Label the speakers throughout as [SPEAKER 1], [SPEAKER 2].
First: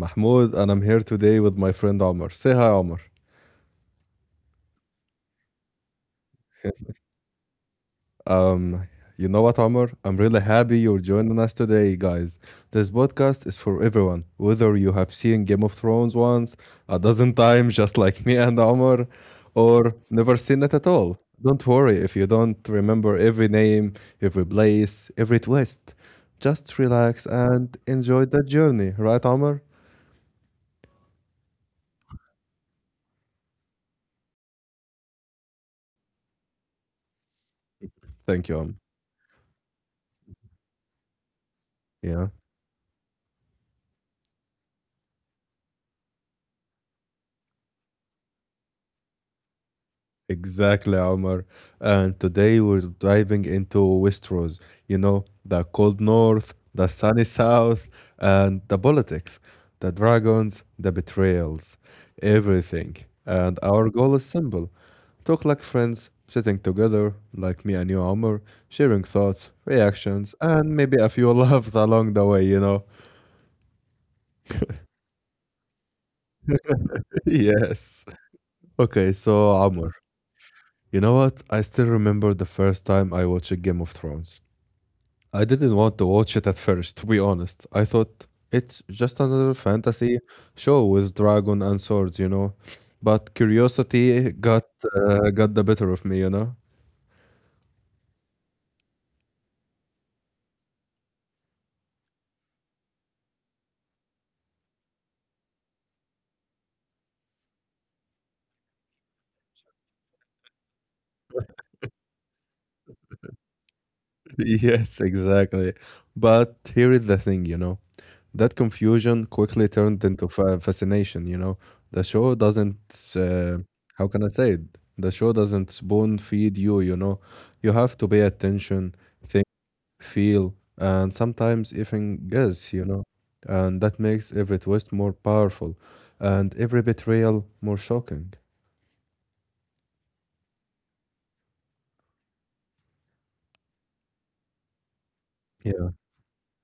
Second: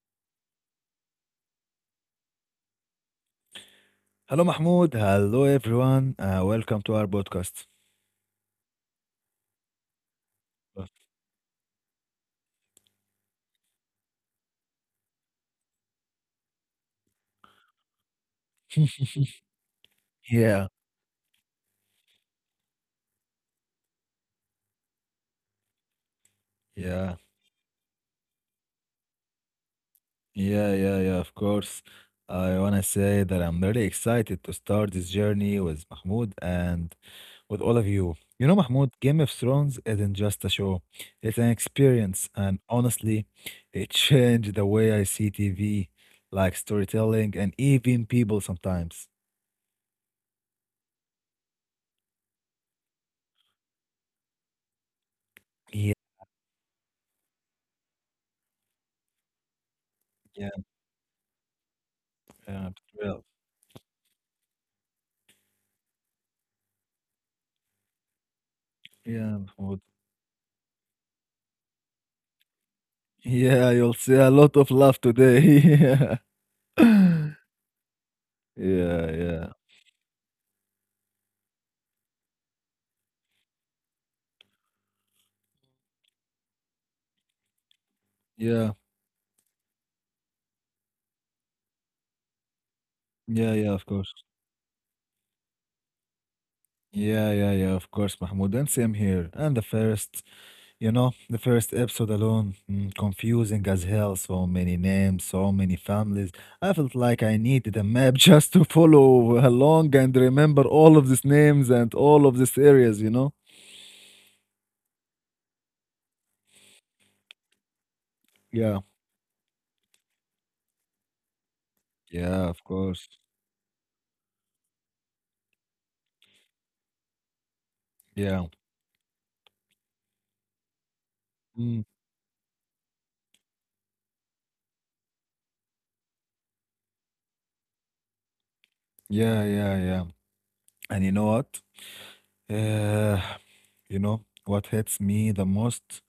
[SPEAKER 1] Mahmoud, and I'm here today with my friend Omar. Say hi, Omar.
[SPEAKER 2] Hello, Mahmoud. Hello, everyone. Welcome to our podcast.
[SPEAKER 1] Um, you know what, Omar? I'm really happy you're joining us today, guys. This podcast is for everyone, whether you have seen Game of Thrones once, a dozen times, just like me and Omar, or never seen it at all.
[SPEAKER 2] Yeah,
[SPEAKER 1] Don't worry if you don't remember every name, every place, every twist. Just relax
[SPEAKER 2] yeah,
[SPEAKER 1] and enjoy the journey, right, Omar?
[SPEAKER 2] yeah, yeah, yeah, of course. I want to say that I'm really excited to start this journey with Mahmoud and with all of
[SPEAKER 1] Thank you,
[SPEAKER 2] you.
[SPEAKER 1] Omar.
[SPEAKER 2] You know, Mahmoud, Game of Thrones isn't just a show, it's an
[SPEAKER 1] Yeah.
[SPEAKER 2] experience. And honestly, it changed the way I see TV, like storytelling and even people sometimes.
[SPEAKER 1] Exactly, Omar. And today we're diving into Westeros, you know, the cold north,
[SPEAKER 2] Yeah,
[SPEAKER 1] the sunny south, and the politics, the dragons, the
[SPEAKER 2] yeah,
[SPEAKER 1] betrayals, everything. And
[SPEAKER 2] yeah,
[SPEAKER 1] our goal
[SPEAKER 2] well,
[SPEAKER 1] is simple, talk like friends, sitting together, like me and you, Omar, sharing thoughts,
[SPEAKER 2] yeah,
[SPEAKER 1] reactions,
[SPEAKER 2] Mahmoud.
[SPEAKER 1] and maybe a few laughs along the way, you know.
[SPEAKER 2] Yeah, you'll see a lot of love today.
[SPEAKER 1] Yes.
[SPEAKER 2] Yeah.
[SPEAKER 1] Okay, so, Omar,
[SPEAKER 2] Yeah, yeah.
[SPEAKER 1] you know what? I still remember the first time I watched Game of Thrones. I didn't want to watch it at first, to be honest. I thought it's just
[SPEAKER 2] Yeah.
[SPEAKER 1] another fantasy show with dragon and swords, you know. But
[SPEAKER 2] Yeah,
[SPEAKER 1] curiosity
[SPEAKER 2] yeah, of course.
[SPEAKER 1] got the better of me, you know.
[SPEAKER 2] Yeah, yeah, yeah, of course, Mahmoud. And same here. And the, the first, episode alone, confusing as hell. So many names, so many families. I felt like I needed a map just to follow along and remember all of these names and all of these areas, you know?
[SPEAKER 1] Yes, exactly. But here is the thing, you know. That
[SPEAKER 2] Yeah.
[SPEAKER 1] confusion quickly turned into fascination, you know. The show
[SPEAKER 2] Yeah, of
[SPEAKER 1] doesn't
[SPEAKER 2] course.
[SPEAKER 1] uh, how can I say it? The show doesn't spoon feed you, you know. You have to pay attention,
[SPEAKER 2] Yeah.
[SPEAKER 1] feel, and sometimes even
[SPEAKER 2] Mm,
[SPEAKER 1] guess, you know. And that makes every twist more powerful and every betrayal more shocking.
[SPEAKER 2] yeah, yeah, yeah. And you know what? Uh, what hits me
[SPEAKER 1] Yeah,
[SPEAKER 2] the most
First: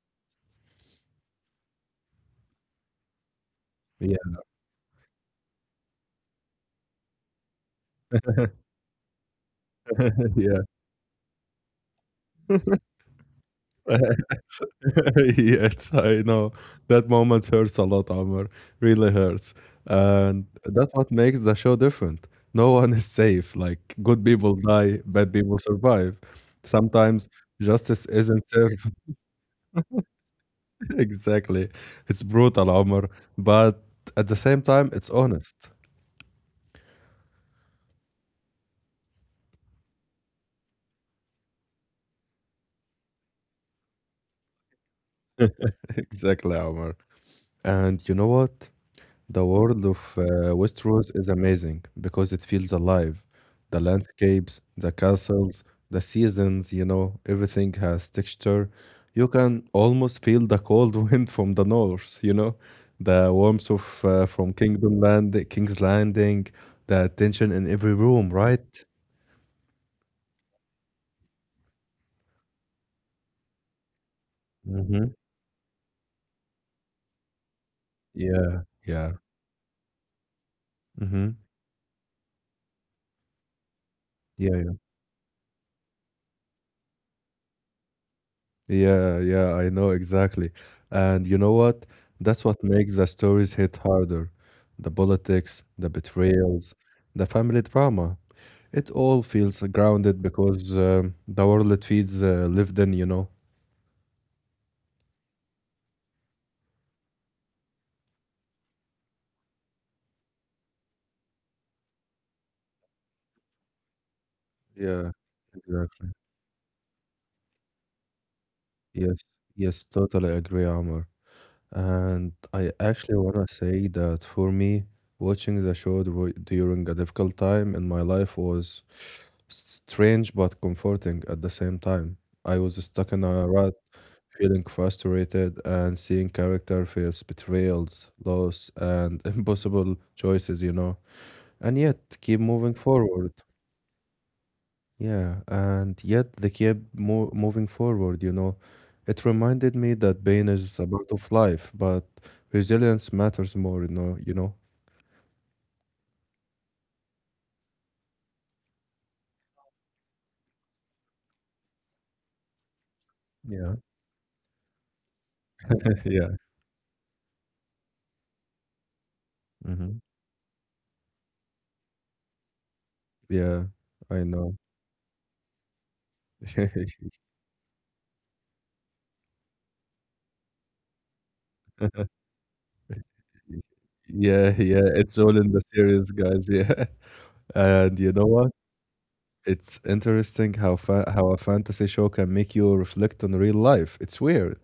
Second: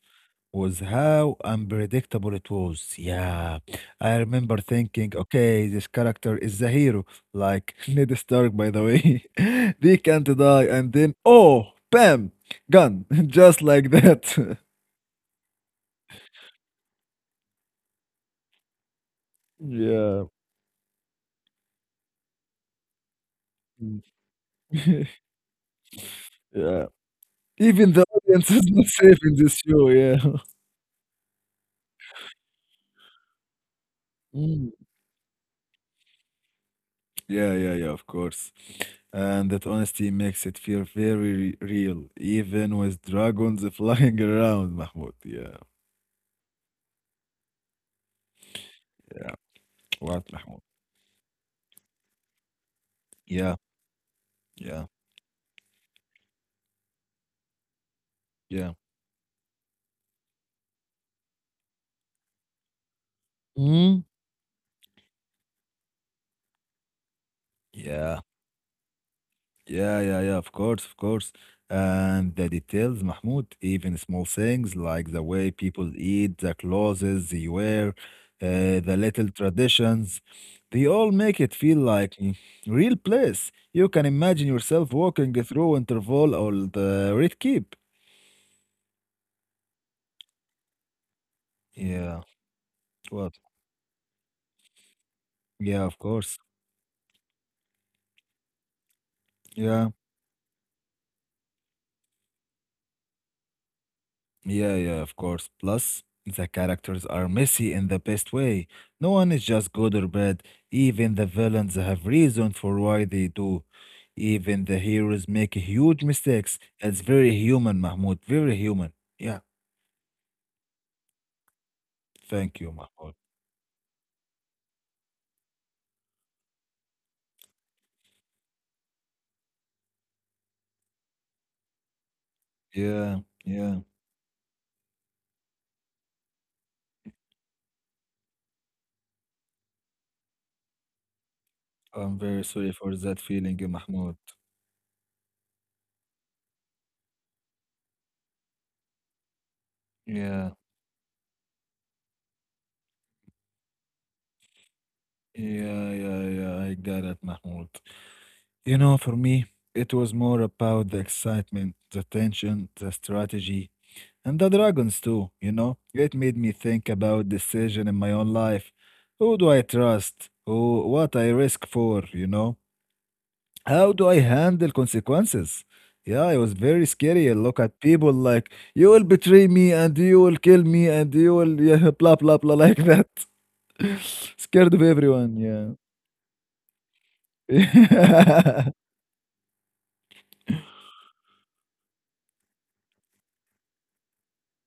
[SPEAKER 2] was how unpredictable it was. Yeah,
[SPEAKER 1] yeah,
[SPEAKER 2] I remember thinking, okay, this character is the hero, like Ned Stark, by the way. They can't
[SPEAKER 1] yeah.
[SPEAKER 2] die, and then, oh, bam, gun, just like that.
[SPEAKER 1] Yes, I know. That moment hurts a lot, Amr. Really hurts.
[SPEAKER 2] Yeah.
[SPEAKER 1] And that's what makes the show different. No one is safe. Like,
[SPEAKER 2] Mm.
[SPEAKER 1] good people die, bad people survive.
[SPEAKER 2] Yeah.
[SPEAKER 1] Sometimes
[SPEAKER 2] Even the
[SPEAKER 1] justice isn't
[SPEAKER 2] audience is
[SPEAKER 1] served.
[SPEAKER 2] not safe in this show, yeah.
[SPEAKER 1] Exactly. It's brutal, Amr. But at the same time, it's honest.
[SPEAKER 2] Yeah, yeah, yeah, of course. And that honesty makes it feel very real, even with dragons flying around, Mahmoud. Yeah,
[SPEAKER 1] Exactly, Omar. And you know what?
[SPEAKER 2] yeah.
[SPEAKER 1] The world of
[SPEAKER 2] What, Mahmoud?
[SPEAKER 1] Westeros is amazing because it feels alive.
[SPEAKER 2] Yeah,
[SPEAKER 1] The landscapes,
[SPEAKER 2] yeah,
[SPEAKER 1] the castles, the seasons, you know, everything has texture.
[SPEAKER 2] yeah.
[SPEAKER 1] You can almost feel the cold wind from the north, you know, the warmth of
[SPEAKER 2] Hmm?
[SPEAKER 1] from King's Landing, the tension in every
[SPEAKER 2] Yeah.
[SPEAKER 1] room, right?
[SPEAKER 2] Yeah, yeah, yeah, of course, of course. And the details, Mahmoud, even small things
[SPEAKER 1] Mm-hmm.
[SPEAKER 2] like the way people eat, the clothes they wear,
[SPEAKER 1] Yeah,
[SPEAKER 2] the
[SPEAKER 1] yeah.
[SPEAKER 2] little traditions, they all
[SPEAKER 1] Mm-hmm.
[SPEAKER 2] make it feel like a real place. You can imagine
[SPEAKER 1] Yeah,
[SPEAKER 2] yourself walking through Interval or the Red Keep.
[SPEAKER 1] yeah, yeah, I know exactly. And you know what?
[SPEAKER 2] Yeah,
[SPEAKER 1] That's what makes the
[SPEAKER 2] what?
[SPEAKER 1] stories hit harder. The politics,
[SPEAKER 2] Yeah,
[SPEAKER 1] the
[SPEAKER 2] of course.
[SPEAKER 1] betrayals, the family drama. It all feels
[SPEAKER 2] Yeah.
[SPEAKER 1] grounded because the world it feeds lived in, you know?
[SPEAKER 2] Yeah, yeah, of course. Plus, the characters are messy in the best way. No one is just good or bad. Even the villains have reason for why they do. Even the
[SPEAKER 1] Yeah,
[SPEAKER 2] heroes make huge
[SPEAKER 1] exactly.
[SPEAKER 2] mistakes. It's very human, Mahmoud. Very human.
[SPEAKER 1] Yes,
[SPEAKER 2] Yeah.
[SPEAKER 1] yes, totally agree, Amr. And
[SPEAKER 2] Thank you,
[SPEAKER 1] I
[SPEAKER 2] Mahmoud.
[SPEAKER 1] actually want to say that for me, watching the show during a difficult time in my life was strange but comforting at the same time. I was stuck
[SPEAKER 2] Yeah,
[SPEAKER 1] in a rut,
[SPEAKER 2] yeah.
[SPEAKER 1] feeling frustrated and seeing character face betrayals, loss, and impossible choices, you know, and yet
[SPEAKER 2] I'm
[SPEAKER 1] keep
[SPEAKER 2] very sorry
[SPEAKER 1] moving
[SPEAKER 2] for that
[SPEAKER 1] forward.
[SPEAKER 2] feeling, Mahmoud.
[SPEAKER 1] Yeah, and yet they kept mo moving forward, you know. It reminded me that pain
[SPEAKER 2] Yeah,
[SPEAKER 1] is a part of life, but resilience matters more, you know, you know?
[SPEAKER 2] yeah, yeah, yeah. I got it, Mahmoud. You know, for me, it was more about the excitement, the tension, the strategy.
[SPEAKER 1] Yeah.
[SPEAKER 2] And the dragons too, you know. It made
[SPEAKER 1] Yeah.
[SPEAKER 2] me think about decision in my own life. Who do I
[SPEAKER 1] hmm
[SPEAKER 2] trust? Who what I risk for, you know?
[SPEAKER 1] Yeah,
[SPEAKER 2] How do I
[SPEAKER 1] I know.
[SPEAKER 2] handle consequences? Yeah, it was very scary. I look at people like you will betray me and you will kill me and you will yeah, blah blah blah like that.
[SPEAKER 1] Yeah,
[SPEAKER 2] Scared of
[SPEAKER 1] yeah, it's
[SPEAKER 2] everyone,
[SPEAKER 1] all in the
[SPEAKER 2] yeah.
[SPEAKER 1] series, guys. Yeah. And you know what?
[SPEAKER 2] yeah,
[SPEAKER 1] It's interesting how fa how a fantasy show can make you reflect on real life. It's weird.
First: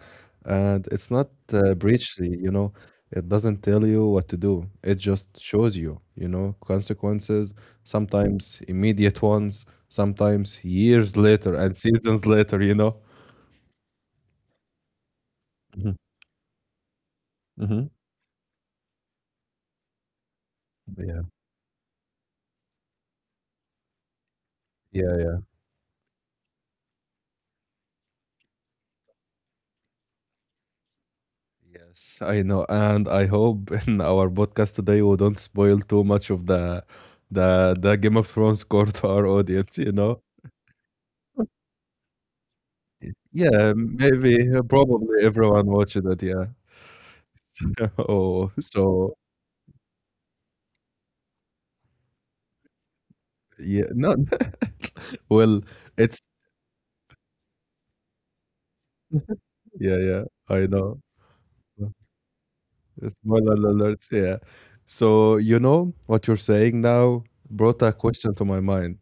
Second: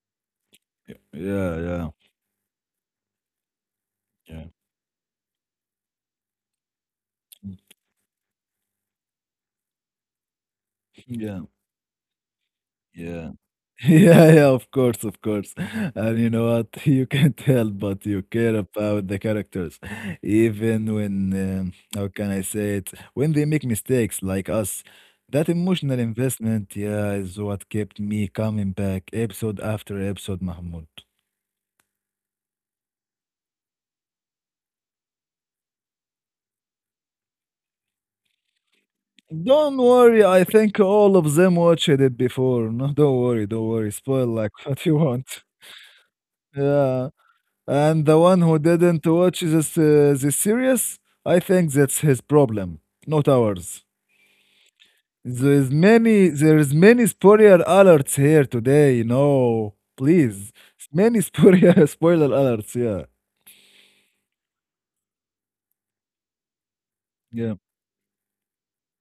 [SPEAKER 1] And it's not
[SPEAKER 2] yeah,
[SPEAKER 1] preachy, you know. It doesn't tell you what to
[SPEAKER 2] yeah.
[SPEAKER 1] do. It just shows you, you know, consequences, sometimes immediate ones, sometimes years
[SPEAKER 2] Yeah.
[SPEAKER 1] later and seasons later, you know.
[SPEAKER 2] Yeah. Yeah, yeah, of course, of course.
[SPEAKER 1] Mhm.
[SPEAKER 2] And you know what? You can't help
[SPEAKER 1] Mhm.
[SPEAKER 2] but you care about the characters, even
[SPEAKER 1] Yeah.
[SPEAKER 2] when, how can I say it? When they make mistakes like us.
[SPEAKER 1] Yeah.
[SPEAKER 2] That emotional investment, yeah, is what kept me coming back episode after episode, Mahmoud.
[SPEAKER 1] Yes, I know. And I hope in our podcast today we don't spoil too much of the the Game of Thrones core to our audience,
[SPEAKER 2] Don't
[SPEAKER 1] you know.
[SPEAKER 2] worry, I think all of them watched it before. No, don't worry,
[SPEAKER 1] Yeah,
[SPEAKER 2] don't worry.
[SPEAKER 1] maybe,
[SPEAKER 2] Spoil like what you
[SPEAKER 1] probably
[SPEAKER 2] want.
[SPEAKER 1] everyone watched it, yeah.
[SPEAKER 2] Yeah. And
[SPEAKER 1] Oh,
[SPEAKER 2] the one who
[SPEAKER 1] so,
[SPEAKER 2] didn't watch this series, I think that's his problem, not
[SPEAKER 1] yeah,
[SPEAKER 2] ours.
[SPEAKER 1] no,
[SPEAKER 2] There
[SPEAKER 1] well,
[SPEAKER 2] is
[SPEAKER 1] it's
[SPEAKER 2] many there is many spoiler alerts here today. You know,
[SPEAKER 1] yeah, yeah,
[SPEAKER 2] please,
[SPEAKER 1] I know.
[SPEAKER 2] many spoiler
[SPEAKER 1] Uh,
[SPEAKER 2] spoiler alerts. Yeah,
[SPEAKER 1] Spoiler alerts, yeah. So, you know, what you're saying now
[SPEAKER 2] yeah,
[SPEAKER 1] brought a question to my mind.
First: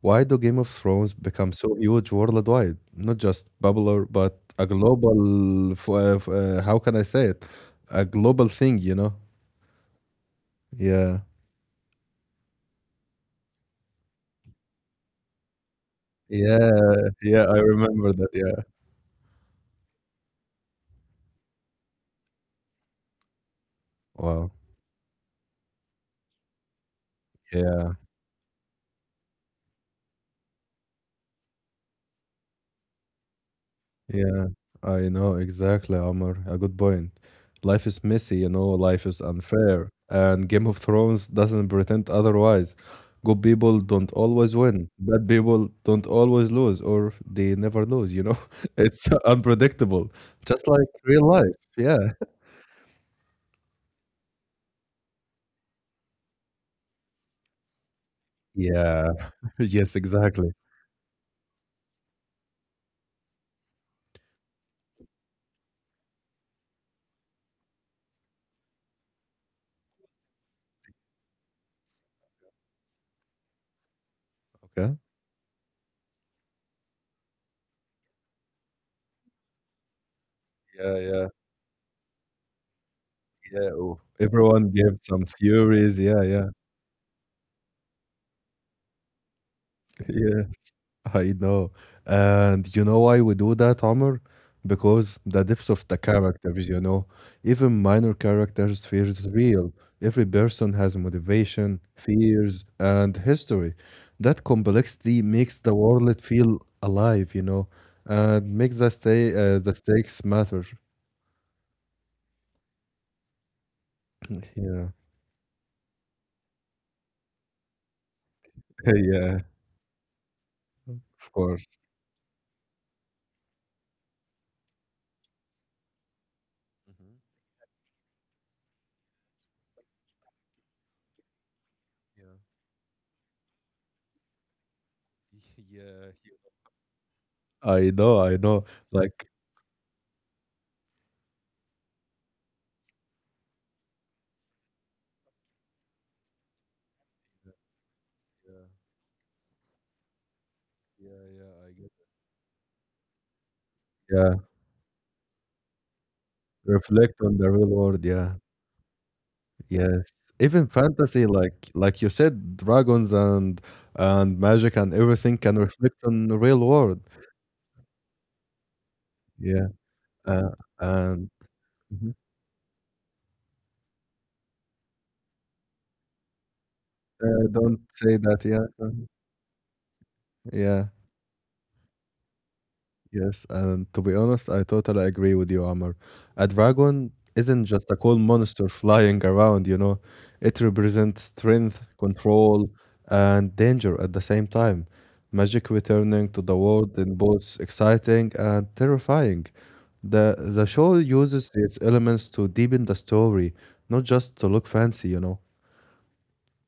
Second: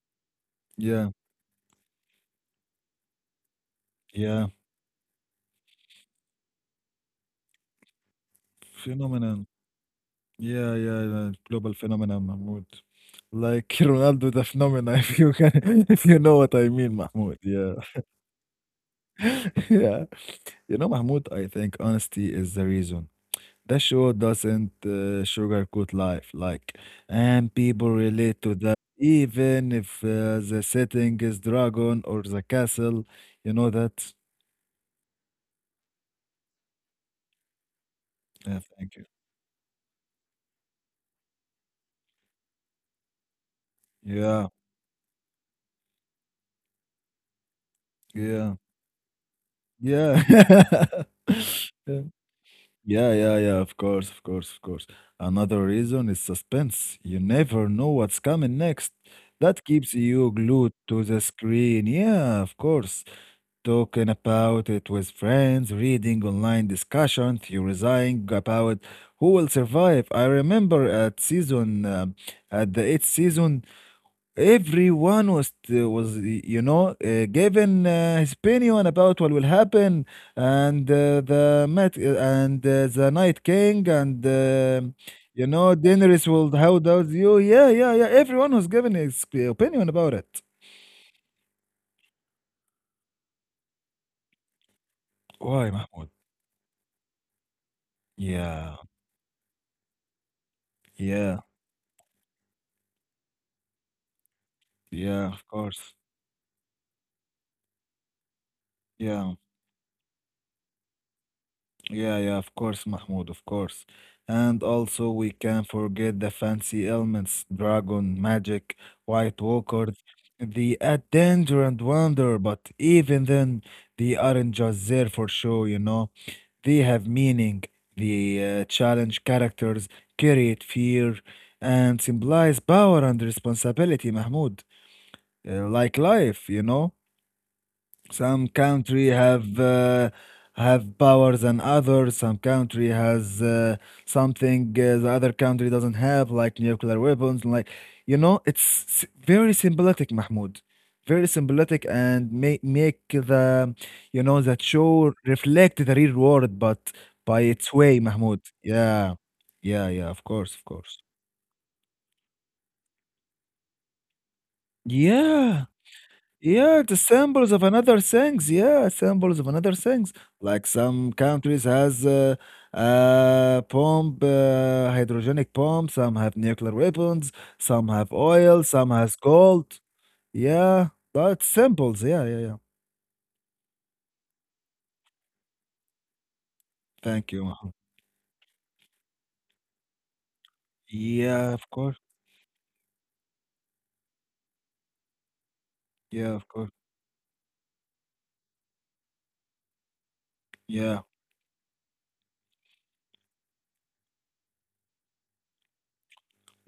[SPEAKER 1] Why do Game of
[SPEAKER 2] yeah,
[SPEAKER 1] Thrones become so huge worldwide? Not just popular, but
[SPEAKER 2] yeah.
[SPEAKER 1] a global f f how can I say it? A global thing, you know?
[SPEAKER 2] Phenomenon. Yeah, yeah,
[SPEAKER 1] Yeah.
[SPEAKER 2] yeah. Global phenomenon, Mahmoud. Like Ronaldo the phenomenon, if you can, if you know what I
[SPEAKER 1] Yeah,
[SPEAKER 2] mean, Mahmoud.
[SPEAKER 1] yeah, I
[SPEAKER 2] Yeah,
[SPEAKER 1] remember that, yeah.
[SPEAKER 2] yeah. You know, Mahmoud, I think honesty is the reason. The show
[SPEAKER 1] Wow,
[SPEAKER 2] doesn't sugarcoat life, like, and
[SPEAKER 1] yeah.
[SPEAKER 2] people relate to that, even if the setting is dragon or the castle. You know that?
[SPEAKER 1] Yeah, I know exactly, Omar. A good point. Life is messy, you
[SPEAKER 2] Yeah,
[SPEAKER 1] know,
[SPEAKER 2] thank
[SPEAKER 1] life
[SPEAKER 2] you.
[SPEAKER 1] is unfair, and Game of Thrones doesn't pretend otherwise. Good people don't
[SPEAKER 2] Yeah,
[SPEAKER 1] always win, bad people don't always lose, or they never lose, you know?
[SPEAKER 2] yeah,
[SPEAKER 1] It's unpredictable,
[SPEAKER 2] yeah.
[SPEAKER 1] just like real life. Yeah.
[SPEAKER 2] Yeah. Yeah, yeah, yeah, of course, of course, of course. Another reason is suspense. You never know what's coming next.
[SPEAKER 1] Yeah.
[SPEAKER 2] That keeps
[SPEAKER 1] Yes,
[SPEAKER 2] you
[SPEAKER 1] exactly.
[SPEAKER 2] glued to the screen. Yeah, of course. Talking about it with friends, reading online discussion, theorizing about who will survive. I remember at season, at the eighth season,
[SPEAKER 1] Okay.
[SPEAKER 2] everyone was you know given his opinion about what will happen, and
[SPEAKER 1] Yeah, yeah,
[SPEAKER 2] the Met and the Night
[SPEAKER 1] yeah.
[SPEAKER 2] King
[SPEAKER 1] Oh,
[SPEAKER 2] and
[SPEAKER 1] everyone gave some
[SPEAKER 2] you know
[SPEAKER 1] theories. Yeah,
[SPEAKER 2] Daenerys
[SPEAKER 1] yeah,
[SPEAKER 2] will how does you? Yeah, yeah, yeah. Everyone was given his opinion about it.
[SPEAKER 1] yeah. I know. And you know why we do that, Amr? Because the depth
[SPEAKER 2] Why,
[SPEAKER 1] of the
[SPEAKER 2] Mahmoud?
[SPEAKER 1] characters, you know, even minor
[SPEAKER 2] Yeah,
[SPEAKER 1] characters feels real. Every person has
[SPEAKER 2] yeah,
[SPEAKER 1] motivation, fears, and history. That complexity
[SPEAKER 2] yeah. Of
[SPEAKER 1] makes the
[SPEAKER 2] course.
[SPEAKER 1] world feel alive, you know, and makes the stay
[SPEAKER 2] Yeah.
[SPEAKER 1] the stakes matter.
[SPEAKER 2] Yeah, yeah, of course, Mahmoud, of course. And
[SPEAKER 1] Yeah,
[SPEAKER 2] also, we can't forget the fancy elements, dragon, magic,
[SPEAKER 1] yeah,
[SPEAKER 2] white walkers, the add
[SPEAKER 1] of
[SPEAKER 2] danger
[SPEAKER 1] course.
[SPEAKER 2] and wonder, but even then, they aren't just there for show, you know. They have
[SPEAKER 1] Mhm.
[SPEAKER 2] meaning. The challenge characters create fear and
[SPEAKER 1] Yeah.
[SPEAKER 2] symbolize power and responsibility, Mahmoud, like
[SPEAKER 1] Yeah. Yeah.
[SPEAKER 2] life, you know.
[SPEAKER 1] I know, I
[SPEAKER 2] Some
[SPEAKER 1] know.
[SPEAKER 2] country
[SPEAKER 1] Like,
[SPEAKER 2] have power than others. Some country has something the other country doesn't have, like nuclear weapons. Like you know, it's
[SPEAKER 1] yeah,
[SPEAKER 2] s- very symbolic, Mahmoud.
[SPEAKER 1] yeah,
[SPEAKER 2] Very
[SPEAKER 1] yeah, I
[SPEAKER 2] symbolic
[SPEAKER 1] get.
[SPEAKER 2] and make the you
[SPEAKER 1] it.
[SPEAKER 2] know that show reflect the real world, but
[SPEAKER 1] Reflect on
[SPEAKER 2] by
[SPEAKER 1] the real
[SPEAKER 2] its way,
[SPEAKER 1] world, yeah.
[SPEAKER 2] Mahmoud. Yeah, yeah, yeah.
[SPEAKER 1] Yes.
[SPEAKER 2] Of course, of
[SPEAKER 1] Even
[SPEAKER 2] course.
[SPEAKER 1] fantasy, like you said, dragons and magic and everything can
[SPEAKER 2] Yeah.
[SPEAKER 1] reflect on the real
[SPEAKER 2] Yeah, the
[SPEAKER 1] world.
[SPEAKER 2] samples of another things. Yeah, samples of
[SPEAKER 1] Yeah.
[SPEAKER 2] another things.
[SPEAKER 1] Uh,
[SPEAKER 2] Like some
[SPEAKER 1] and
[SPEAKER 2] countries has
[SPEAKER 1] Mhm.
[SPEAKER 2] hydrogenic pump. Some have nuclear weapons.
[SPEAKER 1] Don't
[SPEAKER 2] Some have
[SPEAKER 1] say that, yeah.
[SPEAKER 2] oil. Some has gold.
[SPEAKER 1] Yeah.
[SPEAKER 2] Yeah, that's samples. Yeah, yeah, yeah.
[SPEAKER 1] Yes, and to be honest, I totally agree with you, Amr. A dragon
[SPEAKER 2] Thank you.
[SPEAKER 1] isn't
[SPEAKER 2] Mohammed.
[SPEAKER 1] just a cool monster flying around, you know. It represents
[SPEAKER 2] Yeah, of
[SPEAKER 1] strength,
[SPEAKER 2] course.
[SPEAKER 1] control, and danger at the same time. Magic returning
[SPEAKER 2] Yeah,
[SPEAKER 1] to
[SPEAKER 2] of
[SPEAKER 1] the
[SPEAKER 2] course.
[SPEAKER 1] world in both exciting and terrifying. The show
[SPEAKER 2] Yeah.
[SPEAKER 1] uses these elements to deepen the story, not just to look fancy, you know.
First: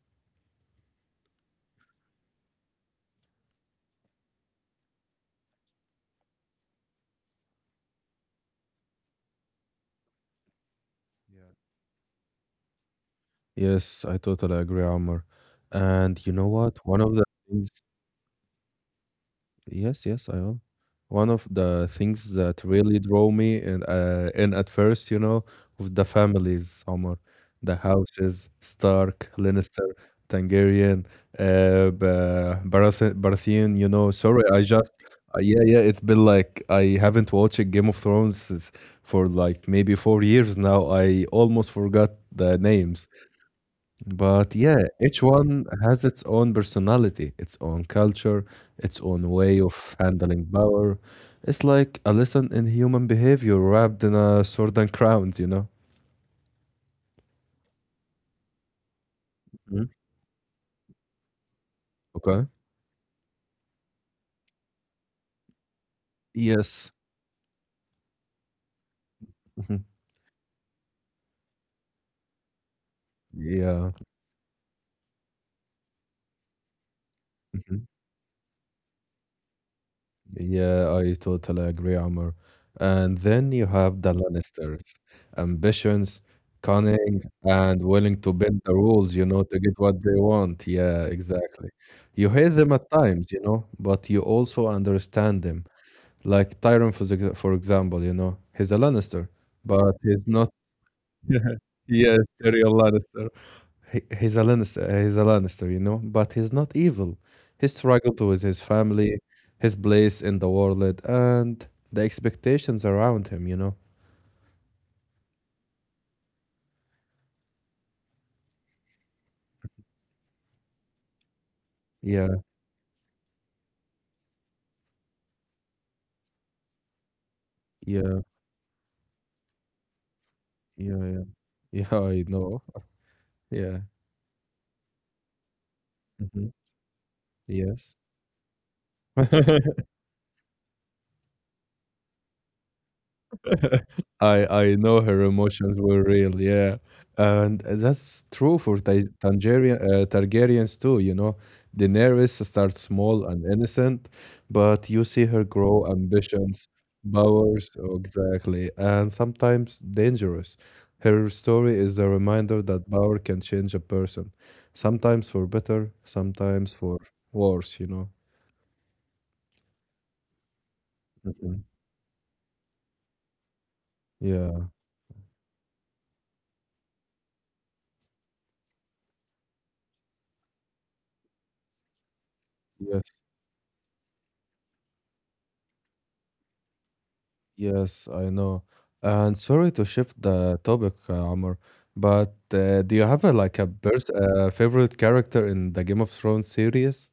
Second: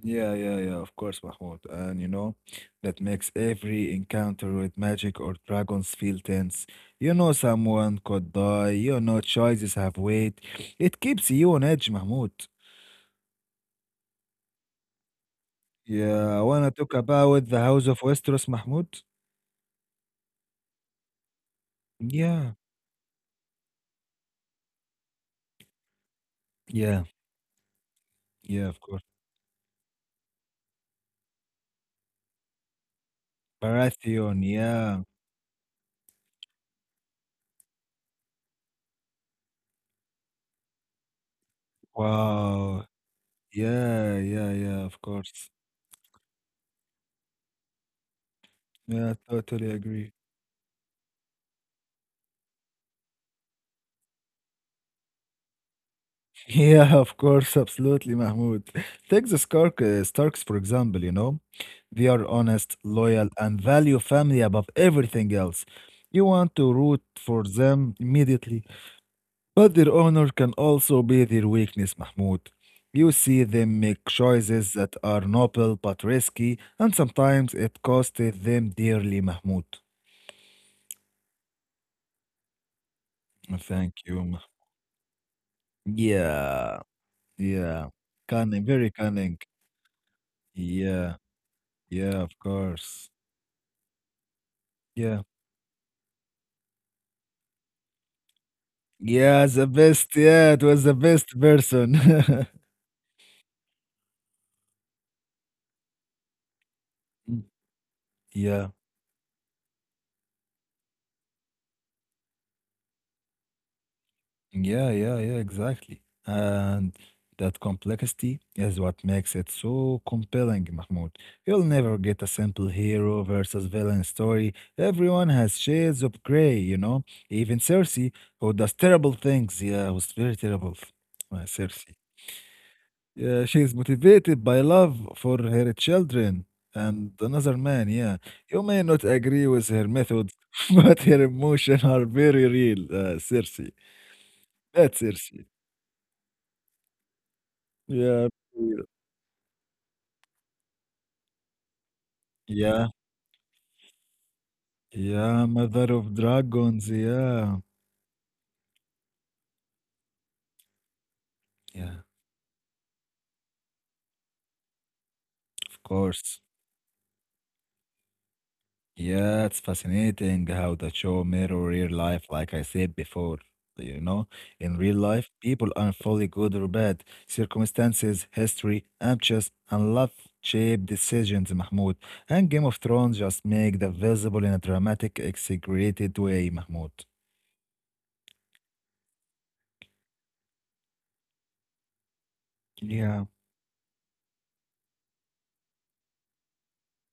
[SPEAKER 2] Yeah, yeah, yeah, of course, Mahmoud. And you know, that makes every encounter with magic or dragons feel tense. You know, someone could die, you know, choices have weight. It keeps you on edge, Mahmoud.
[SPEAKER 1] Yes, I totally agree, Amr. And you
[SPEAKER 2] Yeah, I
[SPEAKER 1] know
[SPEAKER 2] wanna
[SPEAKER 1] what?
[SPEAKER 2] talk
[SPEAKER 1] One of the
[SPEAKER 2] about the
[SPEAKER 1] things
[SPEAKER 2] House of Westeros, Mahmoud.
[SPEAKER 1] Yes, yes, I am. One of the things
[SPEAKER 2] Yeah,
[SPEAKER 1] that really drew me in at first, you know, was the families,
[SPEAKER 2] yeah,
[SPEAKER 1] Omar, the houses,
[SPEAKER 2] yeah, of course.
[SPEAKER 1] Stark, Lannister, Targaryen, Baratheon, you know. Sorry,
[SPEAKER 2] Baratheon,
[SPEAKER 1] I just,
[SPEAKER 2] yeah,
[SPEAKER 1] yeah, yeah, it's been like I haven't watched Game of Thrones for like maybe four years now. I almost forgot the
[SPEAKER 2] wow,
[SPEAKER 1] names.
[SPEAKER 2] yeah, yeah,
[SPEAKER 1] But yeah,
[SPEAKER 2] yeah, of
[SPEAKER 1] each
[SPEAKER 2] course.
[SPEAKER 1] one has its own personality, its own culture, its
[SPEAKER 2] Yeah, I
[SPEAKER 1] own way
[SPEAKER 2] totally
[SPEAKER 1] of
[SPEAKER 2] agree.
[SPEAKER 1] handling power. It's like a lesson in human behavior wrapped in a sword and crowns, you know?
[SPEAKER 2] Yeah, of course, absolutely, Mahmoud. Take the
[SPEAKER 1] Mhm.
[SPEAKER 2] Starks, for example, you know, they are
[SPEAKER 1] Okay.
[SPEAKER 2] honest, loyal, and value family above everything else. You want to
[SPEAKER 1] Yes.
[SPEAKER 2] root for them immediately, but
[SPEAKER 1] Mhm.
[SPEAKER 2] their honor can also be their weakness, Mahmoud. You see them
[SPEAKER 1] Yeah.
[SPEAKER 2] make choices that are noble but risky, and sometimes
[SPEAKER 1] Mm-hmm.
[SPEAKER 2] it costed them dearly, Mahmoud.
[SPEAKER 1] Yeah, I totally agree, Amr. And then you
[SPEAKER 2] Thank
[SPEAKER 1] have the
[SPEAKER 2] you. Mah-
[SPEAKER 1] Lannisters, ambitions,
[SPEAKER 2] Yeah,
[SPEAKER 1] cunning, and
[SPEAKER 2] yeah.
[SPEAKER 1] willing to bend
[SPEAKER 2] Cunning,
[SPEAKER 1] the
[SPEAKER 2] very
[SPEAKER 1] rules, you
[SPEAKER 2] cunning.
[SPEAKER 1] know, to get what they want. Yeah,
[SPEAKER 2] Yeah,
[SPEAKER 1] exactly.
[SPEAKER 2] yeah,
[SPEAKER 1] You
[SPEAKER 2] of
[SPEAKER 1] hate them at
[SPEAKER 2] course.
[SPEAKER 1] times, you know, but you also
[SPEAKER 2] Yeah.
[SPEAKER 1] understand them. Like Tyrion, for for example, you know, he's a Lannister,
[SPEAKER 2] Yeah, the
[SPEAKER 1] but
[SPEAKER 2] best.
[SPEAKER 1] he's not.
[SPEAKER 2] Yeah, it was the best
[SPEAKER 1] Yeah, yeah,
[SPEAKER 2] person.
[SPEAKER 1] serial Lannister he's a Lannister, you know, but he's not evil.
[SPEAKER 2] Mm.
[SPEAKER 1] He struggled with his
[SPEAKER 2] Yeah.
[SPEAKER 1] family, his place in the world, and the expectations around him, you know.
[SPEAKER 2] Yeah, yeah, yeah, exactly. And that complexity is what makes it so compelling, Mahmoud. You'll never get a
[SPEAKER 1] Yeah,
[SPEAKER 2] simple hero versus villain story. Everyone has shades of gray, you know? Even Cersei,
[SPEAKER 1] yeah,
[SPEAKER 2] who does terrible things. Yeah, who's very terrible.
[SPEAKER 1] yeah, yeah. Yeah,
[SPEAKER 2] Cersei.
[SPEAKER 1] I know.
[SPEAKER 2] Yeah, she is
[SPEAKER 1] Yeah.
[SPEAKER 2] motivated by love for her children
[SPEAKER 1] hmm
[SPEAKER 2] and another man.
[SPEAKER 1] Yes.
[SPEAKER 2] Yeah, you may not agree with her methods, but her emotions are very real. Cersei,
[SPEAKER 1] I I
[SPEAKER 2] that's
[SPEAKER 1] know her
[SPEAKER 2] Cersei.
[SPEAKER 1] emotions were real, yeah, and that's
[SPEAKER 2] Yeah,
[SPEAKER 1] true for
[SPEAKER 2] real.
[SPEAKER 1] Ta Tangerian Targaryens too. You know, Daenerys starts
[SPEAKER 2] Yeah,
[SPEAKER 1] small and innocent, but you see her
[SPEAKER 2] yeah,
[SPEAKER 1] grow
[SPEAKER 2] mother of
[SPEAKER 1] ambitions,
[SPEAKER 2] dragons. Yeah,
[SPEAKER 1] powers, oh, exactly, and sometimes dangerous. Her story
[SPEAKER 2] yeah,
[SPEAKER 1] is a reminder that power can change a person, sometimes for
[SPEAKER 2] of
[SPEAKER 1] better,
[SPEAKER 2] course.
[SPEAKER 1] sometimes for worse. You know.
[SPEAKER 2] Yeah, it's fascinating how the show mirror
[SPEAKER 1] Mhm.
[SPEAKER 2] real life, like I said before. You know,
[SPEAKER 1] Yeah.
[SPEAKER 2] in real life, people aren't fully good or bad. Circumstances, history, ambitions, and love shape decisions, Mahmoud. And Game of
[SPEAKER 1] Yeah.
[SPEAKER 2] Thrones just make the visible in a dramatic, exaggerated way, Mahmoud.
[SPEAKER 1] Yes, I know. And sorry to shift the topic, Amr, but do you
[SPEAKER 2] Yeah.
[SPEAKER 1] have a, like a favorite character in the Game of Thrones series?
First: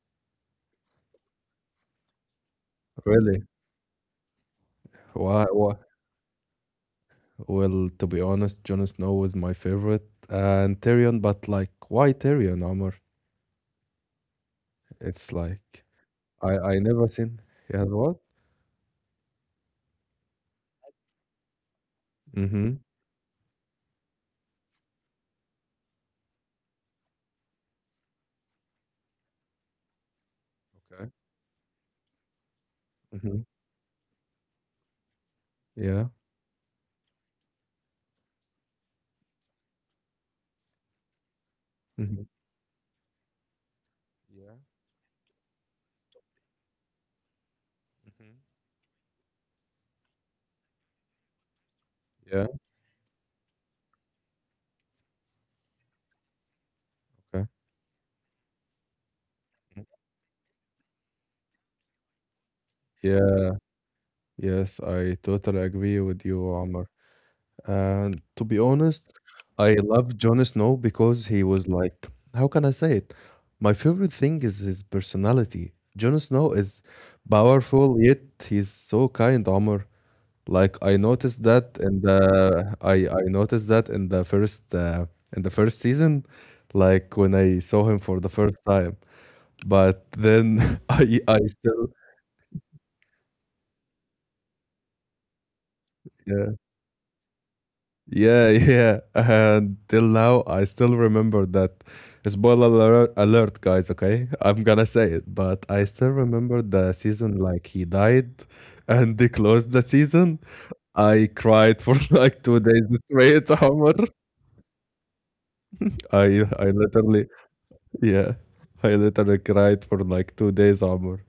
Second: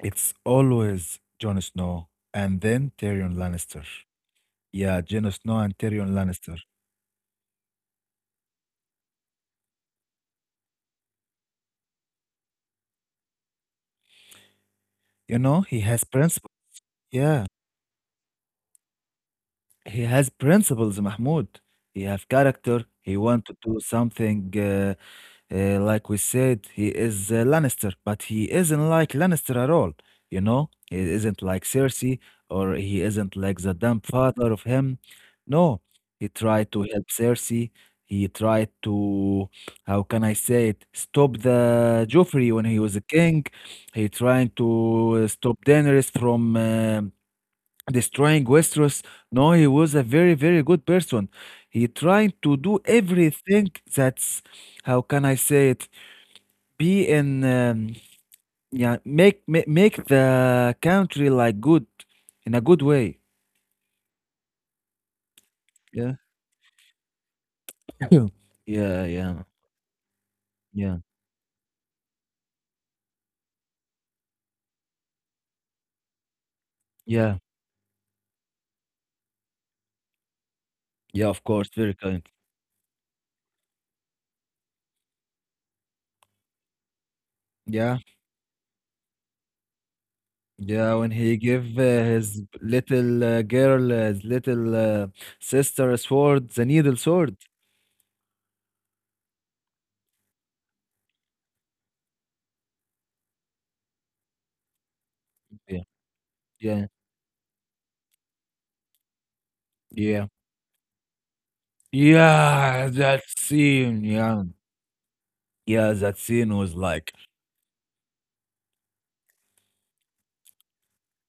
[SPEAKER 2] It's always Jon Snow and then Tyrion
[SPEAKER 1] Really?
[SPEAKER 2] Lannister. Yeah, Jon
[SPEAKER 1] Why,
[SPEAKER 2] Snow
[SPEAKER 1] why?
[SPEAKER 2] and Tyrion Lannister.
[SPEAKER 1] Well, to be honest, Jon Snow was my favorite, and Tyrion. But like, why Tyrion, Amr? It's
[SPEAKER 2] You know, he
[SPEAKER 1] like
[SPEAKER 2] has principle.
[SPEAKER 1] I never seen.
[SPEAKER 2] Yeah.
[SPEAKER 1] He has what?
[SPEAKER 2] He has principles, Mahmoud. He have
[SPEAKER 1] Mm-hmm.
[SPEAKER 2] character. He want to do something, like we said, he is Lannister, but he isn't like Lannister at all. You know, he
[SPEAKER 1] Okay.
[SPEAKER 2] isn't like Cersei, or he isn't
[SPEAKER 1] Mm-hmm.
[SPEAKER 2] like the dumb father of him. No,
[SPEAKER 1] Yeah.
[SPEAKER 2] he tried to help Cersei. He tried to, how can I say it, stop the
[SPEAKER 1] Mm-hmm.
[SPEAKER 2] Joffrey when he was a king. He trying
[SPEAKER 1] Yeah.
[SPEAKER 2] to stop Daenerys from
[SPEAKER 1] Mm-hmm.
[SPEAKER 2] destroying Westeros. No, he was a very, very good person. He tried
[SPEAKER 1] Yeah.
[SPEAKER 2] to do everything that's, how can I say it, be in,
[SPEAKER 1] Okay.
[SPEAKER 2] um, yeah, make the country like good in a good way.
[SPEAKER 1] Yeah, yes, I totally agree
[SPEAKER 2] Yeah,
[SPEAKER 1] with you, Omar. And
[SPEAKER 2] yeah,
[SPEAKER 1] to be
[SPEAKER 2] yeah,
[SPEAKER 1] honest,
[SPEAKER 2] yeah,
[SPEAKER 1] I love Jon Snow
[SPEAKER 2] yeah,
[SPEAKER 1] because he was like, how can I say it? My favorite thing is his personality. Jon Snow is
[SPEAKER 2] yeah,
[SPEAKER 1] powerful, yet he's so kind, Omar. Like I
[SPEAKER 2] yeah.
[SPEAKER 1] noticed
[SPEAKER 2] Of course,
[SPEAKER 1] that
[SPEAKER 2] very
[SPEAKER 1] in
[SPEAKER 2] kind.
[SPEAKER 1] the I noticed that in the first season, like when I saw
[SPEAKER 2] Yeah,
[SPEAKER 1] him for the first time. But then
[SPEAKER 2] yeah. When
[SPEAKER 1] I
[SPEAKER 2] he
[SPEAKER 1] I
[SPEAKER 2] give
[SPEAKER 1] still
[SPEAKER 2] his little sister a sword,
[SPEAKER 1] yeah.
[SPEAKER 2] the needle sword.
[SPEAKER 1] Yeah, yeah. And till now, I still remember that. Spoiler alert, alert, guys, okay? I'm gonna say it, but
[SPEAKER 2] Yeah,
[SPEAKER 1] I still remember
[SPEAKER 2] yeah,
[SPEAKER 1] the season like he died and they closed the
[SPEAKER 2] yeah.
[SPEAKER 1] season. I cried for like two days
[SPEAKER 2] Yeah, that
[SPEAKER 1] straight, Omar.
[SPEAKER 2] scene. Yeah, yeah, that
[SPEAKER 1] I,
[SPEAKER 2] scene
[SPEAKER 1] I
[SPEAKER 2] was like,
[SPEAKER 1] literally, yeah, I literally cried for like two days, Omar.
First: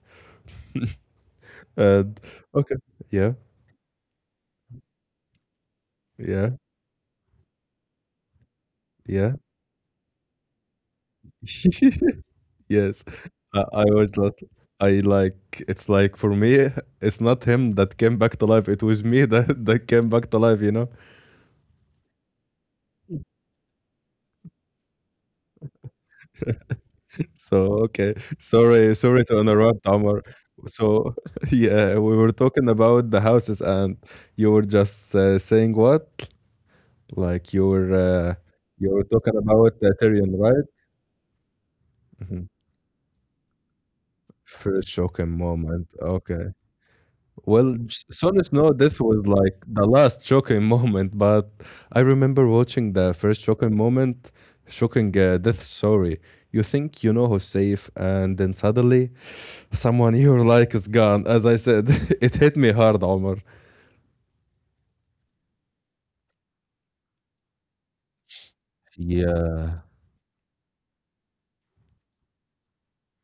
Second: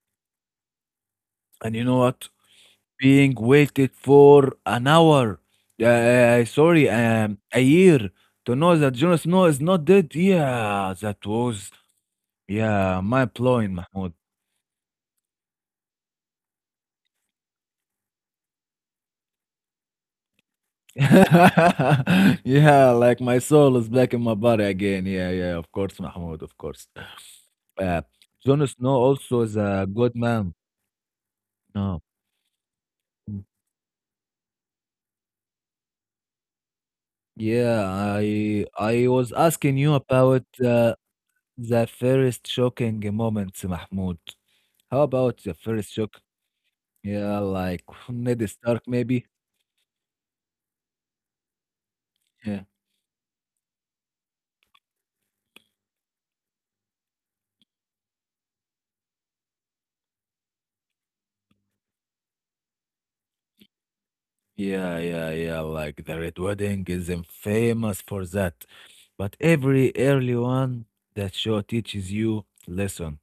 [SPEAKER 2] and you know
[SPEAKER 1] And
[SPEAKER 2] what?
[SPEAKER 1] okay, yeah,
[SPEAKER 2] Being waited for an hour, uh, uh, uh,
[SPEAKER 1] yeah,
[SPEAKER 2] sorry, um, a year to know that Jon
[SPEAKER 1] yeah.
[SPEAKER 2] Snow is not dead. Yeah, that was, yeah,
[SPEAKER 1] Yes,
[SPEAKER 2] mind blowing,
[SPEAKER 1] I was
[SPEAKER 2] Mahmoud.
[SPEAKER 1] not. I like it's like for me, it's not him that came back to life. It was me that that came back to life. You know.
[SPEAKER 2] Yeah, like my soul is back in my body again. Yeah, yeah, of course, Mahmoud, of course.
[SPEAKER 1] So
[SPEAKER 2] Uh,
[SPEAKER 1] okay,
[SPEAKER 2] Jon
[SPEAKER 1] sorry,
[SPEAKER 2] Snow
[SPEAKER 1] sorry to
[SPEAKER 2] also is
[SPEAKER 1] interrupt,
[SPEAKER 2] a good
[SPEAKER 1] Omar.
[SPEAKER 2] man.
[SPEAKER 1] So yeah,
[SPEAKER 2] No.
[SPEAKER 1] we were talking about the houses, and you were just saying what? Like
[SPEAKER 2] Yeah,
[SPEAKER 1] you were
[SPEAKER 2] I was
[SPEAKER 1] talking
[SPEAKER 2] asking
[SPEAKER 1] about the
[SPEAKER 2] you
[SPEAKER 1] Tyrion,
[SPEAKER 2] about
[SPEAKER 1] right?
[SPEAKER 2] the
[SPEAKER 1] Mhm.
[SPEAKER 2] first shocking moments, Mahmoud.
[SPEAKER 1] First
[SPEAKER 2] How
[SPEAKER 1] shocking
[SPEAKER 2] about the
[SPEAKER 1] moment.
[SPEAKER 2] first shock?
[SPEAKER 1] Okay.
[SPEAKER 2] Yeah,
[SPEAKER 1] Well,
[SPEAKER 2] like
[SPEAKER 1] Jon
[SPEAKER 2] Ned
[SPEAKER 1] Snow
[SPEAKER 2] Stark,
[SPEAKER 1] death was
[SPEAKER 2] maybe.
[SPEAKER 1] like the last shocking moment, but I remember
[SPEAKER 2] Yeah,
[SPEAKER 1] watching the first shocking moment, shocking death story. You think you know who's safe, and then suddenly someone you like is gone. As I said, it hit me hard, Omar.
[SPEAKER 2] yeah, yeah, yeah. Like the Red Wedding is famous for that. But
[SPEAKER 1] Yeah.
[SPEAKER 2] every early one, that show teaches you lesson.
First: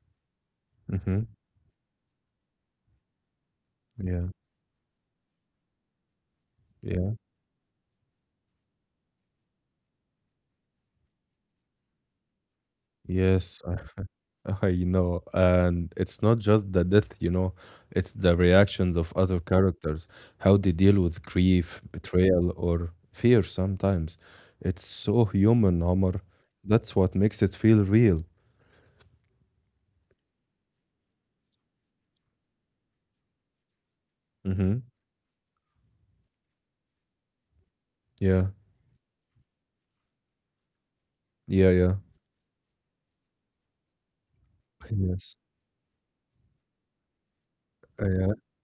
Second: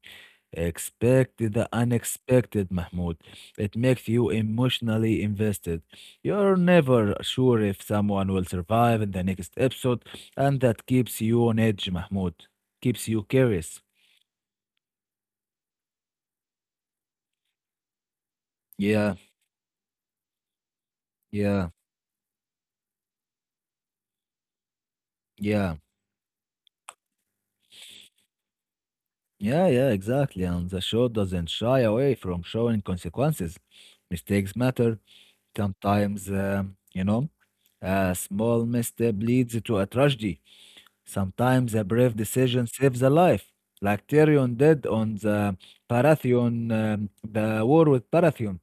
[SPEAKER 1] hmm
[SPEAKER 2] Expect the unexpected, Mahmoud. It makes
[SPEAKER 1] Yeah.
[SPEAKER 2] you emotionally invested. You're
[SPEAKER 1] Yeah.
[SPEAKER 2] never sure if someone will survive in the next episode, and that keeps you on edge, Mahmoud. Keeps you
[SPEAKER 1] Yes,
[SPEAKER 2] curious.
[SPEAKER 1] I know, and it's not just the death, it's the reactions of
[SPEAKER 2] Yeah,
[SPEAKER 1] other characters, how they deal with
[SPEAKER 2] yeah,
[SPEAKER 1] grief, betrayal, or fear sometimes. It's so
[SPEAKER 2] yeah.
[SPEAKER 1] human, Omar. That's what makes it feel real.
[SPEAKER 2] Yeah, yeah, exactly. And the show doesn't shy away from showing consequences. Mistakes
[SPEAKER 1] Mm-hmm.
[SPEAKER 2] matter. Sometimes, you know, a
[SPEAKER 1] Yeah,
[SPEAKER 2] small misstep leads to a tragedy.
[SPEAKER 1] yeah,
[SPEAKER 2] Sometimes a
[SPEAKER 1] yeah.
[SPEAKER 2] brave decision saves a life, like Tyrion did on
[SPEAKER 1] Yes.
[SPEAKER 2] the Parathion, the war with
[SPEAKER 1] Yeah,
[SPEAKER 2] Parathion,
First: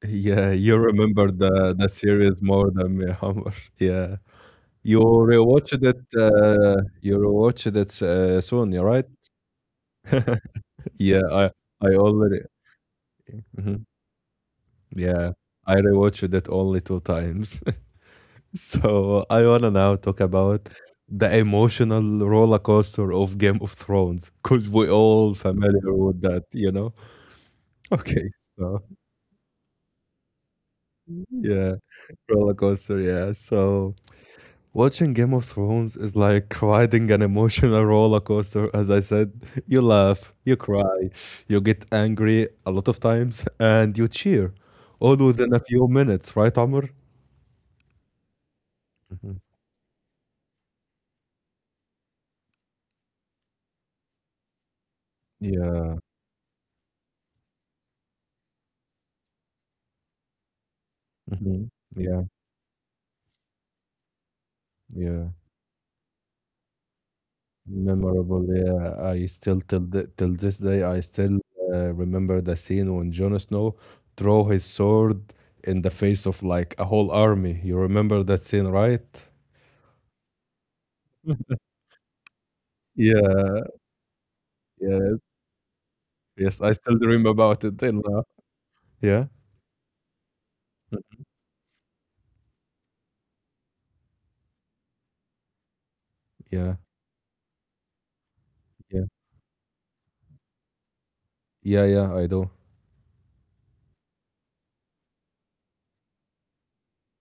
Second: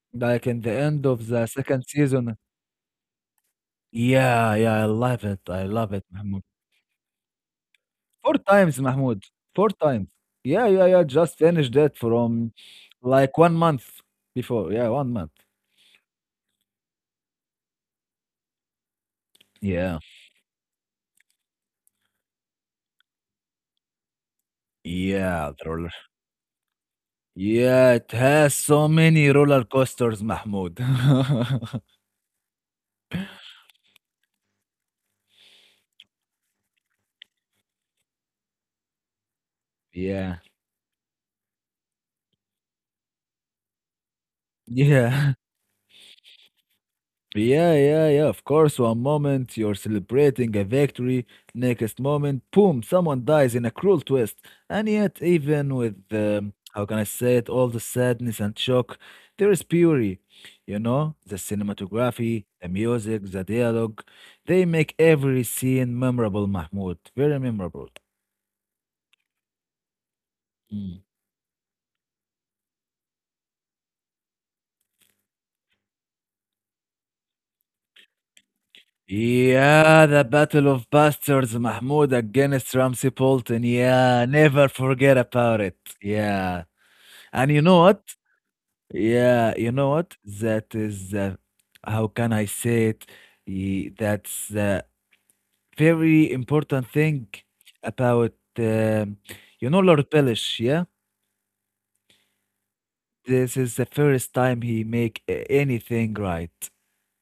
[SPEAKER 2] like
[SPEAKER 1] yeah,
[SPEAKER 2] in the
[SPEAKER 1] you
[SPEAKER 2] end of
[SPEAKER 1] remember
[SPEAKER 2] the
[SPEAKER 1] the
[SPEAKER 2] second
[SPEAKER 1] that
[SPEAKER 2] season.
[SPEAKER 1] series more than me, Omar. Yeah.
[SPEAKER 2] Yeah, yeah, I love it. I love it, Mahmoud.
[SPEAKER 1] You rewatched it
[SPEAKER 2] Four
[SPEAKER 1] soon,
[SPEAKER 2] times,
[SPEAKER 1] yeah, right?
[SPEAKER 2] Mahmoud. Four times. Yeah, yeah, yeah.
[SPEAKER 1] Yeah,
[SPEAKER 2] Just
[SPEAKER 1] I
[SPEAKER 2] finished
[SPEAKER 1] I
[SPEAKER 2] it
[SPEAKER 1] already.
[SPEAKER 2] from like one month
[SPEAKER 1] Mhm.
[SPEAKER 2] before. Yeah, one month.
[SPEAKER 1] Yeah, I rewatched it only 2 times. So I wanna now
[SPEAKER 2] Yeah.
[SPEAKER 1] talk about the emotional roller coaster of Game of Thrones, because 'cause we're all
[SPEAKER 2] Yeah, the roller.
[SPEAKER 1] familiar with that, you know?
[SPEAKER 2] Yeah, it
[SPEAKER 1] Okay,
[SPEAKER 2] has
[SPEAKER 1] so
[SPEAKER 2] so many roller coasters, Mahmoud.
[SPEAKER 1] yeah, roller coaster, yeah. So watching Game of Thrones is like riding an emotional roller coaster, as I said. You laugh,
[SPEAKER 2] Yeah.
[SPEAKER 1] you cry, you get angry a lot of times, and you cheer all
[SPEAKER 2] Yeah.
[SPEAKER 1] within a few minutes, right, Amr?
[SPEAKER 2] Yeah, yeah, yeah. Of course, one
[SPEAKER 1] Mhm.
[SPEAKER 2] moment you're celebrating a victory, next moment, boom, someone dies in a cruel twist. And yet, even
[SPEAKER 1] Yeah.
[SPEAKER 2] with how can I say it, all the sadness and shock, there is beauty. You know, the
[SPEAKER 1] Mhm. Yeah,
[SPEAKER 2] cinematography, the music, the dialogue, they make
[SPEAKER 1] yeah.
[SPEAKER 2] every scene memorable, Mahmoud. Very memorable.
[SPEAKER 1] Memorable. Yeah, I still till this day I
[SPEAKER 2] Mm.
[SPEAKER 1] still remember the scene when Jon Snow throw his sword in the face of like a whole army. You remember that scene, right?
[SPEAKER 2] Yeah, the Battle of Bastards, Mahmoud, against Ramsey Bolton.
[SPEAKER 1] Yeah,
[SPEAKER 2] Yeah, never forget
[SPEAKER 1] yes,
[SPEAKER 2] about it.
[SPEAKER 1] yes.
[SPEAKER 2] Yeah.
[SPEAKER 1] I still dream
[SPEAKER 2] And you
[SPEAKER 1] about it
[SPEAKER 2] know
[SPEAKER 1] till
[SPEAKER 2] what?
[SPEAKER 1] now. Yeah,
[SPEAKER 2] Yeah, you know what? How can I say it? That's the very
[SPEAKER 1] yeah,
[SPEAKER 2] important thing about,
[SPEAKER 1] yeah,
[SPEAKER 2] you know, Lord Polish, yeah?
[SPEAKER 1] yeah, yeah. I do.
[SPEAKER 2] This is the first time he make anything right.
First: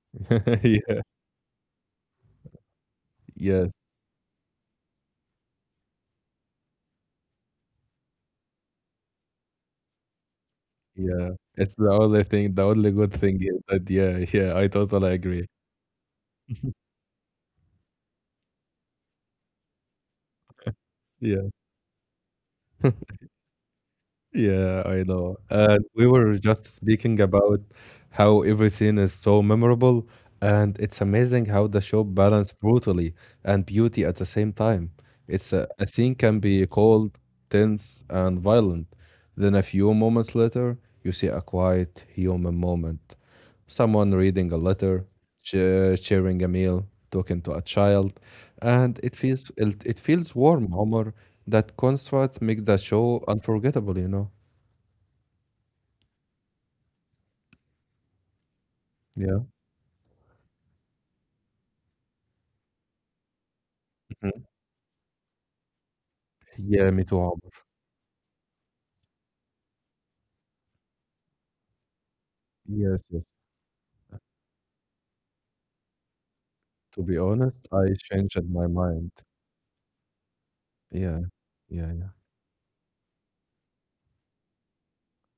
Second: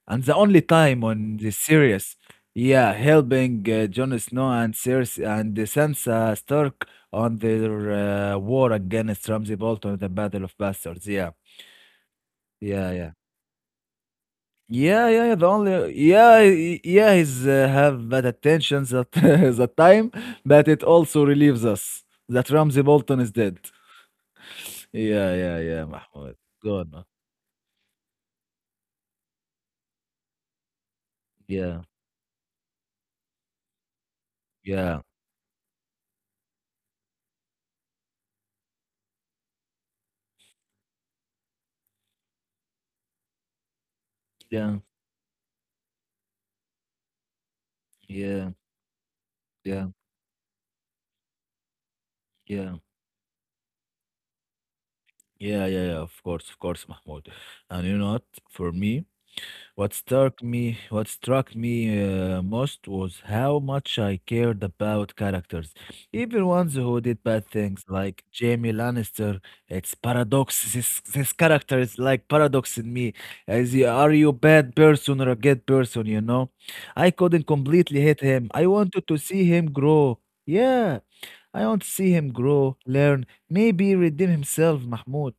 [SPEAKER 2] And the only
[SPEAKER 1] Yeah,
[SPEAKER 2] time on the series, yeah, helping
[SPEAKER 1] yes,
[SPEAKER 2] Jon Snow and Cersei and Sansa Stark on their war against Ramsay Bolton at the Battle of Bastards. Yeah,
[SPEAKER 1] yeah. It's the only thing, the
[SPEAKER 2] yeah,
[SPEAKER 1] only
[SPEAKER 2] yeah.
[SPEAKER 1] good thing is that yeah, yeah. I
[SPEAKER 2] Yeah,
[SPEAKER 1] totally
[SPEAKER 2] yeah, yeah. The
[SPEAKER 1] agree.
[SPEAKER 2] only yeah, yeah, he's have bad attention at that time, but it also
[SPEAKER 1] Yeah.
[SPEAKER 2] relieves us that Ramsey Bolton is dead.
[SPEAKER 1] Yeah, I
[SPEAKER 2] Yeah,
[SPEAKER 1] know.
[SPEAKER 2] yeah, yeah,
[SPEAKER 1] And we
[SPEAKER 2] Mahmoud.
[SPEAKER 1] were just
[SPEAKER 2] Good man.
[SPEAKER 1] speaking about how everything is so memorable, and it's amazing how
[SPEAKER 2] Yeah,
[SPEAKER 1] the show balanced brutally and beauty at the same time.
[SPEAKER 2] yeah,
[SPEAKER 1] It's a scene can be cold, tense, and violent. Then a few moments later, you see a quiet human moment. Someone reading a
[SPEAKER 2] yeah,
[SPEAKER 1] letter, sharing a meal, talking to a child,
[SPEAKER 2] yeah,
[SPEAKER 1] and it feels it,
[SPEAKER 2] yeah,
[SPEAKER 1] it feels warm, Omar. That contrast makes
[SPEAKER 2] yeah,
[SPEAKER 1] the show unforgettable.
[SPEAKER 2] yeah, yeah, yeah. Of course, Mahmoud. And you know what? For me,
[SPEAKER 1] Yeah.
[SPEAKER 2] What struck me most was how much I
[SPEAKER 1] Mhm.
[SPEAKER 2] cared about characters, even ones
[SPEAKER 1] Yeah,
[SPEAKER 2] who
[SPEAKER 1] me
[SPEAKER 2] did
[SPEAKER 1] too,
[SPEAKER 2] bad
[SPEAKER 1] Amr.
[SPEAKER 2] things, like Jamie Lannister. It's paradox. This character is like paradox in
[SPEAKER 1] Yes,
[SPEAKER 2] me.
[SPEAKER 1] yes.
[SPEAKER 2] As you, are you a bad person or a good person? You know,
[SPEAKER 1] To
[SPEAKER 2] I
[SPEAKER 1] be
[SPEAKER 2] couldn't
[SPEAKER 1] honest, I
[SPEAKER 2] completely hate him.
[SPEAKER 1] changed
[SPEAKER 2] I
[SPEAKER 1] my
[SPEAKER 2] wanted
[SPEAKER 1] mind.
[SPEAKER 2] to see him grow. Yeah,
[SPEAKER 1] Yeah,
[SPEAKER 2] I want to
[SPEAKER 1] yeah, yeah.
[SPEAKER 2] see him grow, learn, maybe redeem himself, Mahmoud.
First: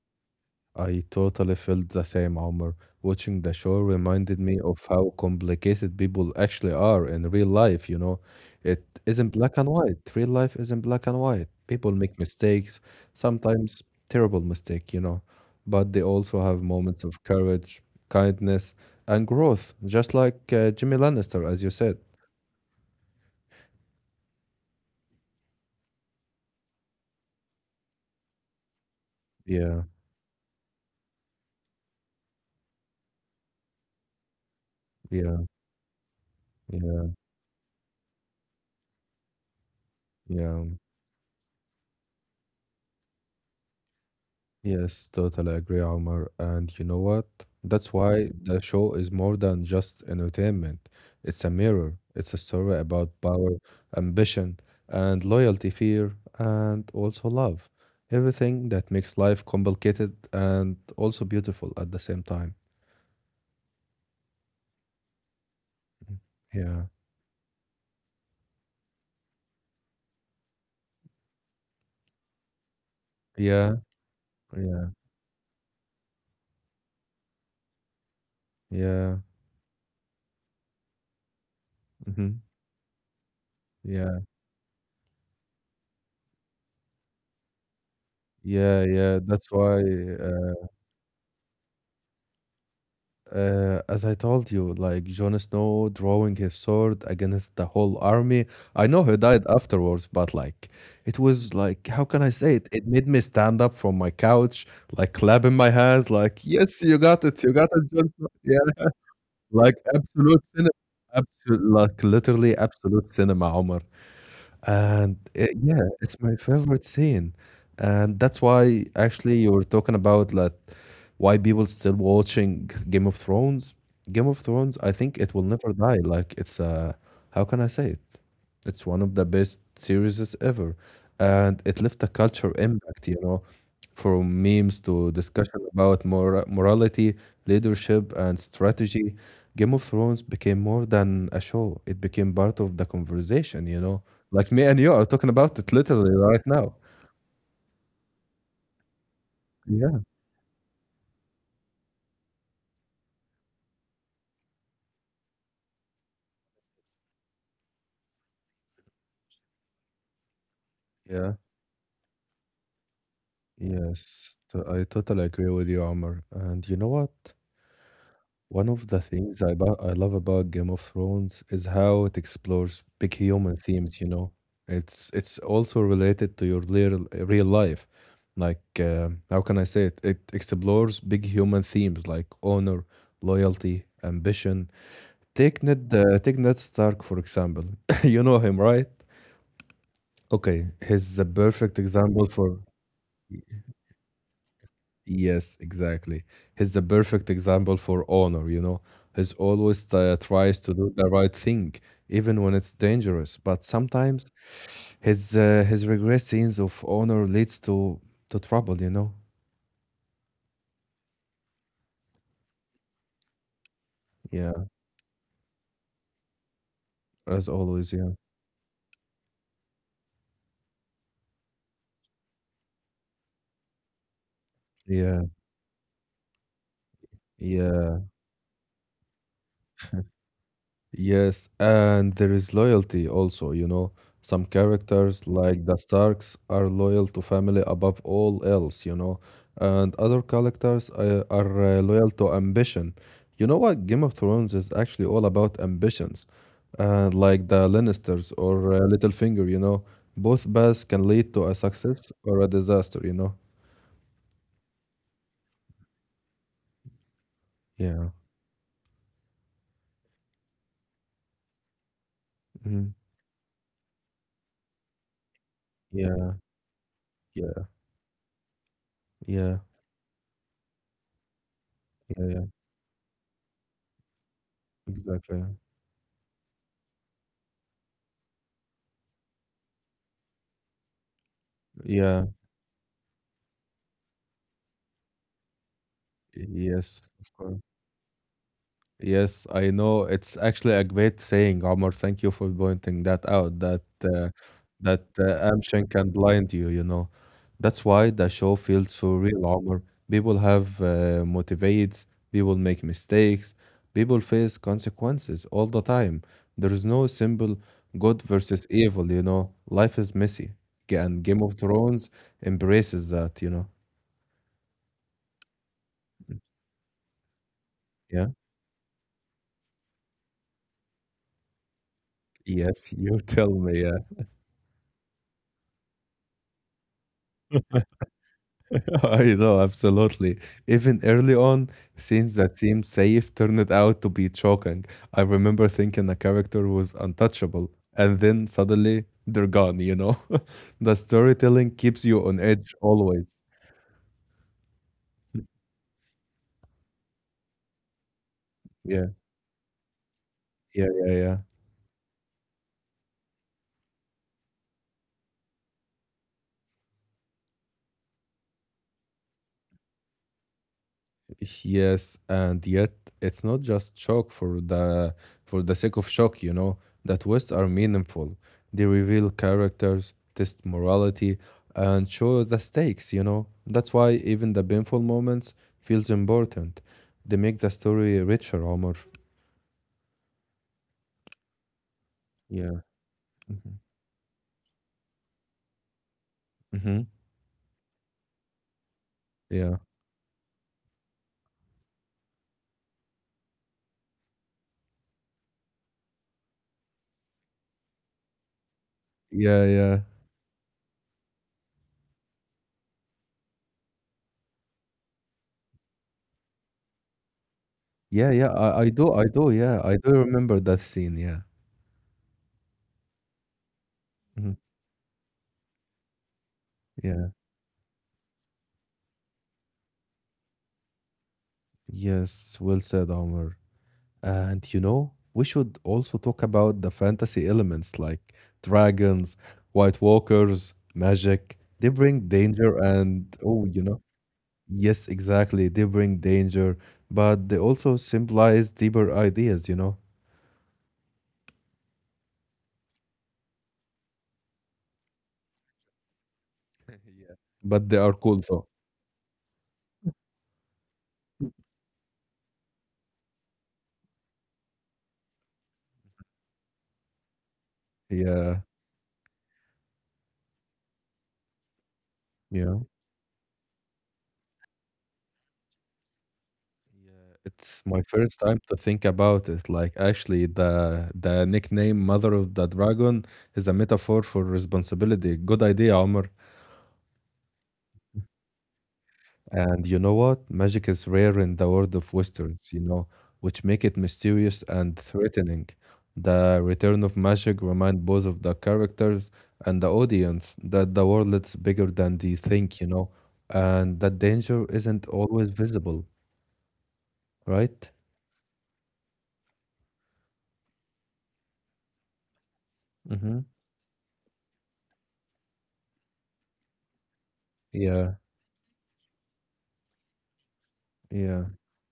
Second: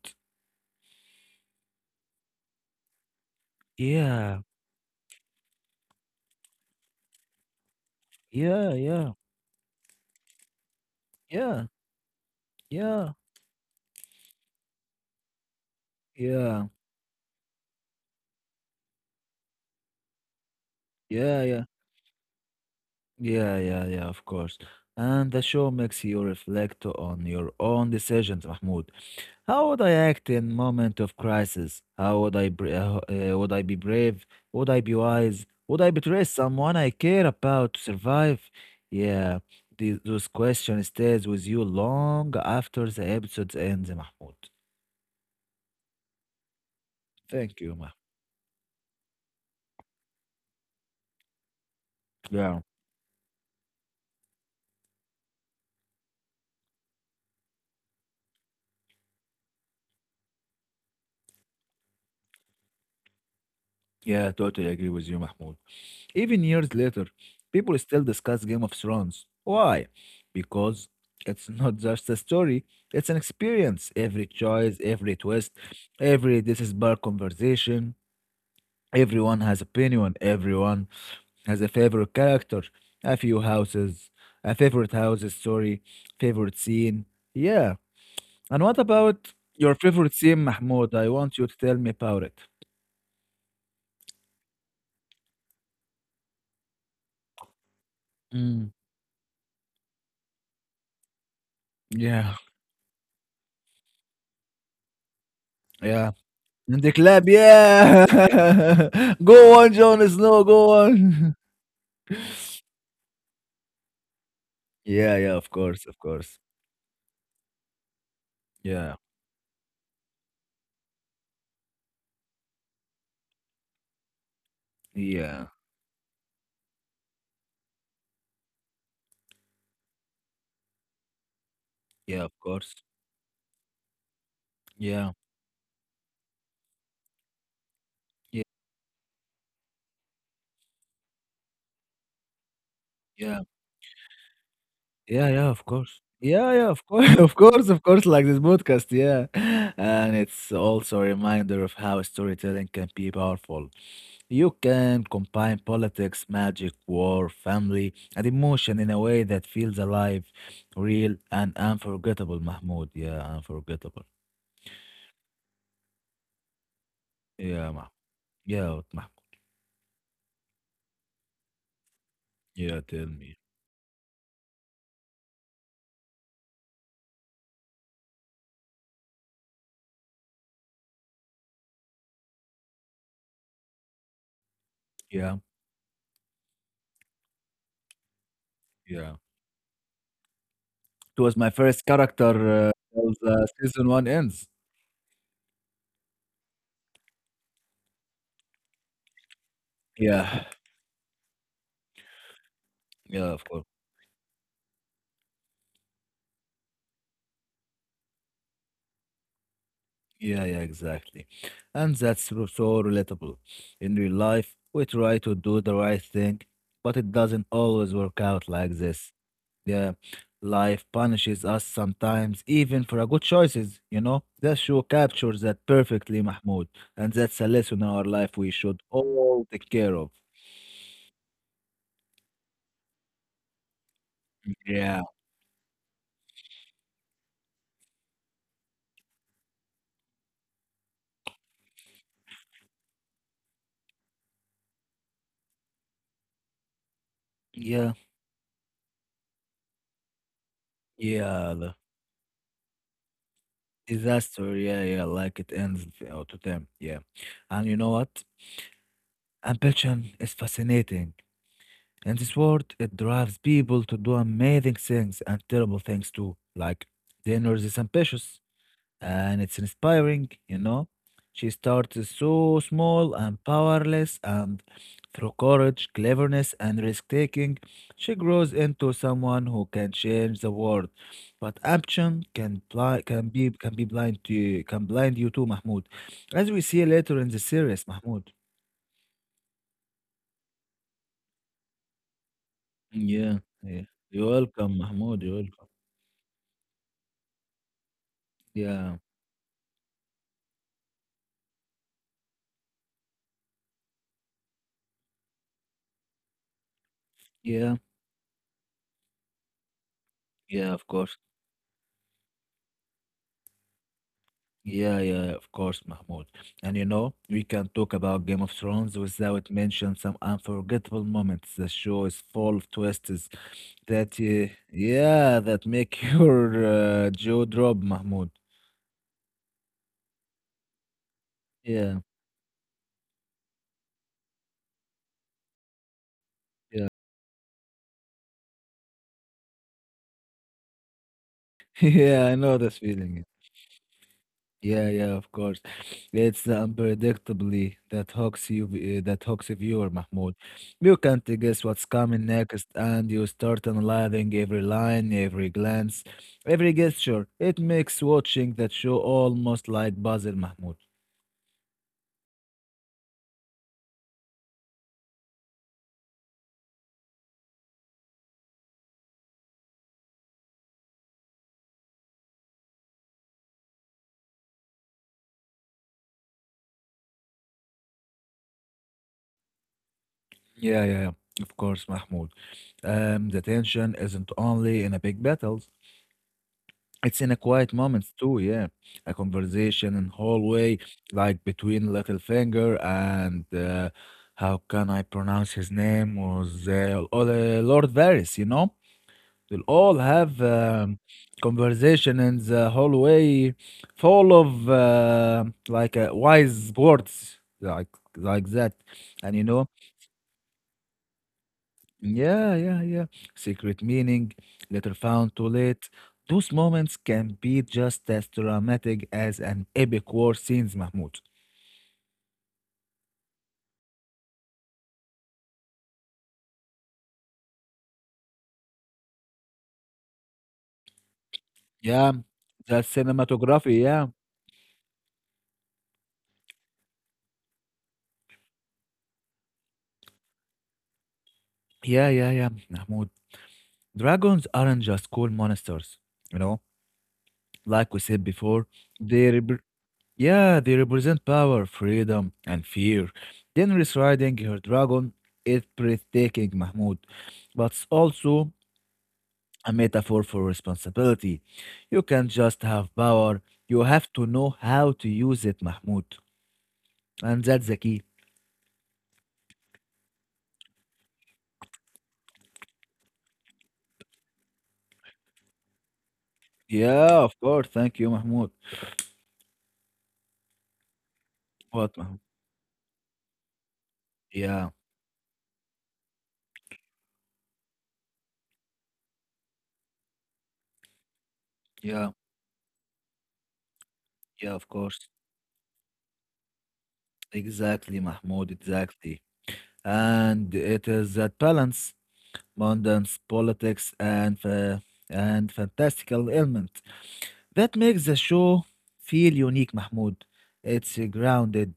[SPEAKER 1] I totally felt the same, Amr. Watching the show reminded
[SPEAKER 2] Yeah,
[SPEAKER 1] me of how complicated people actually are in real life.
[SPEAKER 2] yeah,
[SPEAKER 1] It
[SPEAKER 2] yeah,
[SPEAKER 1] isn't black and white. Real life isn't black and white.
[SPEAKER 2] yeah,
[SPEAKER 1] People make mistakes,
[SPEAKER 2] yeah,
[SPEAKER 1] sometimes terrible mistake. But they also have
[SPEAKER 2] yeah.
[SPEAKER 1] moments of courage, kindness, and growth, just like Jimmy
[SPEAKER 2] Yeah,
[SPEAKER 1] Lannister,
[SPEAKER 2] yeah,
[SPEAKER 1] as you said.
[SPEAKER 2] yeah, yeah, yeah, of course. And the show makes you reflect on your own decisions, Mahmoud. How would
[SPEAKER 1] Yeah,
[SPEAKER 2] I act in moment of crisis? How would I br would I be brave? Would I be
[SPEAKER 1] yeah,
[SPEAKER 2] wise? Would I betray someone
[SPEAKER 1] yeah.
[SPEAKER 2] I care about to survive? Yeah,
[SPEAKER 1] Yeah,
[SPEAKER 2] those questions stays with you long after the episode ends, Mahmoud.
[SPEAKER 1] yes, totally agree, Omar. And you know what? That's
[SPEAKER 2] Thank you,
[SPEAKER 1] why
[SPEAKER 2] Mahmoud.
[SPEAKER 1] the show is more than just entertainment. It's a mirror. It's a story
[SPEAKER 2] Yeah,
[SPEAKER 1] about power, ambition, and loyalty, fear, and also love. Everything that makes life complicated and also beautiful at the same time.
[SPEAKER 2] yeah, totally agree with you, Mahmoud.
[SPEAKER 1] Mhm.
[SPEAKER 2] Even
[SPEAKER 1] Yeah,
[SPEAKER 2] years later, people still discuss Game of Thrones. Why? Because it's not just a story, it's an
[SPEAKER 1] yeah,
[SPEAKER 2] experience. Every choice,
[SPEAKER 1] yeah,
[SPEAKER 2] every twist, every this is bar conversation.
[SPEAKER 1] yeah.
[SPEAKER 2] Everyone has opinion, everyone has a favorite
[SPEAKER 1] Hmm.
[SPEAKER 2] character, a few houses,
[SPEAKER 1] Yeah,
[SPEAKER 2] a favorite house's story, favorite scene. Yeah. And what
[SPEAKER 1] yeah, yeah.
[SPEAKER 2] about
[SPEAKER 1] That's
[SPEAKER 2] your
[SPEAKER 1] why.
[SPEAKER 2] favorite scene,
[SPEAKER 1] uh,
[SPEAKER 2] Mahmoud? I want you to tell me about it.
[SPEAKER 1] As I told you, like Jon Snow drawing his sword against the whole army.
[SPEAKER 2] Mm,
[SPEAKER 1] I know he died afterwards, but like it was like, how can I
[SPEAKER 2] yeah.
[SPEAKER 1] say it? It made me stand up from my couch, like clapping my hands,
[SPEAKER 2] Yeah.
[SPEAKER 1] like, yes,
[SPEAKER 2] And they clap,
[SPEAKER 1] you got it,
[SPEAKER 2] yeah.
[SPEAKER 1] Jon Snow. Yeah,
[SPEAKER 2] Go on,
[SPEAKER 1] like
[SPEAKER 2] Jon
[SPEAKER 1] absolute
[SPEAKER 2] Snow,
[SPEAKER 1] cinema,
[SPEAKER 2] go on.
[SPEAKER 1] absolute, like literally absolute cinema, Omar. And
[SPEAKER 2] Yeah, yeah, of
[SPEAKER 1] yeah,
[SPEAKER 2] course, of
[SPEAKER 1] it's my
[SPEAKER 2] course.
[SPEAKER 1] favorite scene. And that's why
[SPEAKER 2] Yeah,
[SPEAKER 1] actually you were talking about like why people still watching Game of Thrones. Game of Thrones, I think it will
[SPEAKER 2] yeah,
[SPEAKER 1] never die. Like it's a how can I say it? It's one of the best series ever. And it left a
[SPEAKER 2] yeah, of
[SPEAKER 1] culture
[SPEAKER 2] course.
[SPEAKER 1] impact, from memes to
[SPEAKER 2] Yeah,
[SPEAKER 1] discussion about morality, leadership, and
[SPEAKER 2] yeah,
[SPEAKER 1] strategy. Game of Thrones became more than a show, it became part of the
[SPEAKER 2] yeah,
[SPEAKER 1] conversation. Like me and you are talking
[SPEAKER 2] yeah, yeah,
[SPEAKER 1] about
[SPEAKER 2] of
[SPEAKER 1] it
[SPEAKER 2] course.
[SPEAKER 1] literally right
[SPEAKER 2] Yeah, yeah,
[SPEAKER 1] now.
[SPEAKER 2] of course, of course, like this podcast, yeah.
[SPEAKER 1] Yeah.
[SPEAKER 2] And it's also a reminder of how storytelling can be powerful. You can combine politics, magic, war, family, and emotion in a way that feels alive, real,
[SPEAKER 1] Yeah.
[SPEAKER 2] and unforgettable, Mahmoud. Yeah, unforgettable.
[SPEAKER 1] Yes. I totally agree with you, Amr. And you know what?
[SPEAKER 2] Yeah, Mahmoud.
[SPEAKER 1] One
[SPEAKER 2] Yeah,
[SPEAKER 1] of the
[SPEAKER 2] Mahmoud.
[SPEAKER 1] things I love about Game of Thrones is how it explores
[SPEAKER 2] Yeah, tell
[SPEAKER 1] big
[SPEAKER 2] me.
[SPEAKER 1] human themes. It's also related to your real, real life. Like, how can I say it? It explores big human themes like honor, loyalty, ambition.
[SPEAKER 2] Yeah,
[SPEAKER 1] Take Ned Stark, for example. You know him, right?
[SPEAKER 2] yeah.
[SPEAKER 1] Okay, he's
[SPEAKER 2] It
[SPEAKER 1] a
[SPEAKER 2] was my
[SPEAKER 1] perfect
[SPEAKER 2] first
[SPEAKER 1] example for.
[SPEAKER 2] character till the season one ends.
[SPEAKER 1] Yes, exactly. He's the perfect example for honor. He's always
[SPEAKER 2] Yeah,
[SPEAKER 1] tries to do the right thing, even when it's
[SPEAKER 2] yeah,
[SPEAKER 1] dangerous.
[SPEAKER 2] of
[SPEAKER 1] But
[SPEAKER 2] course.
[SPEAKER 1] sometimes his regret scenes of honor leads to trouble.
[SPEAKER 2] Yeah, yeah, exactly. And that's so relatable. In real life,
[SPEAKER 1] Yeah,
[SPEAKER 2] we try to do the right thing, but it
[SPEAKER 1] as
[SPEAKER 2] doesn't
[SPEAKER 1] always.
[SPEAKER 2] always
[SPEAKER 1] Yeah,
[SPEAKER 2] work out like this. Yeah, life punishes us sometimes, even for our good choices, you know? That show
[SPEAKER 1] yeah,
[SPEAKER 2] captures that perfectly, Mahmoud. And that's a lesson in
[SPEAKER 1] yeah.
[SPEAKER 2] our life we should all take care of.
[SPEAKER 1] Yes, and there is loyalty also. Some
[SPEAKER 2] Yeah.
[SPEAKER 1] characters, like the Starks, are loyal to family above all else. And other characters are loyal to ambition. You know what? Game of Thrones is actually all about ambitions. And like the
[SPEAKER 2] Yeah,
[SPEAKER 1] Lannisters or Littlefinger, both paths can lead to a
[SPEAKER 2] yeah, the
[SPEAKER 1] success or a disaster.
[SPEAKER 2] disaster. Yeah, yeah, like it ends in auto time. Yeah, and you know
[SPEAKER 1] Yeah.
[SPEAKER 2] what? Ambition is fascinating. In this world,
[SPEAKER 1] Mhm.
[SPEAKER 2] it drives people to do amazing things and terrible things
[SPEAKER 1] Yeah.
[SPEAKER 2] too. Like the
[SPEAKER 1] Yeah.
[SPEAKER 2] energy is ambitious, and
[SPEAKER 1] Yeah.
[SPEAKER 2] it's inspiring, you know. She starts
[SPEAKER 1] Yeah. Yeah.
[SPEAKER 2] so small and powerless, and through
[SPEAKER 1] Exactly.
[SPEAKER 2] courage, cleverness, and risk taking, she grows into someone who can change the world. But
[SPEAKER 1] Yeah.
[SPEAKER 2] ambition can be blind to you, can blind you too, Mahmoud, as we see
[SPEAKER 1] Yes.
[SPEAKER 2] later
[SPEAKER 1] Of
[SPEAKER 2] in the
[SPEAKER 1] course.
[SPEAKER 2] series, Mahmoud.
[SPEAKER 1] Yes, I know. It's actually a great saying, Omar. Thank you for pointing that
[SPEAKER 2] Yeah,
[SPEAKER 1] out. That
[SPEAKER 2] yeah.
[SPEAKER 1] uh,
[SPEAKER 2] You're welcome,
[SPEAKER 1] that
[SPEAKER 2] Mahmoud. You're
[SPEAKER 1] uh,
[SPEAKER 2] welcome.
[SPEAKER 1] ambition can blind you. You know, that's why the show feels
[SPEAKER 2] Yeah,
[SPEAKER 1] so real, Omar. People have motivates. People make mistakes. People face consequences all the time. There is no simple
[SPEAKER 2] yeah,
[SPEAKER 1] good versus evil. You know, life is messy,
[SPEAKER 2] yeah. Of
[SPEAKER 1] And
[SPEAKER 2] course.
[SPEAKER 1] Game of Thrones embraces that.
[SPEAKER 2] Yeah, yeah, of course, Mahmoud. And you know, we can talk
[SPEAKER 1] Yeah.
[SPEAKER 2] about Game of Thrones without mentioning some unforgettable moments. The show is full of
[SPEAKER 1] Yes, you
[SPEAKER 2] twists
[SPEAKER 1] tell me. Yeah.
[SPEAKER 2] yeah, that make your jaw drop, Mahmoud.
[SPEAKER 1] I know, absolutely. Even early on,
[SPEAKER 2] Yeah,
[SPEAKER 1] scenes that seemed safe turned out to be shocking. I remember thinking a character
[SPEAKER 2] yeah,
[SPEAKER 1] was untouchable, and then suddenly they're gone, you know? The storytelling keeps you
[SPEAKER 2] yeah.
[SPEAKER 1] on
[SPEAKER 2] I know
[SPEAKER 1] edge
[SPEAKER 2] this feeling.
[SPEAKER 1] always.
[SPEAKER 2] Yeah, yeah, of course. It's the unpredictably that hooks you,
[SPEAKER 1] Yeah,
[SPEAKER 2] that hooks a viewer, Mahmoud.
[SPEAKER 1] yeah,
[SPEAKER 2] You
[SPEAKER 1] yeah,
[SPEAKER 2] can't
[SPEAKER 1] yeah.
[SPEAKER 2] guess what's coming next, and you start analyzing every line, every glance, every gesture. It makes watching that show almost like puzzle, Mahmoud.
[SPEAKER 1] Yes, and yet it's not just shock for the sake of shock. The twists are meaningful. They reveal characters, test morality, and show the stakes. That's why even the painful moments feels important. They make the story richer, Omar.
[SPEAKER 2] Yeah, yeah, yeah, of course, Mahmoud.
[SPEAKER 1] Yeah.
[SPEAKER 2] The
[SPEAKER 1] Mm-hmm.
[SPEAKER 2] tension isn't only in a big battles.
[SPEAKER 1] Hmm.
[SPEAKER 2] It's in a quiet moments too, yeah. A
[SPEAKER 1] Yeah.
[SPEAKER 2] conversation in hallway, like between little finger and how can I pronounce his name was Lord Varys, you know? They'll
[SPEAKER 1] Yeah, yeah.
[SPEAKER 2] all have conversation in the hallway, full of wise words,
[SPEAKER 1] Yeah, yeah.
[SPEAKER 2] like
[SPEAKER 1] I,
[SPEAKER 2] that,
[SPEAKER 1] I do I
[SPEAKER 2] and you
[SPEAKER 1] do,
[SPEAKER 2] know.
[SPEAKER 1] yeah. I do remember that scene, yeah.
[SPEAKER 2] Yeah, yeah, yeah. Secret meaning,
[SPEAKER 1] Mhm.
[SPEAKER 2] later found too late. Those moments
[SPEAKER 1] Yeah.
[SPEAKER 2] can be just as dramatic as an epic war scenes, Mahmoud.
[SPEAKER 1] Yes, well said, Omar. And you know, we should also talk about the fantasy elements like dragons, white walkers, magic. They
[SPEAKER 2] Yeah,
[SPEAKER 1] bring danger
[SPEAKER 2] the
[SPEAKER 1] and oh,
[SPEAKER 2] cinematography, yeah.
[SPEAKER 1] yes, exactly. They bring danger, but they also symbolize deeper ideas.
[SPEAKER 2] Yeah, yeah, yeah, Mahmoud. Dragons aren't just cool monsters, you know.
[SPEAKER 1] Yeah. But they
[SPEAKER 2] Like we
[SPEAKER 1] are
[SPEAKER 2] said
[SPEAKER 1] cool though.
[SPEAKER 2] before, they repre- yeah, they represent power, freedom, and fear. Then riding her dragon is breathtaking, Mahmoud, but it's also
[SPEAKER 1] Yeah,
[SPEAKER 2] a metaphor for responsibility. You can't just
[SPEAKER 1] you know.
[SPEAKER 2] have power, you have to know how to use it, Mahmoud.
[SPEAKER 1] Yeah.
[SPEAKER 2] And that's the
[SPEAKER 1] It's my
[SPEAKER 2] key.
[SPEAKER 1] first time to think about it. Like actually the nickname Mother of the Dragon is a metaphor for responsibility. Good idea, Omar.
[SPEAKER 2] Yeah, of course. Thank you, Mahmoud.
[SPEAKER 1] And you know what? Magic is rare in the world
[SPEAKER 2] What,
[SPEAKER 1] of
[SPEAKER 2] Mahmoud?
[SPEAKER 1] westerns, which make it mysterious
[SPEAKER 2] Yeah,
[SPEAKER 1] and threatening. The return of magic remind both of the characters and the audience that the world is bigger than
[SPEAKER 2] yeah,
[SPEAKER 1] they think, and that
[SPEAKER 2] yeah,
[SPEAKER 1] danger
[SPEAKER 2] of
[SPEAKER 1] isn't
[SPEAKER 2] course.
[SPEAKER 1] always visible, right?
[SPEAKER 2] Exactly, Mahmoud, exactly. And it is that balance, mundane
[SPEAKER 1] Mm-hmm.
[SPEAKER 2] politics and and fantastical element. That
[SPEAKER 1] Yeah,
[SPEAKER 2] makes the show feel unique, Mahmoud. It's
[SPEAKER 1] yeah.
[SPEAKER 2] grounded,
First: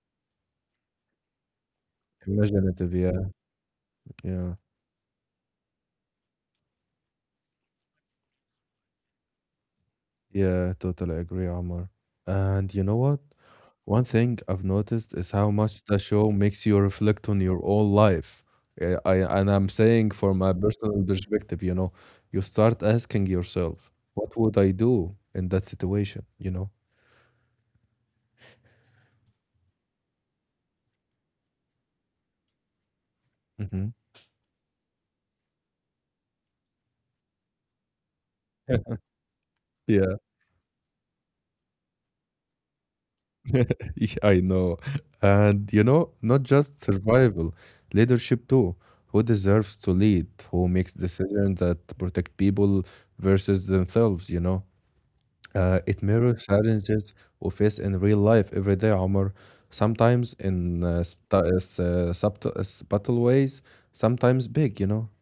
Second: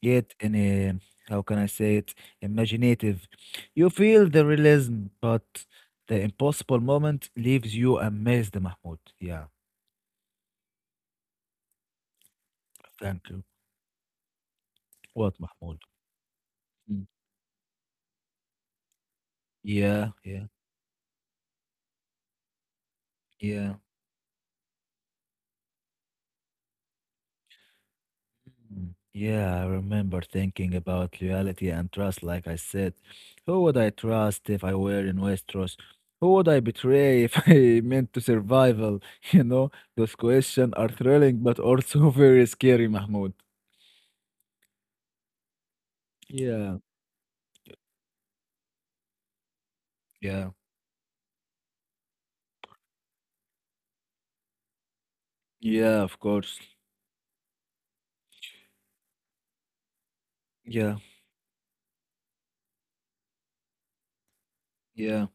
[SPEAKER 2] yet in a, how can I say it,
[SPEAKER 1] Imaginative,
[SPEAKER 2] imaginative.
[SPEAKER 1] yeah,
[SPEAKER 2] You
[SPEAKER 1] yeah.
[SPEAKER 2] feel the realism, but the impossible moment leaves you amazed, Mahmoud. Yeah,
[SPEAKER 1] Yeah, totally agree, Omar. And you know what?
[SPEAKER 2] thank you.
[SPEAKER 1] One thing I've noticed is how
[SPEAKER 2] What,
[SPEAKER 1] much
[SPEAKER 2] Mahmoud?
[SPEAKER 1] the show makes you
[SPEAKER 2] Mm.
[SPEAKER 1] reflect on your own life. I and I'm saying
[SPEAKER 2] Yeah,
[SPEAKER 1] from my
[SPEAKER 2] yeah,
[SPEAKER 1] personal perspective, you start asking
[SPEAKER 2] yeah.
[SPEAKER 1] yourself, what would I do in that situation? You know?
[SPEAKER 2] Mm. Yeah, I remember thinking about loyalty and trust, like I said. Who would I
[SPEAKER 1] Hmm.
[SPEAKER 2] trust if I were in Westeros? Who would I betray if I meant to survival? You know, those
[SPEAKER 1] Yeah.
[SPEAKER 2] questions are thrilling but also very scary, Mahmoud.
[SPEAKER 1] Yeah, I know. And you know, not
[SPEAKER 2] Yeah,
[SPEAKER 1] just survival, leadership too. Who deserves to lead?
[SPEAKER 2] yeah,
[SPEAKER 1] Who makes decisions that protect people versus themselves, you know?
[SPEAKER 2] yeah,
[SPEAKER 1] It
[SPEAKER 2] of
[SPEAKER 1] mirrors
[SPEAKER 2] course.
[SPEAKER 1] challenges we face in real life every day, Omar. Sometimes in
[SPEAKER 2] Yeah,
[SPEAKER 1] subtle ways, sometimes big, you know?
[SPEAKER 2] yeah,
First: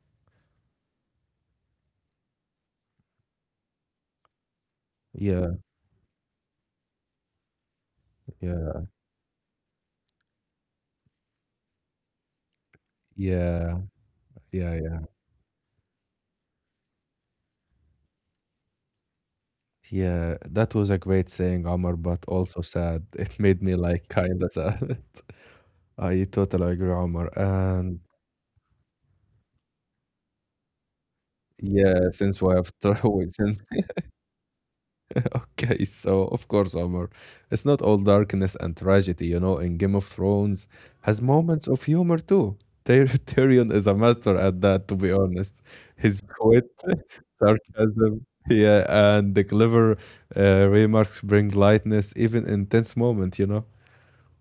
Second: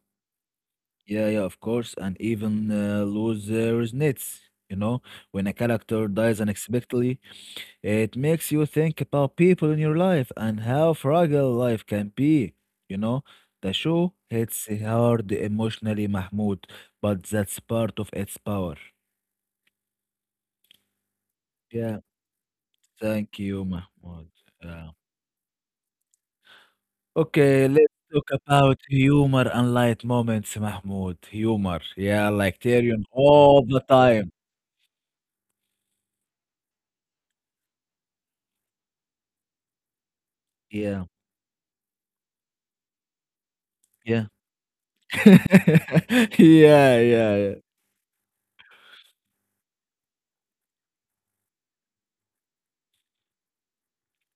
[SPEAKER 2] yeah, yeah, of course. And even lose resonates, you know, when a
[SPEAKER 1] Yeah,
[SPEAKER 2] character dies unexpectedly. It makes you
[SPEAKER 1] yeah,
[SPEAKER 2] think about people in your life and how fragile life can be. You know, the
[SPEAKER 1] yeah,
[SPEAKER 2] show hits
[SPEAKER 1] yeah, yeah.
[SPEAKER 2] hard emotionally, Mahmoud, but that's part of its power.
[SPEAKER 1] Yeah, that was a great saying, Omar,
[SPEAKER 2] Yeah,
[SPEAKER 1] but also sad. It
[SPEAKER 2] thank
[SPEAKER 1] made
[SPEAKER 2] you,
[SPEAKER 1] me like
[SPEAKER 2] Mahmoud.
[SPEAKER 1] kinda
[SPEAKER 2] Yeah.
[SPEAKER 1] sad. I totally agree, Omar.
[SPEAKER 2] Okay,
[SPEAKER 1] And
[SPEAKER 2] let's talk about humor and light moments, Mahmoud. Humor,
[SPEAKER 1] yeah,
[SPEAKER 2] yeah,
[SPEAKER 1] since we
[SPEAKER 2] like
[SPEAKER 1] have
[SPEAKER 2] Tyrion
[SPEAKER 1] to, since
[SPEAKER 2] all the time.
[SPEAKER 1] Okay, so of course, Omar, it's not all darkness and tragedy, in Game of Thrones
[SPEAKER 2] Yeah,
[SPEAKER 1] has moments of humor too. Tyrion is a
[SPEAKER 2] yeah,
[SPEAKER 1] master at that, to be honest. His
[SPEAKER 2] yeah,
[SPEAKER 1] wit,
[SPEAKER 2] yeah, yeah.
[SPEAKER 1] sarcasm, yeah, and the clever remarks bring lightness even in tense moment.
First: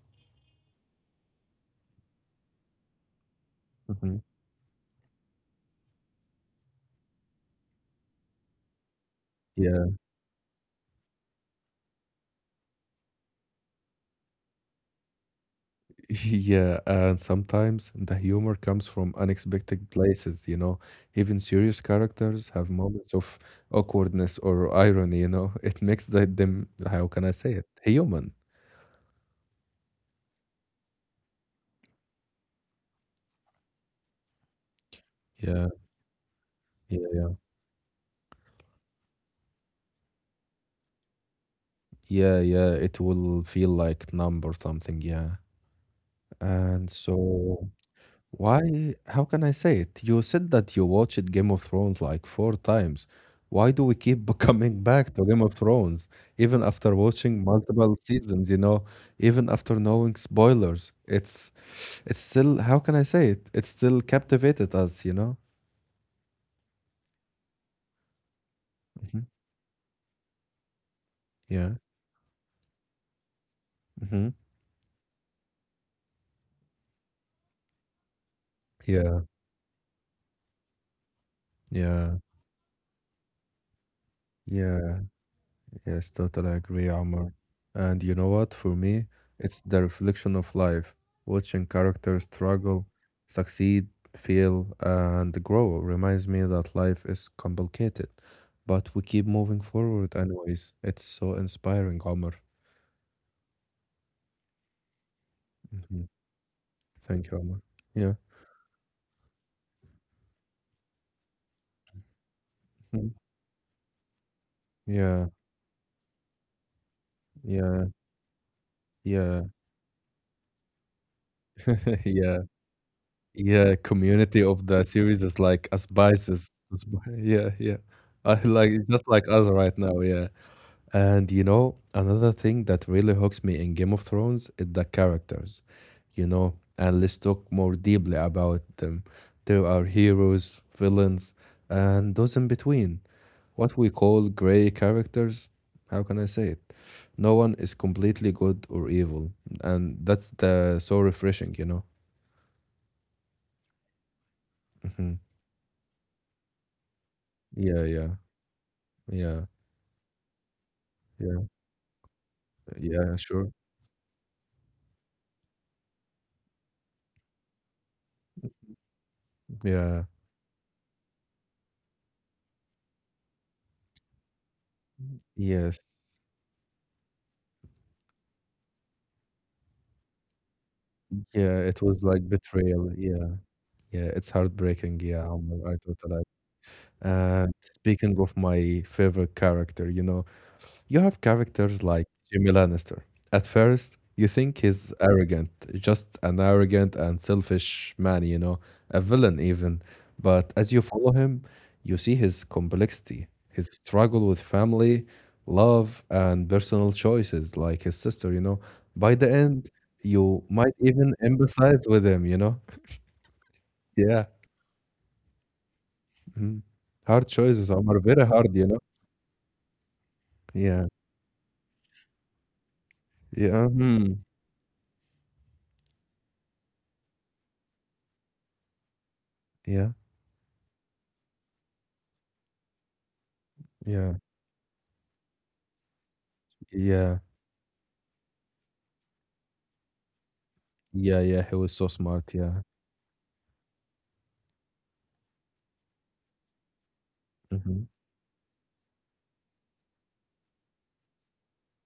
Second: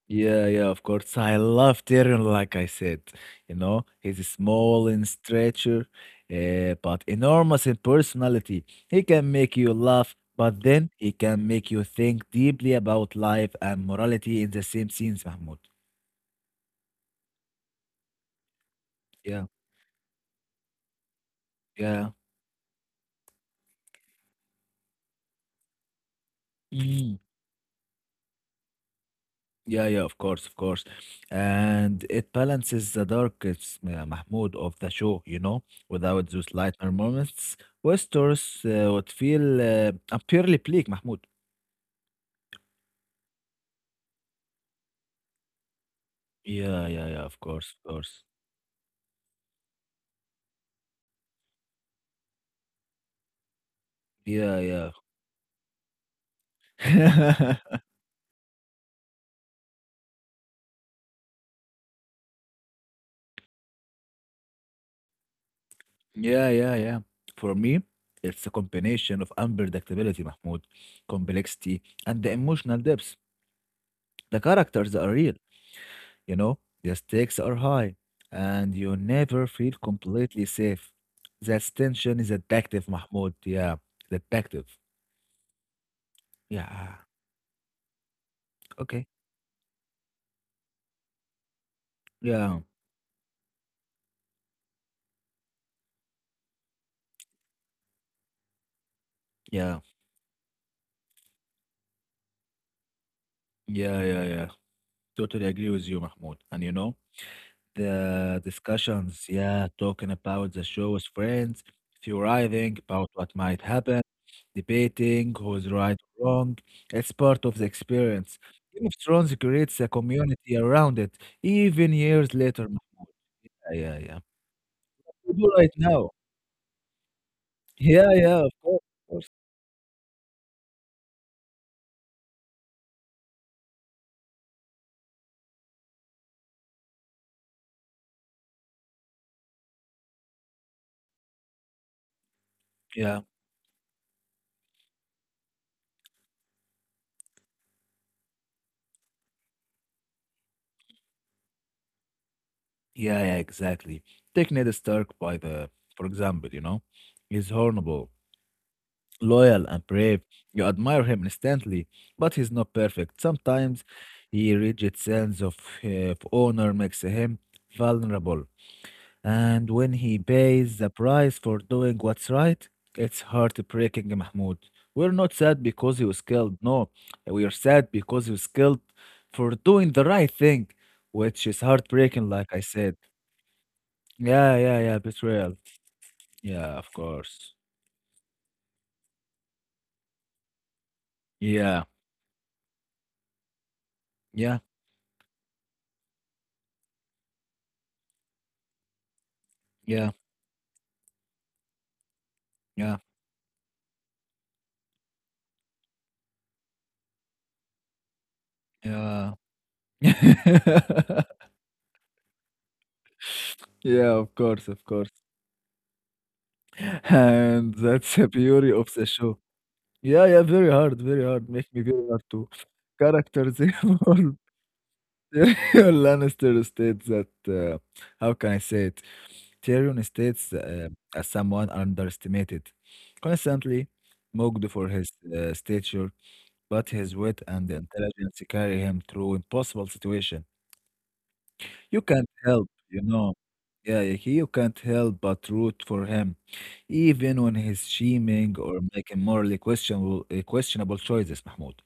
[SPEAKER 2] Yeah, yeah, of course. I love Tyrion, like I said. You know,
[SPEAKER 1] Mhm.
[SPEAKER 2] he's small in stature, but enormous in personality. He can make you
[SPEAKER 1] Yeah.
[SPEAKER 2] laugh, but then he can make you think deeply about life and morality in the same scenes, Mahmoud.
[SPEAKER 1] Yeah, and sometimes the humor comes from
[SPEAKER 2] Yeah,
[SPEAKER 1] unexpected places. Even serious
[SPEAKER 2] yeah.
[SPEAKER 1] characters have moments of awkwardness or irony. It makes them, how
[SPEAKER 2] Mm.
[SPEAKER 1] can I say it, human.
[SPEAKER 2] Yeah, yeah, of course, of course. And it balances the darkest Mahmoud of the show, you know,
[SPEAKER 1] Yeah,
[SPEAKER 2] without those lighter
[SPEAKER 1] yeah,
[SPEAKER 2] moments. Westeros would feel purely bleak, Mahmoud.
[SPEAKER 1] yeah, yeah. It will feel like numb or something, yeah.
[SPEAKER 2] Yeah,
[SPEAKER 1] And
[SPEAKER 2] yeah, yeah, of
[SPEAKER 1] so,
[SPEAKER 2] course, of course.
[SPEAKER 1] why? How can I say it? You said that you watched Game of Thrones like four times. Why do we keep
[SPEAKER 2] Yeah,
[SPEAKER 1] coming
[SPEAKER 2] yeah.
[SPEAKER 1] back to Game of Thrones, even after watching multiple seasons, even after knowing spoilers? It's still, how can I say it? It's still captivated us, you know?
[SPEAKER 2] Yeah, yeah, yeah. For me, it's a
[SPEAKER 1] Hmm.
[SPEAKER 2] combination of unpredictability, Mahmoud,
[SPEAKER 1] Yeah.
[SPEAKER 2] complexity, and the emotional depth.
[SPEAKER 1] Hmm.
[SPEAKER 2] The characters are real, you know, the stakes are high, and you
[SPEAKER 1] Yeah.
[SPEAKER 2] never feel completely safe. That
[SPEAKER 1] Yeah.
[SPEAKER 2] tension is addictive, Mahmoud. Yeah, it's addictive.
[SPEAKER 1] Yeah. Yes, totally agree,
[SPEAKER 2] Yeah,
[SPEAKER 1] Omar. And you know what? For me,
[SPEAKER 2] okay.
[SPEAKER 1] it's the reflection of life, watching characters
[SPEAKER 2] Yeah,
[SPEAKER 1] struggle, succeed, fail, and grow reminds me that life is complicated, but we keep moving
[SPEAKER 2] yeah,
[SPEAKER 1] forward anyways. It's so inspiring, Omar.
[SPEAKER 2] yeah, yeah, yeah. Totally agree with you,
[SPEAKER 1] Hmm.
[SPEAKER 2] Mahmoud. And you know,
[SPEAKER 1] Thank you, Omar. Yeah.
[SPEAKER 2] the discussions, yeah, talking about the show with friends, theorizing about
[SPEAKER 1] Mhm.
[SPEAKER 2] what might happen,
[SPEAKER 1] Yeah.
[SPEAKER 2] debating who's right or wrong. It's part of the
[SPEAKER 1] Yeah.
[SPEAKER 2] experience. Game of Thrones
[SPEAKER 1] Yeah.
[SPEAKER 2] creates a community around it, even years
[SPEAKER 1] Yeah.
[SPEAKER 2] later, Mahmoud. Yeah,
[SPEAKER 1] Yeah.
[SPEAKER 2] yeah, yeah.
[SPEAKER 1] Community of the series
[SPEAKER 2] We
[SPEAKER 1] is
[SPEAKER 2] do
[SPEAKER 1] like
[SPEAKER 2] right
[SPEAKER 1] a
[SPEAKER 2] now.
[SPEAKER 1] spices. Yeah. Yeah.
[SPEAKER 2] Yeah, yeah,
[SPEAKER 1] I
[SPEAKER 2] of
[SPEAKER 1] like
[SPEAKER 2] course,
[SPEAKER 1] just
[SPEAKER 2] of
[SPEAKER 1] like
[SPEAKER 2] course.
[SPEAKER 1] us right now. Yeah. And you know, another thing that really hooks me in Game of Thrones is the characters, and let's talk more deeply about them. There are heroes, villains, and those in between.
[SPEAKER 2] Yeah,
[SPEAKER 1] What we call gray characters, how can I say it? No one is completely good or evil, and that's the so refreshing.
[SPEAKER 2] yeah, yeah, exactly. Take Ned Stark
[SPEAKER 1] Hmm.
[SPEAKER 2] for example, you know, he's
[SPEAKER 1] Yeah, yeah,
[SPEAKER 2] horrible,
[SPEAKER 1] yeah,
[SPEAKER 2] loyal and brave. You admire him
[SPEAKER 1] yeah,
[SPEAKER 2] instantly, but he's not
[SPEAKER 1] yeah,
[SPEAKER 2] perfect.
[SPEAKER 1] sure.
[SPEAKER 2] Sometimes his rigid sense uh, of honor makes him vulnerable. And
[SPEAKER 1] Yeah,
[SPEAKER 2] when he pays the price for doing what's right, it's heartbreaking, Mahmoud. We're not sad
[SPEAKER 1] yes.
[SPEAKER 2] because he was killed. No, we are sad because he was killed for doing the right thing, which
[SPEAKER 1] Yeah,
[SPEAKER 2] is
[SPEAKER 1] it was like
[SPEAKER 2] heartbreaking, like I
[SPEAKER 1] betrayal.
[SPEAKER 2] said.
[SPEAKER 1] Yeah. Yeah, it's
[SPEAKER 2] Yeah, yeah, yeah,
[SPEAKER 1] heartbreaking. Yeah,
[SPEAKER 2] betrayal.
[SPEAKER 1] Omar, I totally.
[SPEAKER 2] Yeah, of
[SPEAKER 1] And
[SPEAKER 2] course.
[SPEAKER 1] speaking of my favorite character, you have characters
[SPEAKER 2] Yeah,
[SPEAKER 1] like Jimmy Lannister. At first, you think
[SPEAKER 2] yeah,
[SPEAKER 1] he's arrogant, just an arrogant and selfish man, a villain even.
[SPEAKER 2] yeah,
[SPEAKER 1] But as you follow him, you see his
[SPEAKER 2] yeah,
[SPEAKER 1] complexity, his struggle with family, love, and personal choices, like his sister. By the
[SPEAKER 2] yeah.
[SPEAKER 1] end, you might even empathize with him.
[SPEAKER 2] Yeah,
[SPEAKER 1] Yeah.
[SPEAKER 2] of course, of course.
[SPEAKER 1] Mhm. Hard choices,
[SPEAKER 2] And
[SPEAKER 1] Omar,
[SPEAKER 2] that's
[SPEAKER 1] very
[SPEAKER 2] the
[SPEAKER 1] hard, you
[SPEAKER 2] beauty
[SPEAKER 1] know?
[SPEAKER 2] of the show. Yeah, yeah, very
[SPEAKER 1] Yeah,
[SPEAKER 2] hard, very hard. Make me very hard to characters
[SPEAKER 1] yeah, mhm,
[SPEAKER 2] involved. Tyrion Lannister states that how can I say it?
[SPEAKER 1] yeah.
[SPEAKER 2] Tyrion states as someone underestimated, constantly
[SPEAKER 1] Yeah,
[SPEAKER 2] mocked for his stature, but his
[SPEAKER 1] yeah,
[SPEAKER 2] wit and intelligence carry him through impossible situations.
[SPEAKER 1] yeah, yeah. He was so
[SPEAKER 2] You
[SPEAKER 1] smart.
[SPEAKER 2] can't
[SPEAKER 1] Yeah.
[SPEAKER 2] help, you know. Yeah, you can't help but root for him, even when he's
[SPEAKER 1] Mhm.
[SPEAKER 2] scheming or making morally questionable choices, Mahmoud.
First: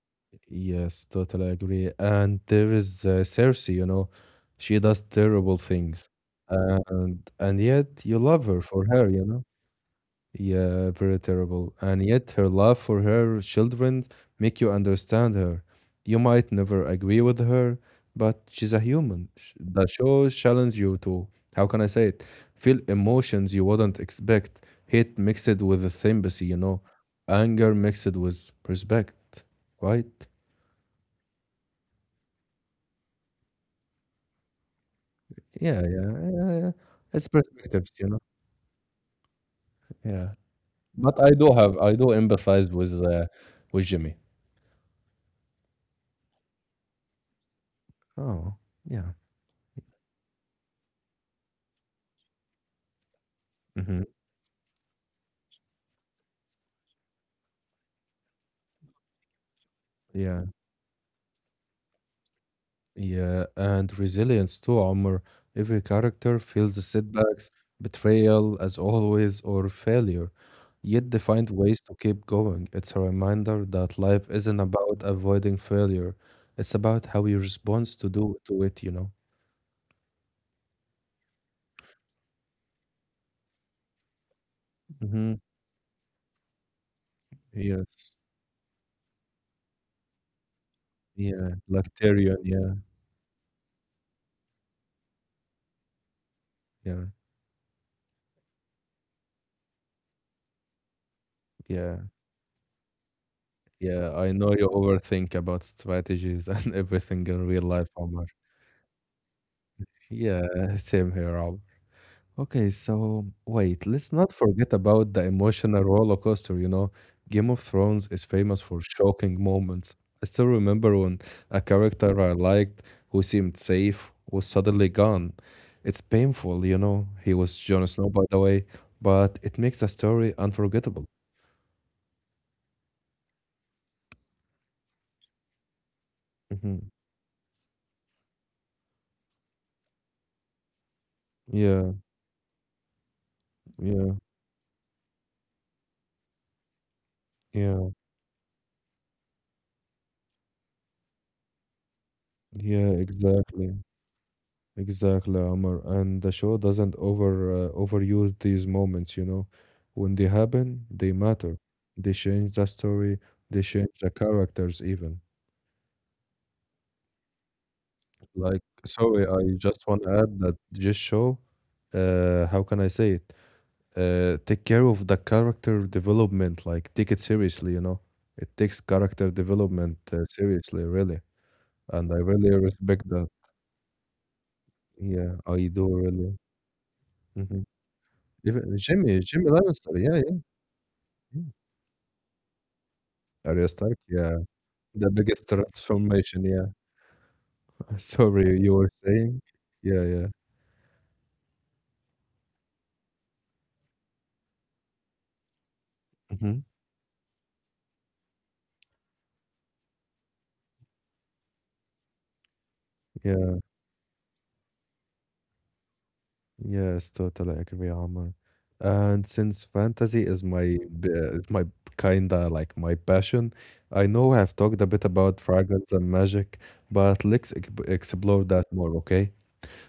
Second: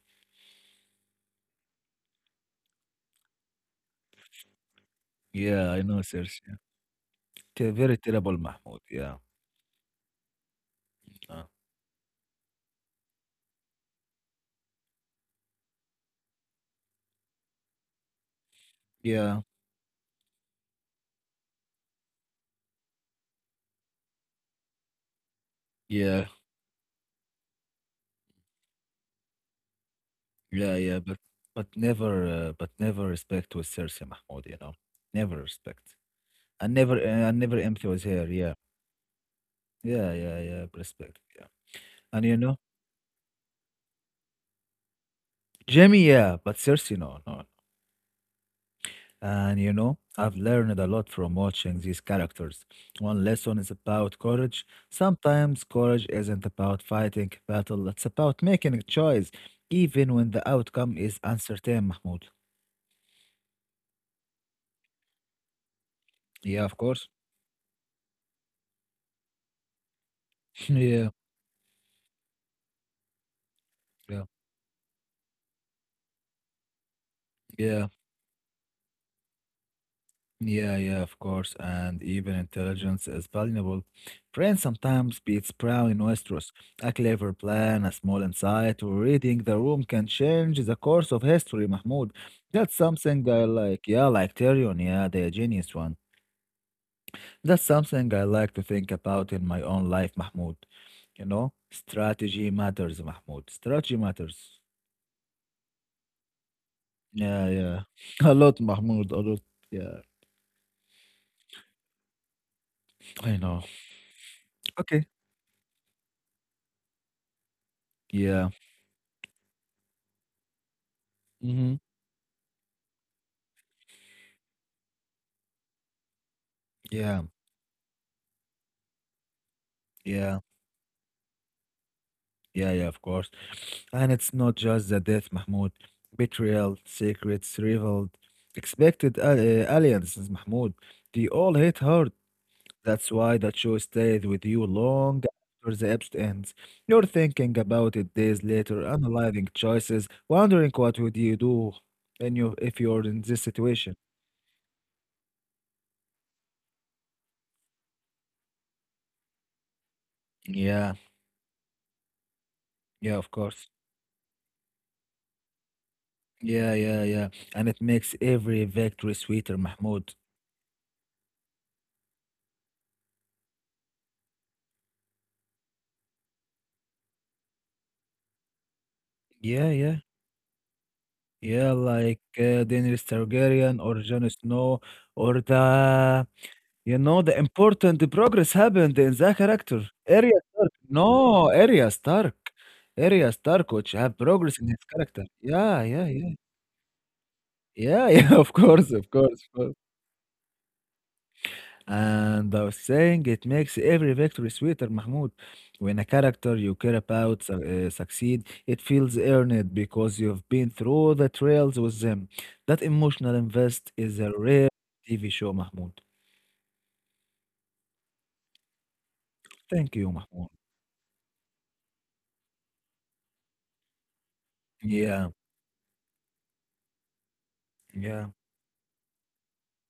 [SPEAKER 1] Yes, totally agree. And there is Cersei, she does terrible
[SPEAKER 2] Yeah, I know,
[SPEAKER 1] things,
[SPEAKER 2] Serge. Yeah.
[SPEAKER 1] and
[SPEAKER 2] Very
[SPEAKER 1] yet you
[SPEAKER 2] terrible,
[SPEAKER 1] love her
[SPEAKER 2] Mahmoud.
[SPEAKER 1] for her,
[SPEAKER 2] Yeah,
[SPEAKER 1] you know. Yeah, very
[SPEAKER 2] uh,
[SPEAKER 1] terrible. And yet her love for her children make you understand her. You might never agree with her, but she's a human.
[SPEAKER 2] yeah,
[SPEAKER 1] The show challenge you to, how can I say it? Feel emotions you wouldn't expect. Hate mixed with
[SPEAKER 2] yeah,
[SPEAKER 1] sympathy. Anger mixed with respect, right?
[SPEAKER 2] yeah, yeah. But never respect with Cersei, Mahmoud. You know, never
[SPEAKER 1] Yeah,
[SPEAKER 2] respect.
[SPEAKER 1] yeah, yeah, yeah, yeah.
[SPEAKER 2] And never,
[SPEAKER 1] It's
[SPEAKER 2] uh, and never empathy
[SPEAKER 1] perspectives,
[SPEAKER 2] with
[SPEAKER 1] you know.
[SPEAKER 2] her. Yeah, yeah,
[SPEAKER 1] Yeah.
[SPEAKER 2] yeah, yeah. Respect.
[SPEAKER 1] But
[SPEAKER 2] Yeah.
[SPEAKER 1] I do
[SPEAKER 2] And you know,
[SPEAKER 1] empathize with Jimmy.
[SPEAKER 2] Jamie. Yeah, but Cersei, no, no,
[SPEAKER 1] Oh, yeah.
[SPEAKER 2] and you know, I've learned a lot from watching these characters. One lesson is
[SPEAKER 1] Hmm.
[SPEAKER 2] about courage. Sometimes courage isn't about fighting a battle, it's about making a choice, even when
[SPEAKER 1] Yeah.
[SPEAKER 2] the outcome is uncertain, Mahmoud.
[SPEAKER 1] Yeah, and resilience too, Omar. Every character
[SPEAKER 2] Yeah,
[SPEAKER 1] feels
[SPEAKER 2] of
[SPEAKER 1] the
[SPEAKER 2] course.
[SPEAKER 1] setbacks, betrayal, as always, or failure,
[SPEAKER 2] Yeah,
[SPEAKER 1] yet they find ways to keep going. It's a reminder that
[SPEAKER 2] yeah,
[SPEAKER 1] life isn't about avoiding failure. It's about how you respond
[SPEAKER 2] yeah.
[SPEAKER 1] to do to it.
[SPEAKER 2] Yeah, yeah, of course. And even intelligence is valuable. Brain sometimes
[SPEAKER 1] Mm-hmm.
[SPEAKER 2] beats proud in Westeros. A clever plan, a
[SPEAKER 1] Yes.
[SPEAKER 2] small insight, or reading the room can change the course of
[SPEAKER 1] Yeah.
[SPEAKER 2] history,
[SPEAKER 1] Like
[SPEAKER 2] Mahmoud.
[SPEAKER 1] Tyrion, yeah,
[SPEAKER 2] That's something I like. Yeah, like Tyrion, yeah, the genius one.
[SPEAKER 1] yeah,
[SPEAKER 2] That's something I like to think about in my own life, Mahmoud. You know,
[SPEAKER 1] yeah.
[SPEAKER 2] strategy matters, Mahmoud. Strategy
[SPEAKER 1] Yeah, I know
[SPEAKER 2] matters.
[SPEAKER 1] you overthink about strategies and everything in
[SPEAKER 2] Yeah,
[SPEAKER 1] real
[SPEAKER 2] yeah.
[SPEAKER 1] life, Omar.
[SPEAKER 2] A lot, Mahmoud, a lot. Yeah,
[SPEAKER 1] Yeah, same here, Omar. Okay, so
[SPEAKER 2] I know.
[SPEAKER 1] wait, let's not forget
[SPEAKER 2] Okay.
[SPEAKER 1] about the emotional roller coaster. Game of Thrones is
[SPEAKER 2] Yeah.
[SPEAKER 1] famous for shocking moments. I still remember when a
[SPEAKER 2] Mm-hmm.
[SPEAKER 1] character I liked who seemed safe was suddenly gone. It's painful.
[SPEAKER 2] Yeah.
[SPEAKER 1] He was Jon Snow, by the way, but it makes the story
[SPEAKER 2] Yeah.
[SPEAKER 1] unforgettable.
[SPEAKER 2] Yeah, yeah, of course. And it's not just the death, Mahmoud. Betrayal,
[SPEAKER 1] Hmm.
[SPEAKER 2] secrets revealed, expected alliances, Mahmoud. They all hit
[SPEAKER 1] Yeah,
[SPEAKER 2] hard. That's why that show
[SPEAKER 1] yeah,
[SPEAKER 2] stays with you long after the episode ends. You're thinking
[SPEAKER 1] yeah,
[SPEAKER 2] about it days later, analyzing choices, wondering what would you do in your, if
[SPEAKER 1] yeah,
[SPEAKER 2] you're in this
[SPEAKER 1] exactly.
[SPEAKER 2] situation.
[SPEAKER 1] Exactly, Amar. And the show doesn't overuse these moments. When they happen,
[SPEAKER 2] Yeah,
[SPEAKER 1] they matter. They change the
[SPEAKER 2] yeah,
[SPEAKER 1] story,
[SPEAKER 2] of
[SPEAKER 1] they
[SPEAKER 2] course.
[SPEAKER 1] change the characters even.
[SPEAKER 2] Yeah, yeah, yeah. And it makes
[SPEAKER 1] Like,
[SPEAKER 2] every victory
[SPEAKER 1] sorry, I
[SPEAKER 2] sweeter,
[SPEAKER 1] just want to
[SPEAKER 2] Mahmoud.
[SPEAKER 1] add that this show, how can I say it? Take care of the character development, like take it seriously, It takes character
[SPEAKER 2] Yeah, yeah.
[SPEAKER 1] development seriously, really.
[SPEAKER 2] Yeah,
[SPEAKER 1] And I
[SPEAKER 2] like
[SPEAKER 1] really
[SPEAKER 2] Daenerys
[SPEAKER 1] respect that.
[SPEAKER 2] Targaryen or Jon Snow
[SPEAKER 1] Yeah,
[SPEAKER 2] or
[SPEAKER 1] I do
[SPEAKER 2] the
[SPEAKER 1] really.
[SPEAKER 2] you know the
[SPEAKER 1] Hmm.
[SPEAKER 2] important progress
[SPEAKER 1] Even
[SPEAKER 2] happened in
[SPEAKER 1] Jimmy,
[SPEAKER 2] that
[SPEAKER 1] Jimmy
[SPEAKER 2] character.
[SPEAKER 1] Lannister, yeah,
[SPEAKER 2] Arya
[SPEAKER 1] yeah,
[SPEAKER 2] Stark.
[SPEAKER 1] yeah.
[SPEAKER 2] No, Arya Stark. Arya
[SPEAKER 1] Arya
[SPEAKER 2] Stark, which
[SPEAKER 1] Stark?
[SPEAKER 2] have
[SPEAKER 1] Yeah,
[SPEAKER 2] progress in his
[SPEAKER 1] the
[SPEAKER 2] character.
[SPEAKER 1] biggest
[SPEAKER 2] Yeah, yeah, yeah.
[SPEAKER 1] transformation, yeah.
[SPEAKER 2] Yeah, yeah, of
[SPEAKER 1] Sorry, you were
[SPEAKER 2] course, of
[SPEAKER 1] saying?
[SPEAKER 2] course, of course.
[SPEAKER 1] Yeah, yeah.
[SPEAKER 2] And I was saying it makes every victory sweeter, Mahmoud. When a
[SPEAKER 1] Hmm.
[SPEAKER 2] character you care about succeed, it feels earned because you've been through the trails with them. That emotional
[SPEAKER 1] Yeah,
[SPEAKER 2] invest is a rare TV show, Mahmoud.
[SPEAKER 1] yes, totally agree, Omar. And since
[SPEAKER 2] Thank you,
[SPEAKER 1] fantasy is
[SPEAKER 2] Mahmoud.
[SPEAKER 1] is my kinda like my passion, I know I've talked a bit
[SPEAKER 2] Yeah,
[SPEAKER 1] about dragons and magic, but let's ex
[SPEAKER 2] yeah,
[SPEAKER 1] explore that more, okay?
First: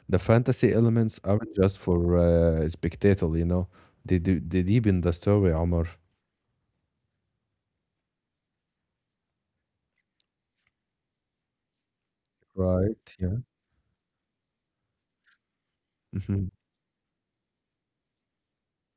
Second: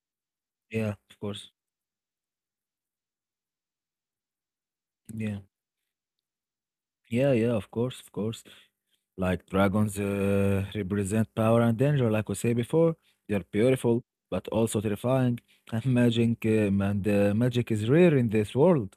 [SPEAKER 1] The fantasy
[SPEAKER 2] yeah,
[SPEAKER 1] elements
[SPEAKER 2] of course.
[SPEAKER 1] aren't just for spectacle, They deepen the
[SPEAKER 2] Yeah,
[SPEAKER 1] story, Omar.
[SPEAKER 2] yeah, yeah, of course, of course. Like dragons represent power and danger, like we say before.
[SPEAKER 1] Right? Yeah.
[SPEAKER 2] They're beautiful, but also terrifying. And magic,
[SPEAKER 1] Hmm.
[SPEAKER 2] um, and uh, magic is rare in this world,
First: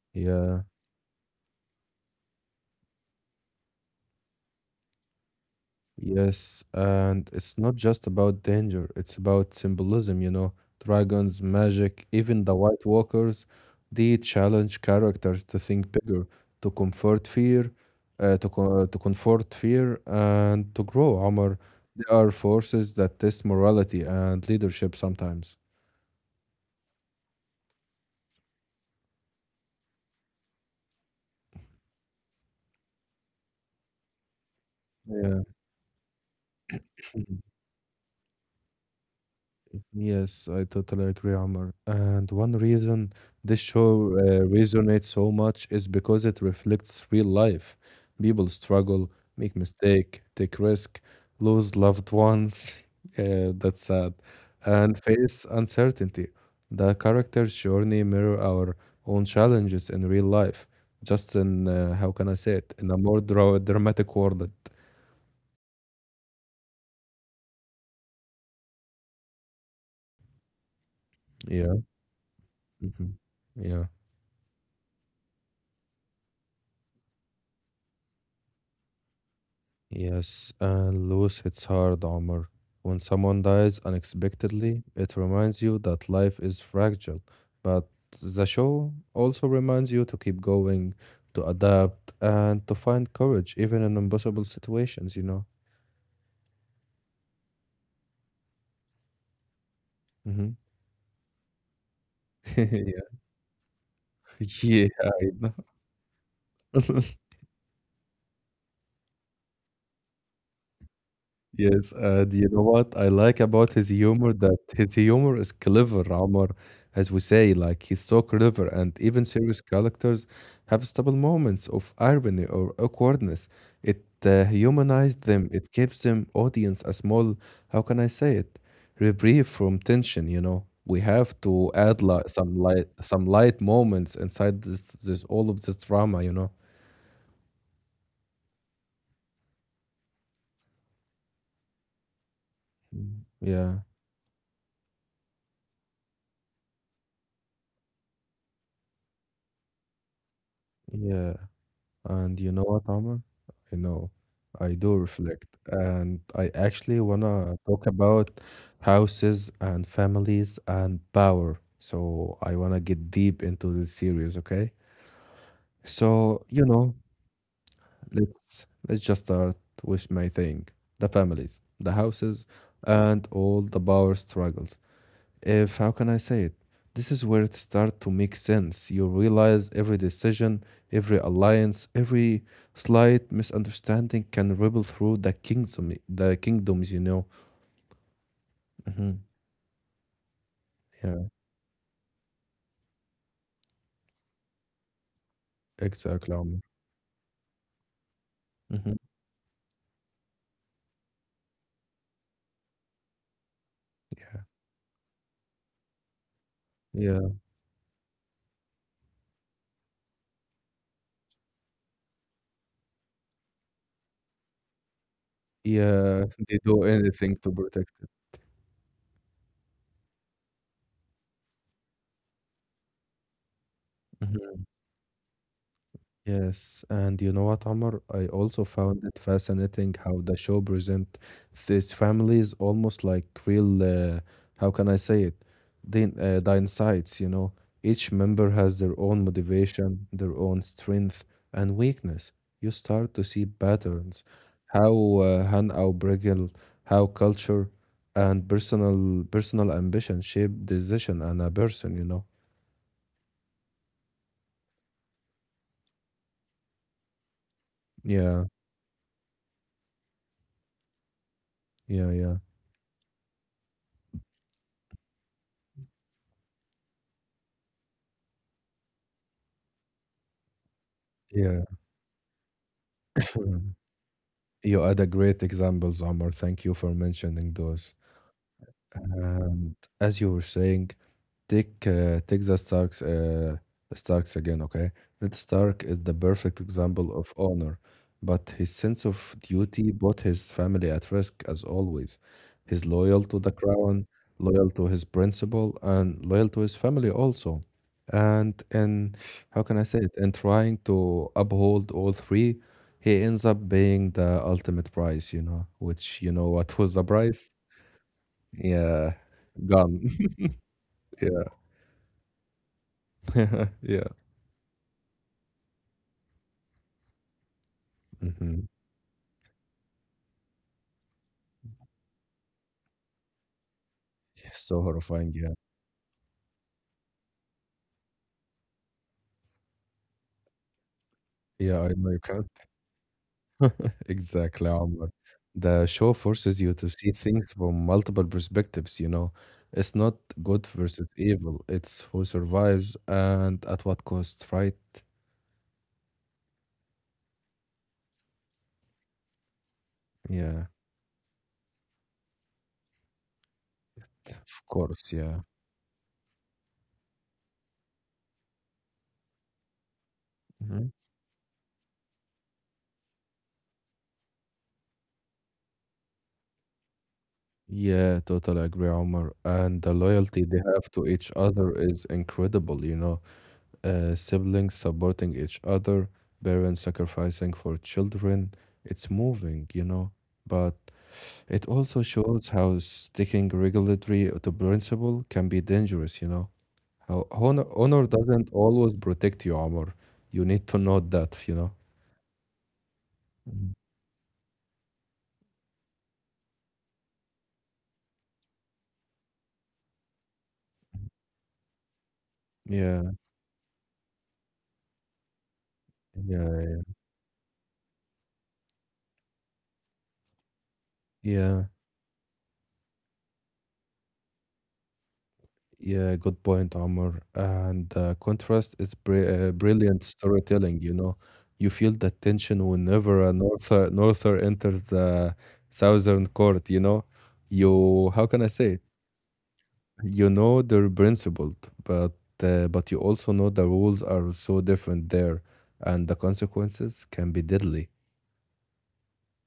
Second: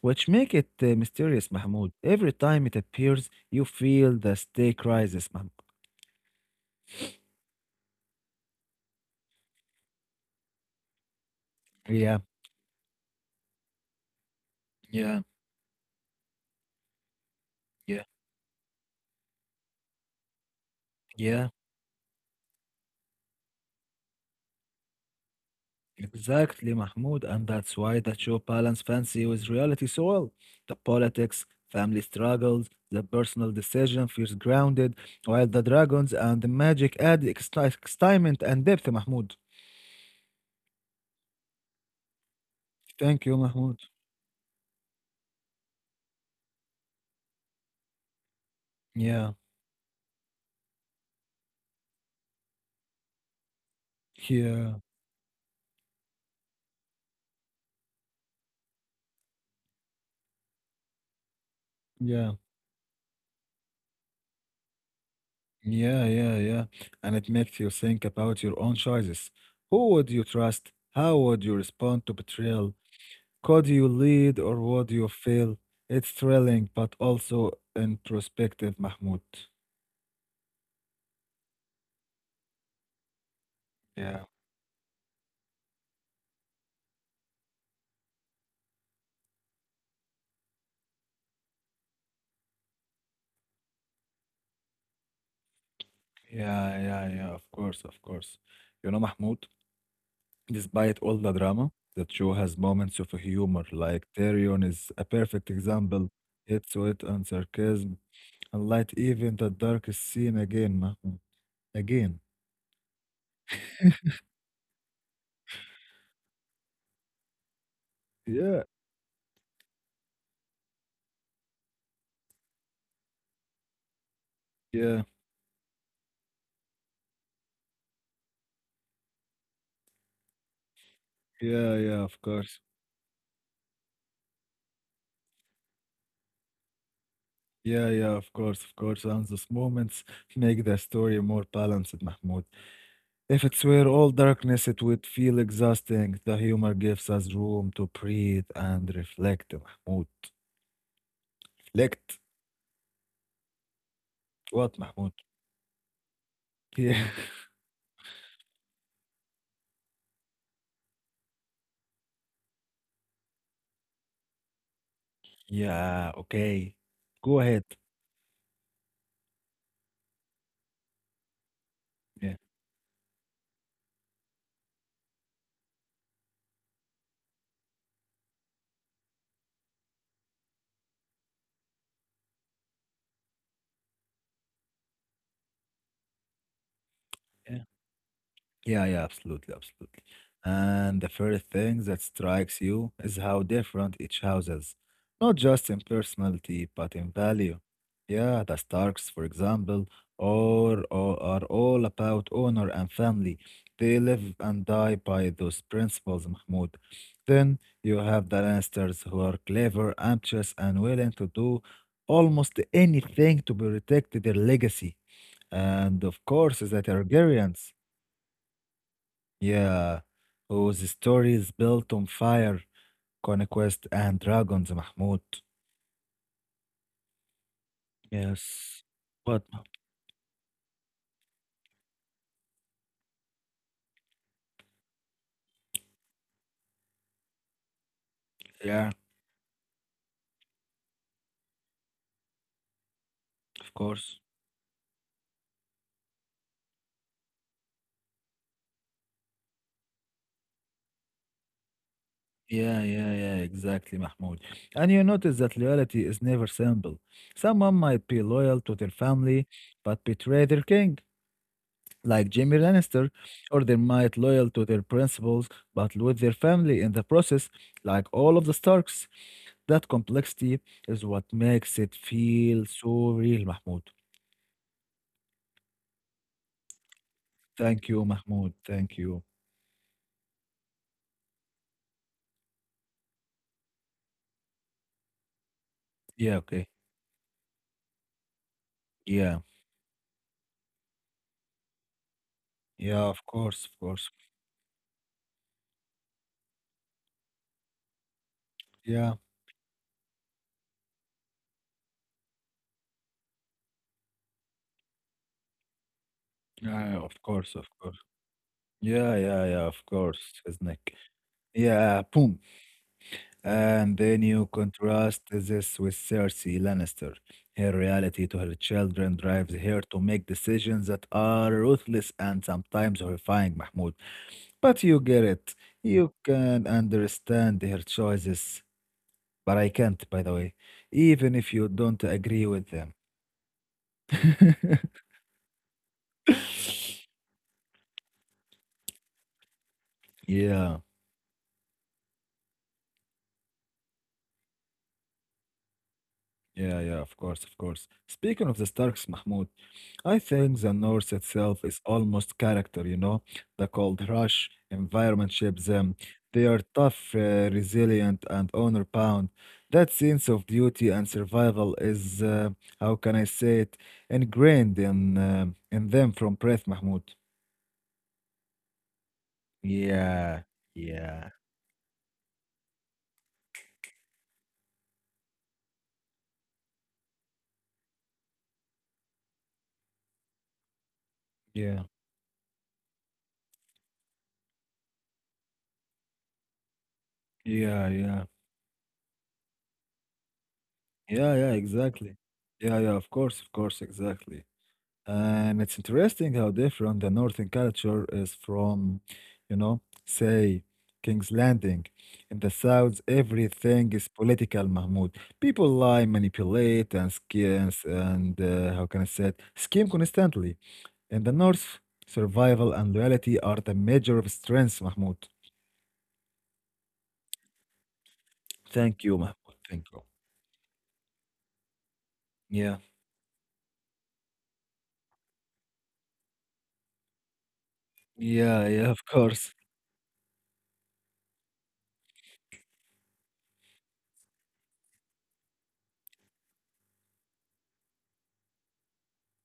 [SPEAKER 2] which make
[SPEAKER 1] Yeah.
[SPEAKER 2] it mysterious, Mahmoud. Every time it appears, you feel the stake rises, Mahmoud.
[SPEAKER 1] Yes, and it's not just about danger, it's about symbolism. Dragons, magic,
[SPEAKER 2] Yeah,
[SPEAKER 1] even the White Walkers, they challenge
[SPEAKER 2] yeah,
[SPEAKER 1] characters to think bigger, to comfort fear,
[SPEAKER 2] yeah,
[SPEAKER 1] and to grow,
[SPEAKER 2] yeah.
[SPEAKER 1] Omar. They are forces that test morality and leadership sometimes.
[SPEAKER 2] Exactly, Mahmoud, and that's why that show balance fancy with reality so well. The politics, family struggles, the personal decision feels grounded,
[SPEAKER 1] Yeah.
[SPEAKER 2] while the dragons and the magic add
[SPEAKER 1] Mm-hmm.
[SPEAKER 2] extra excitement and depth, Mahmoud.
[SPEAKER 1] Yes, I totally agree, Amr. And one reason
[SPEAKER 2] Thank you,
[SPEAKER 1] this
[SPEAKER 2] Mahmoud.
[SPEAKER 1] show resonates so much is because it reflects real life. People struggle,
[SPEAKER 2] Yeah,
[SPEAKER 1] make mistake, take risk, lose loved ones. Yeah, that's sad.
[SPEAKER 2] yeah,
[SPEAKER 1] And face uncertainty. The character's journey mirror our own challenges in real life. Just in, how can
[SPEAKER 2] yeah,
[SPEAKER 1] I say it, in a more dramatic world.
[SPEAKER 2] yeah, yeah, yeah. And it makes you think about your own choices. Who would you trust? How would you
[SPEAKER 1] Yeah.
[SPEAKER 2] respond to betrayal?
[SPEAKER 1] Hmm. Yeah.
[SPEAKER 2] Could you lead or would you fail? It's thrilling, but also introspective, Mahmoud.
[SPEAKER 1] Yes, and loss hits hard, Omar. When someone dies
[SPEAKER 2] Yeah,
[SPEAKER 1] unexpectedly, it reminds you that life is fragile. But the show also reminds you to keep going, to adapt, and to find courage, even in impossible situations, you know?
[SPEAKER 2] yeah, yeah, yeah, of course, of course. You know, Mahmoud,
[SPEAKER 1] Mm-hmm.
[SPEAKER 2] despite all the drama, that show has moments of humor, like Tyrion
[SPEAKER 1] Yeah,
[SPEAKER 2] is a
[SPEAKER 1] yeah, I
[SPEAKER 2] perfect example. It's
[SPEAKER 1] know.
[SPEAKER 2] wit and sarcasm, and light even the darkest scene again, Mahmoud.
[SPEAKER 1] Yes,
[SPEAKER 2] Again.
[SPEAKER 1] and you know what I like about his humor? That his humor is clever, Omar, as we say, like he's so clever,
[SPEAKER 2] Yeah,
[SPEAKER 1] and even serious characters have stable moments of irony or awkwardness. It
[SPEAKER 2] yeah,
[SPEAKER 1] humanizes them, it gives them audience a small, how can I say it, reprieve from tension. We have to
[SPEAKER 2] yeah,
[SPEAKER 1] add
[SPEAKER 2] yeah, of
[SPEAKER 1] like some
[SPEAKER 2] course.
[SPEAKER 1] light some light moments inside this all of this drama,
[SPEAKER 2] Yeah, yeah, of course, of course. And those moments make the story more balanced, Mahmoud.
[SPEAKER 1] Mm,
[SPEAKER 2] If it
[SPEAKER 1] yeah,
[SPEAKER 2] were all darkness, it would feel exhausting. The humor gives us room to breathe and reflect, Mahmoud.
[SPEAKER 1] yeah.
[SPEAKER 2] Reflect?
[SPEAKER 1] And you know what, Omar? I know. I
[SPEAKER 2] What,
[SPEAKER 1] do
[SPEAKER 2] Mahmoud?
[SPEAKER 1] reflect. And I actually
[SPEAKER 2] Yeah.
[SPEAKER 1] want to talk about houses and families and power. So I want to get deep into this series, okay?
[SPEAKER 2] Yeah,
[SPEAKER 1] So,
[SPEAKER 2] okay. Go ahead.
[SPEAKER 1] let's just start with my thing, the families, the
[SPEAKER 2] Yeah.
[SPEAKER 1] houses, and all the power struggles if how can I say it? This is where it starts to make sense. You realize every decision, every alliance, every slight misunderstanding can ripple through the kingdom, the kingdoms.
[SPEAKER 2] Yeah, yeah,
[SPEAKER 1] Hmm.
[SPEAKER 2] absolutely, absolutely. And the
[SPEAKER 1] Yeah,
[SPEAKER 2] first thing that strikes you is how different each house is, not just in
[SPEAKER 1] exactly.
[SPEAKER 2] personality, but in value. Yeah, the
[SPEAKER 1] Hmm.
[SPEAKER 2] Starks, for example, or are all about honor and family. They live
[SPEAKER 1] Yeah,
[SPEAKER 2] and die by those principles, Mahmoud.
[SPEAKER 1] yeah,
[SPEAKER 2] Then you have the Lannisters, who are clever, ambitious, and willing to do almost anything to protect their legacy. And
[SPEAKER 1] yeah.
[SPEAKER 2] of
[SPEAKER 1] They
[SPEAKER 2] course,
[SPEAKER 1] do
[SPEAKER 2] the
[SPEAKER 1] anything to
[SPEAKER 2] Targaryens.
[SPEAKER 1] protect
[SPEAKER 2] Yeah, whose story is built on fire, conquest, and
[SPEAKER 1] it.
[SPEAKER 2] dragons, Mahmoud.
[SPEAKER 1] Yes, and you know what, Amr? I also
[SPEAKER 2] Yes.
[SPEAKER 1] found it
[SPEAKER 2] But
[SPEAKER 1] fascinating how the show present these families almost like real, how can I say it? Din dynasites, Each member has
[SPEAKER 2] yeah,
[SPEAKER 1] their own motivation, their own strength and weakness. You start to see
[SPEAKER 2] of
[SPEAKER 1] patterns,
[SPEAKER 2] course.
[SPEAKER 1] how Han au Brigil, how culture and personal ambition shape decision and a person.
[SPEAKER 2] Yeah, yeah, yeah, exactly, Mahmoud. And you notice that loyalty is never simple. Someone might be
[SPEAKER 1] Yeah,
[SPEAKER 2] loyal to their family, but betray their king,
[SPEAKER 1] yeah, yeah,
[SPEAKER 2] like Jamie Lannister, or they might loyal to their principles, but lose their family in the process, like all of the Starks. That complexity is what
[SPEAKER 1] yeah.
[SPEAKER 2] makes it feel so real, Mahmoud.
[SPEAKER 1] You had a great examples, Omar. Thank you for mentioning
[SPEAKER 2] Thank
[SPEAKER 1] those.
[SPEAKER 2] you, Mahmoud. Thank you.
[SPEAKER 1] And as you were saying, take the Starks again, okay? Ned Stark is the
[SPEAKER 2] Yeah,
[SPEAKER 1] perfect
[SPEAKER 2] okay.
[SPEAKER 1] example of honor, but his sense of
[SPEAKER 2] Yeah,
[SPEAKER 1] duty put his family at risk as always. He's
[SPEAKER 2] yeah,
[SPEAKER 1] loyal
[SPEAKER 2] of
[SPEAKER 1] to the
[SPEAKER 2] course, of
[SPEAKER 1] crown,
[SPEAKER 2] course.
[SPEAKER 1] loyal to his principle, and loyal to his family also. And in
[SPEAKER 2] Yeah,
[SPEAKER 1] how can I say it? In trying to uphold all three, he ends up paying the ultimate price, which you know what was
[SPEAKER 2] yeah,
[SPEAKER 1] the
[SPEAKER 2] of
[SPEAKER 1] price?
[SPEAKER 2] course, of course.
[SPEAKER 1] Yeah,
[SPEAKER 2] Yeah, yeah, yeah, of
[SPEAKER 1] gun.
[SPEAKER 2] course. Isn't.
[SPEAKER 1] Yeah.
[SPEAKER 2] Yeah, boom. And
[SPEAKER 1] Yeah.
[SPEAKER 2] then you contrast this with Cersei Lannister. Her reality to her
[SPEAKER 1] Mhm.
[SPEAKER 2] children drives her to make decisions that are ruthless and sometimes horrifying, Mahmoud.
[SPEAKER 1] So
[SPEAKER 2] But you get
[SPEAKER 1] horrifying, yeah.
[SPEAKER 2] it. You can understand her choices, but I can't, by the way, even if you
[SPEAKER 1] Yeah, I
[SPEAKER 2] don't
[SPEAKER 1] know you can't.
[SPEAKER 2] agree with them.
[SPEAKER 1] Exactly, Omar. The show forces you to see things from multiple perspectives. It's not good
[SPEAKER 2] Yeah,
[SPEAKER 1] versus evil, it's who survives and at what cost, right?
[SPEAKER 2] yeah, yeah, of course, of course. Speaking of the Starks, Mahmoud, I think
[SPEAKER 1] Yeah,
[SPEAKER 2] the North itself is almost character, you know? The cold rush,
[SPEAKER 1] of course,
[SPEAKER 2] environment
[SPEAKER 1] yeah.
[SPEAKER 2] shapes them. They are tough, resilient, and honor bound. That sense of
[SPEAKER 1] Mhm.
[SPEAKER 2] duty and survival is, how can I say it, ingrained in them from birth, Mahmoud.
[SPEAKER 1] Yeah, totally agree, Omar. And the loyalty
[SPEAKER 2] Yeah,
[SPEAKER 1] they have to each
[SPEAKER 2] yeah,
[SPEAKER 1] other is incredible. Siblings supporting each other, parents sacrificing for children. It's moving, but it
[SPEAKER 2] yeah,
[SPEAKER 1] also shows how sticking regulatory to principle can be dangerous, How honor,
[SPEAKER 2] yeah,
[SPEAKER 1] honor
[SPEAKER 2] yeah,
[SPEAKER 1] doesn't always protect you, Omar. You need to know
[SPEAKER 2] yeah,
[SPEAKER 1] that,
[SPEAKER 2] yeah, exactly. Yeah, yeah, of
[SPEAKER 1] Mhm.
[SPEAKER 2] course, exactly. And it's interesting how different the northern culture is from, say, King's Landing. In the south,
[SPEAKER 1] Yeah,
[SPEAKER 2] everything is political, Mahmoud. People lie,
[SPEAKER 1] yeah,
[SPEAKER 2] manipulate, and schemes, and how can I say it? Scheme constantly. In the
[SPEAKER 1] yeah.
[SPEAKER 2] north, survival and loyalty are the major strengths, Mahmoud.
[SPEAKER 1] Yeah, good point, Omar. And contrast is
[SPEAKER 2] Thank
[SPEAKER 1] br
[SPEAKER 2] you, Mahmoud. Thank
[SPEAKER 1] brilliant
[SPEAKER 2] you.
[SPEAKER 1] storytelling, you know. You feel the tension
[SPEAKER 2] Yeah,
[SPEAKER 1] whenever a norther enters the southern court, you know. How can I
[SPEAKER 2] yeah,
[SPEAKER 1] say it?
[SPEAKER 2] yeah, of course.
[SPEAKER 1] You know they're principled, but but you also know the rules are so different there, and the consequences can be deadly.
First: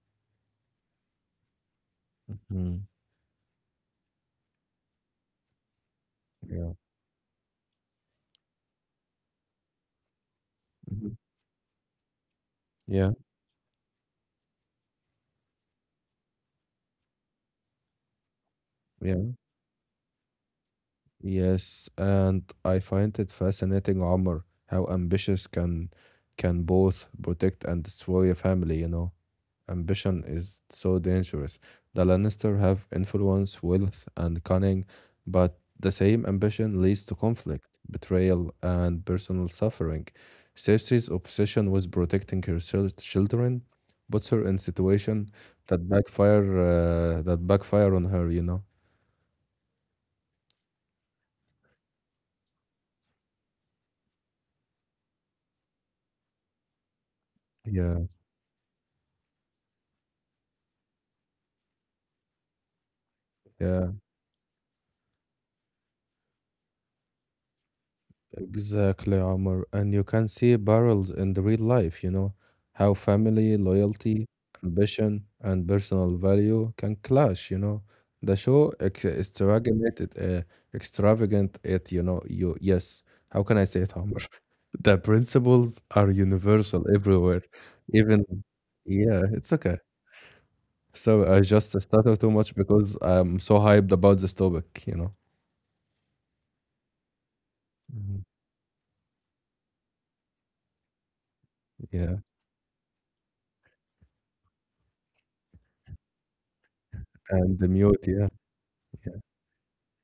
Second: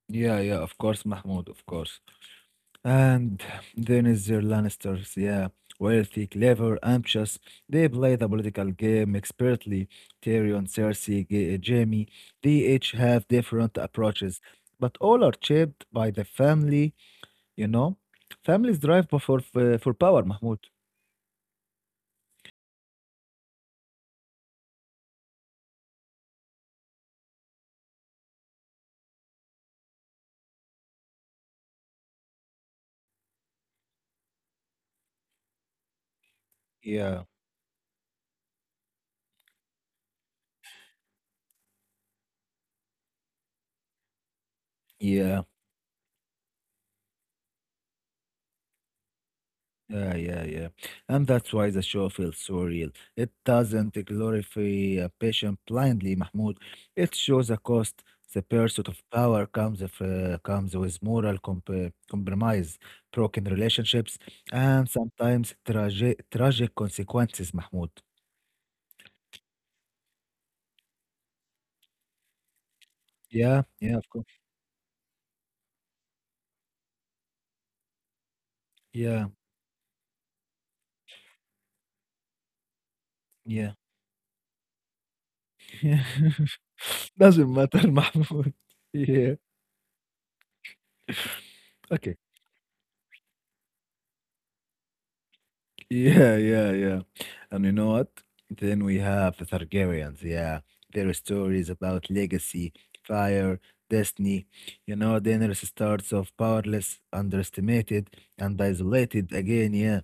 [SPEAKER 2] Yeah, yeah, of course, Mahmoud, of course.
[SPEAKER 1] Mhm.
[SPEAKER 2] And then is their Lannisters, yeah. Wealthy,
[SPEAKER 1] Yeah.
[SPEAKER 2] clever, ambitious. They play the political game expertly. Tyrion,
[SPEAKER 1] Mhm.
[SPEAKER 2] Cersei, Jamie. They each
[SPEAKER 1] Yeah.
[SPEAKER 2] have different approaches, but all are shaped by the family, you know? Families drive for,
[SPEAKER 1] Yeah.
[SPEAKER 2] for, for power, Mahmoud.
[SPEAKER 1] Yes, and I find it fascinating, Omar, how ambitious can both protect and destroy a family, Ambition is so dangerous. The Lannister have influence, wealth, and cunning, but the same ambition leads to
[SPEAKER 2] Yeah,
[SPEAKER 1] conflict, betrayal, and personal suffering. Cersei's obsession with protecting her children puts her in situation
[SPEAKER 2] yeah.
[SPEAKER 1] that backfire that backfire on her,
[SPEAKER 2] Yeah, yeah, yeah. And that's why the show feels so real. It doesn't glorify a patient blindly, Mahmoud. It shows a cost.
[SPEAKER 1] Yeah,
[SPEAKER 2] The pursuit of power comes if, comes with moral compromise, broken
[SPEAKER 1] yeah.
[SPEAKER 2] relationships, and sometimes tragic consequences, Mahmoud.
[SPEAKER 1] Exactly, Omar. And you can see barrels in the real life, how family,
[SPEAKER 2] Yeah, yeah, of
[SPEAKER 1] loyalty,
[SPEAKER 2] course.
[SPEAKER 1] ambition, and personal value can clash, The show ex
[SPEAKER 2] Yeah,
[SPEAKER 1] extravagant, extravagant it, yes. How can I
[SPEAKER 2] yeah,
[SPEAKER 1] say it, Omar? The principles
[SPEAKER 2] yeah.
[SPEAKER 1] are universal everywhere,
[SPEAKER 2] Doesn't matter,
[SPEAKER 1] even,
[SPEAKER 2] Mahmoud.
[SPEAKER 1] yeah,
[SPEAKER 2] Yeah.
[SPEAKER 1] it's okay. So I just
[SPEAKER 2] Okay.
[SPEAKER 1] started too much because I'm so hyped about this topic,
[SPEAKER 2] Yeah, yeah, yeah. And you know what?
[SPEAKER 1] Mhm.
[SPEAKER 2] Then we have the Targaryens. Yeah, their stories about
[SPEAKER 1] Yeah,
[SPEAKER 2] legacy, fire, destiny. You know, Daenerys starts off powerless,
[SPEAKER 1] and the mute,
[SPEAKER 2] underestimated,
[SPEAKER 1] yeah.
[SPEAKER 2] and isolated again. Yeah,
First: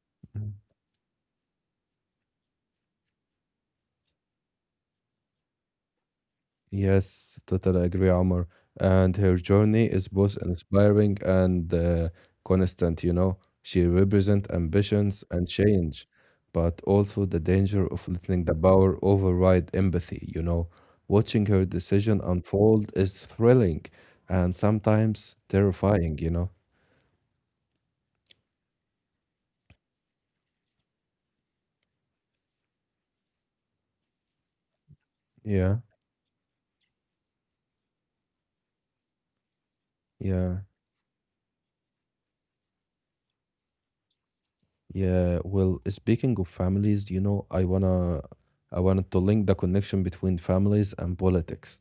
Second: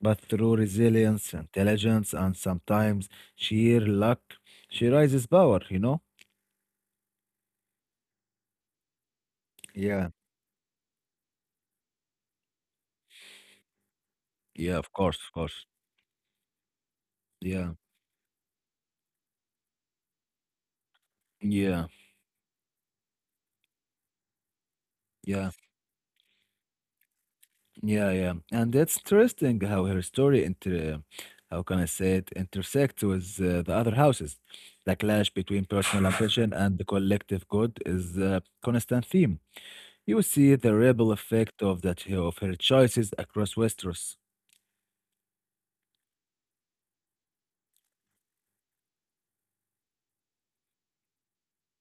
[SPEAKER 2] but through resilience, intelligence, and sometimes sheer luck, she rises power. You know?
[SPEAKER 1] Yes, totally agree, Omar. And her journey is
[SPEAKER 2] Yeah,
[SPEAKER 1] both inspiring and constant, She represents
[SPEAKER 2] yeah. Of course,
[SPEAKER 1] ambitions
[SPEAKER 2] of
[SPEAKER 1] and
[SPEAKER 2] course.
[SPEAKER 1] change, but also the
[SPEAKER 2] Yeah,
[SPEAKER 1] danger of letting the power override empathy, Watching her
[SPEAKER 2] yeah,
[SPEAKER 1] decision unfold is thrilling and sometimes
[SPEAKER 2] yeah.
[SPEAKER 1] terrifying,
[SPEAKER 2] Yeah, yeah, and it's interesting how her story how can I say it, intersects with the other houses. The clash between
[SPEAKER 1] Yeah,
[SPEAKER 2] personal ambition and the collective good is a constant theme. You see
[SPEAKER 1] yeah,
[SPEAKER 2] the ripple effect of her choices across Westeros.
[SPEAKER 1] yeah. Well, speaking of families, I wanted to link the connection between families and politics.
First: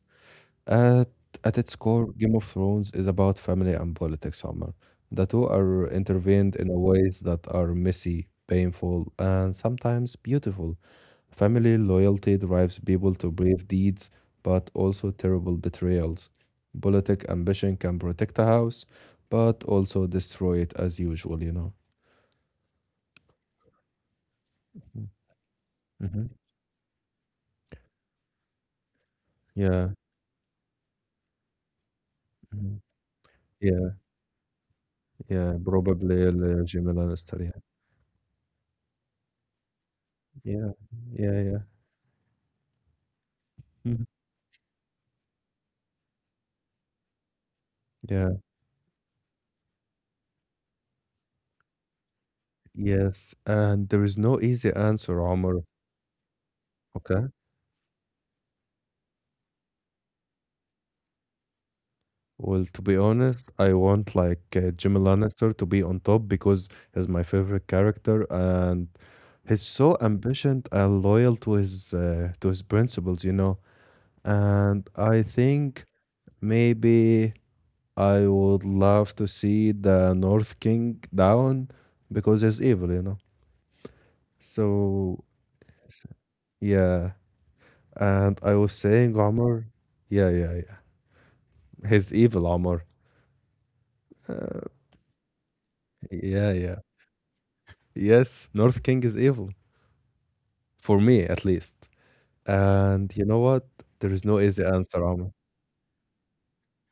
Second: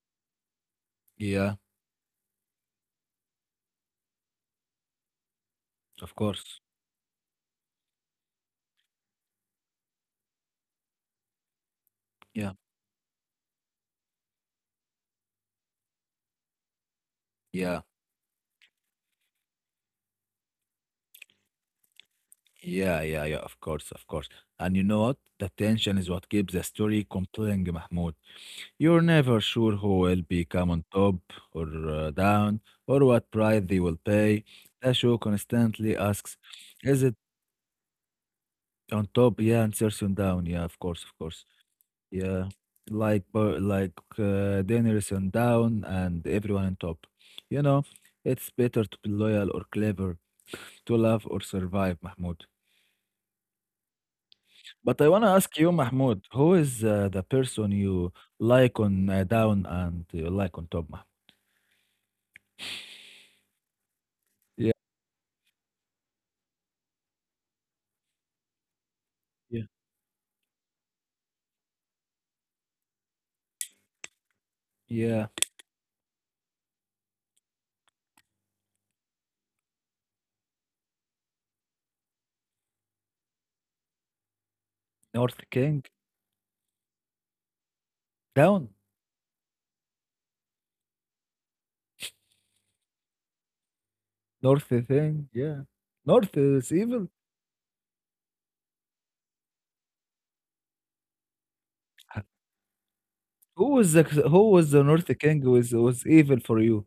[SPEAKER 1] At
[SPEAKER 2] Yeah,
[SPEAKER 1] at its core, Game of Thrones is about family and politics, Omar. The two are
[SPEAKER 2] of
[SPEAKER 1] intervened
[SPEAKER 2] course.
[SPEAKER 1] in a ways that are messy, painful, and sometimes beautiful. Family loyalty
[SPEAKER 2] Yeah,
[SPEAKER 1] drives people to brave deeds, but also terrible betrayals. Politic ambition
[SPEAKER 2] yeah,
[SPEAKER 1] can protect a house, but also destroy it as usual,
[SPEAKER 2] yeah, yeah, yeah. Of course, of course. And you know what? The tension is
[SPEAKER 1] Hmm.
[SPEAKER 2] what keeps the story compelling, Mahmoud. You're never sure
[SPEAKER 1] Yeah.
[SPEAKER 2] who will be come on top or down
[SPEAKER 1] Mhm.
[SPEAKER 2] or what price they
[SPEAKER 1] Yeah,
[SPEAKER 2] will pay. The show
[SPEAKER 1] yeah,
[SPEAKER 2] constantly
[SPEAKER 1] probably
[SPEAKER 2] asks,
[SPEAKER 1] Jamie
[SPEAKER 2] is it
[SPEAKER 1] Lannister. Yeah,
[SPEAKER 2] on top? Yeah, and Cersei down. Yeah,
[SPEAKER 1] yeah,
[SPEAKER 2] of course, of
[SPEAKER 1] yeah,
[SPEAKER 2] course.
[SPEAKER 1] yeah.
[SPEAKER 2] Yeah, like Bar- like
[SPEAKER 1] Mhm.
[SPEAKER 2] uh, Daenerys on down and everyone on top. You know,
[SPEAKER 1] Yeah,
[SPEAKER 2] it's better to be loyal or clever, to love or survive, Mahmoud.
[SPEAKER 1] yes, and there is no easy
[SPEAKER 2] But I
[SPEAKER 1] answer,
[SPEAKER 2] want to ask
[SPEAKER 1] Omar.
[SPEAKER 2] you, Mahmoud, who is the
[SPEAKER 1] Okay.
[SPEAKER 2] person you like on down and you like on top, Mahmoud?
[SPEAKER 1] Well, to be honest, I want like
[SPEAKER 2] Yeah,
[SPEAKER 1] Jimmy Lannister to be on top because he's my favorite character and he's
[SPEAKER 2] yeah,
[SPEAKER 1] so ambitious and loyal to his principles, And I
[SPEAKER 2] yeah.
[SPEAKER 1] think maybe I would love to see the North King down because he's evil, So
[SPEAKER 2] North King
[SPEAKER 1] s- yeah, and I
[SPEAKER 2] down,
[SPEAKER 1] was saying, Omar, yeah, yeah, yeah. He's evil, Omar. Uh,
[SPEAKER 2] North King yeah. North
[SPEAKER 1] yeah,
[SPEAKER 2] is
[SPEAKER 1] yeah.
[SPEAKER 2] evil.
[SPEAKER 1] Yes, North King is evil, for me at least. And you know what?
[SPEAKER 2] Who was the
[SPEAKER 1] There is no
[SPEAKER 2] who
[SPEAKER 1] easy
[SPEAKER 2] was the
[SPEAKER 1] answer,
[SPEAKER 2] North
[SPEAKER 1] Omar.
[SPEAKER 2] King was evil for you?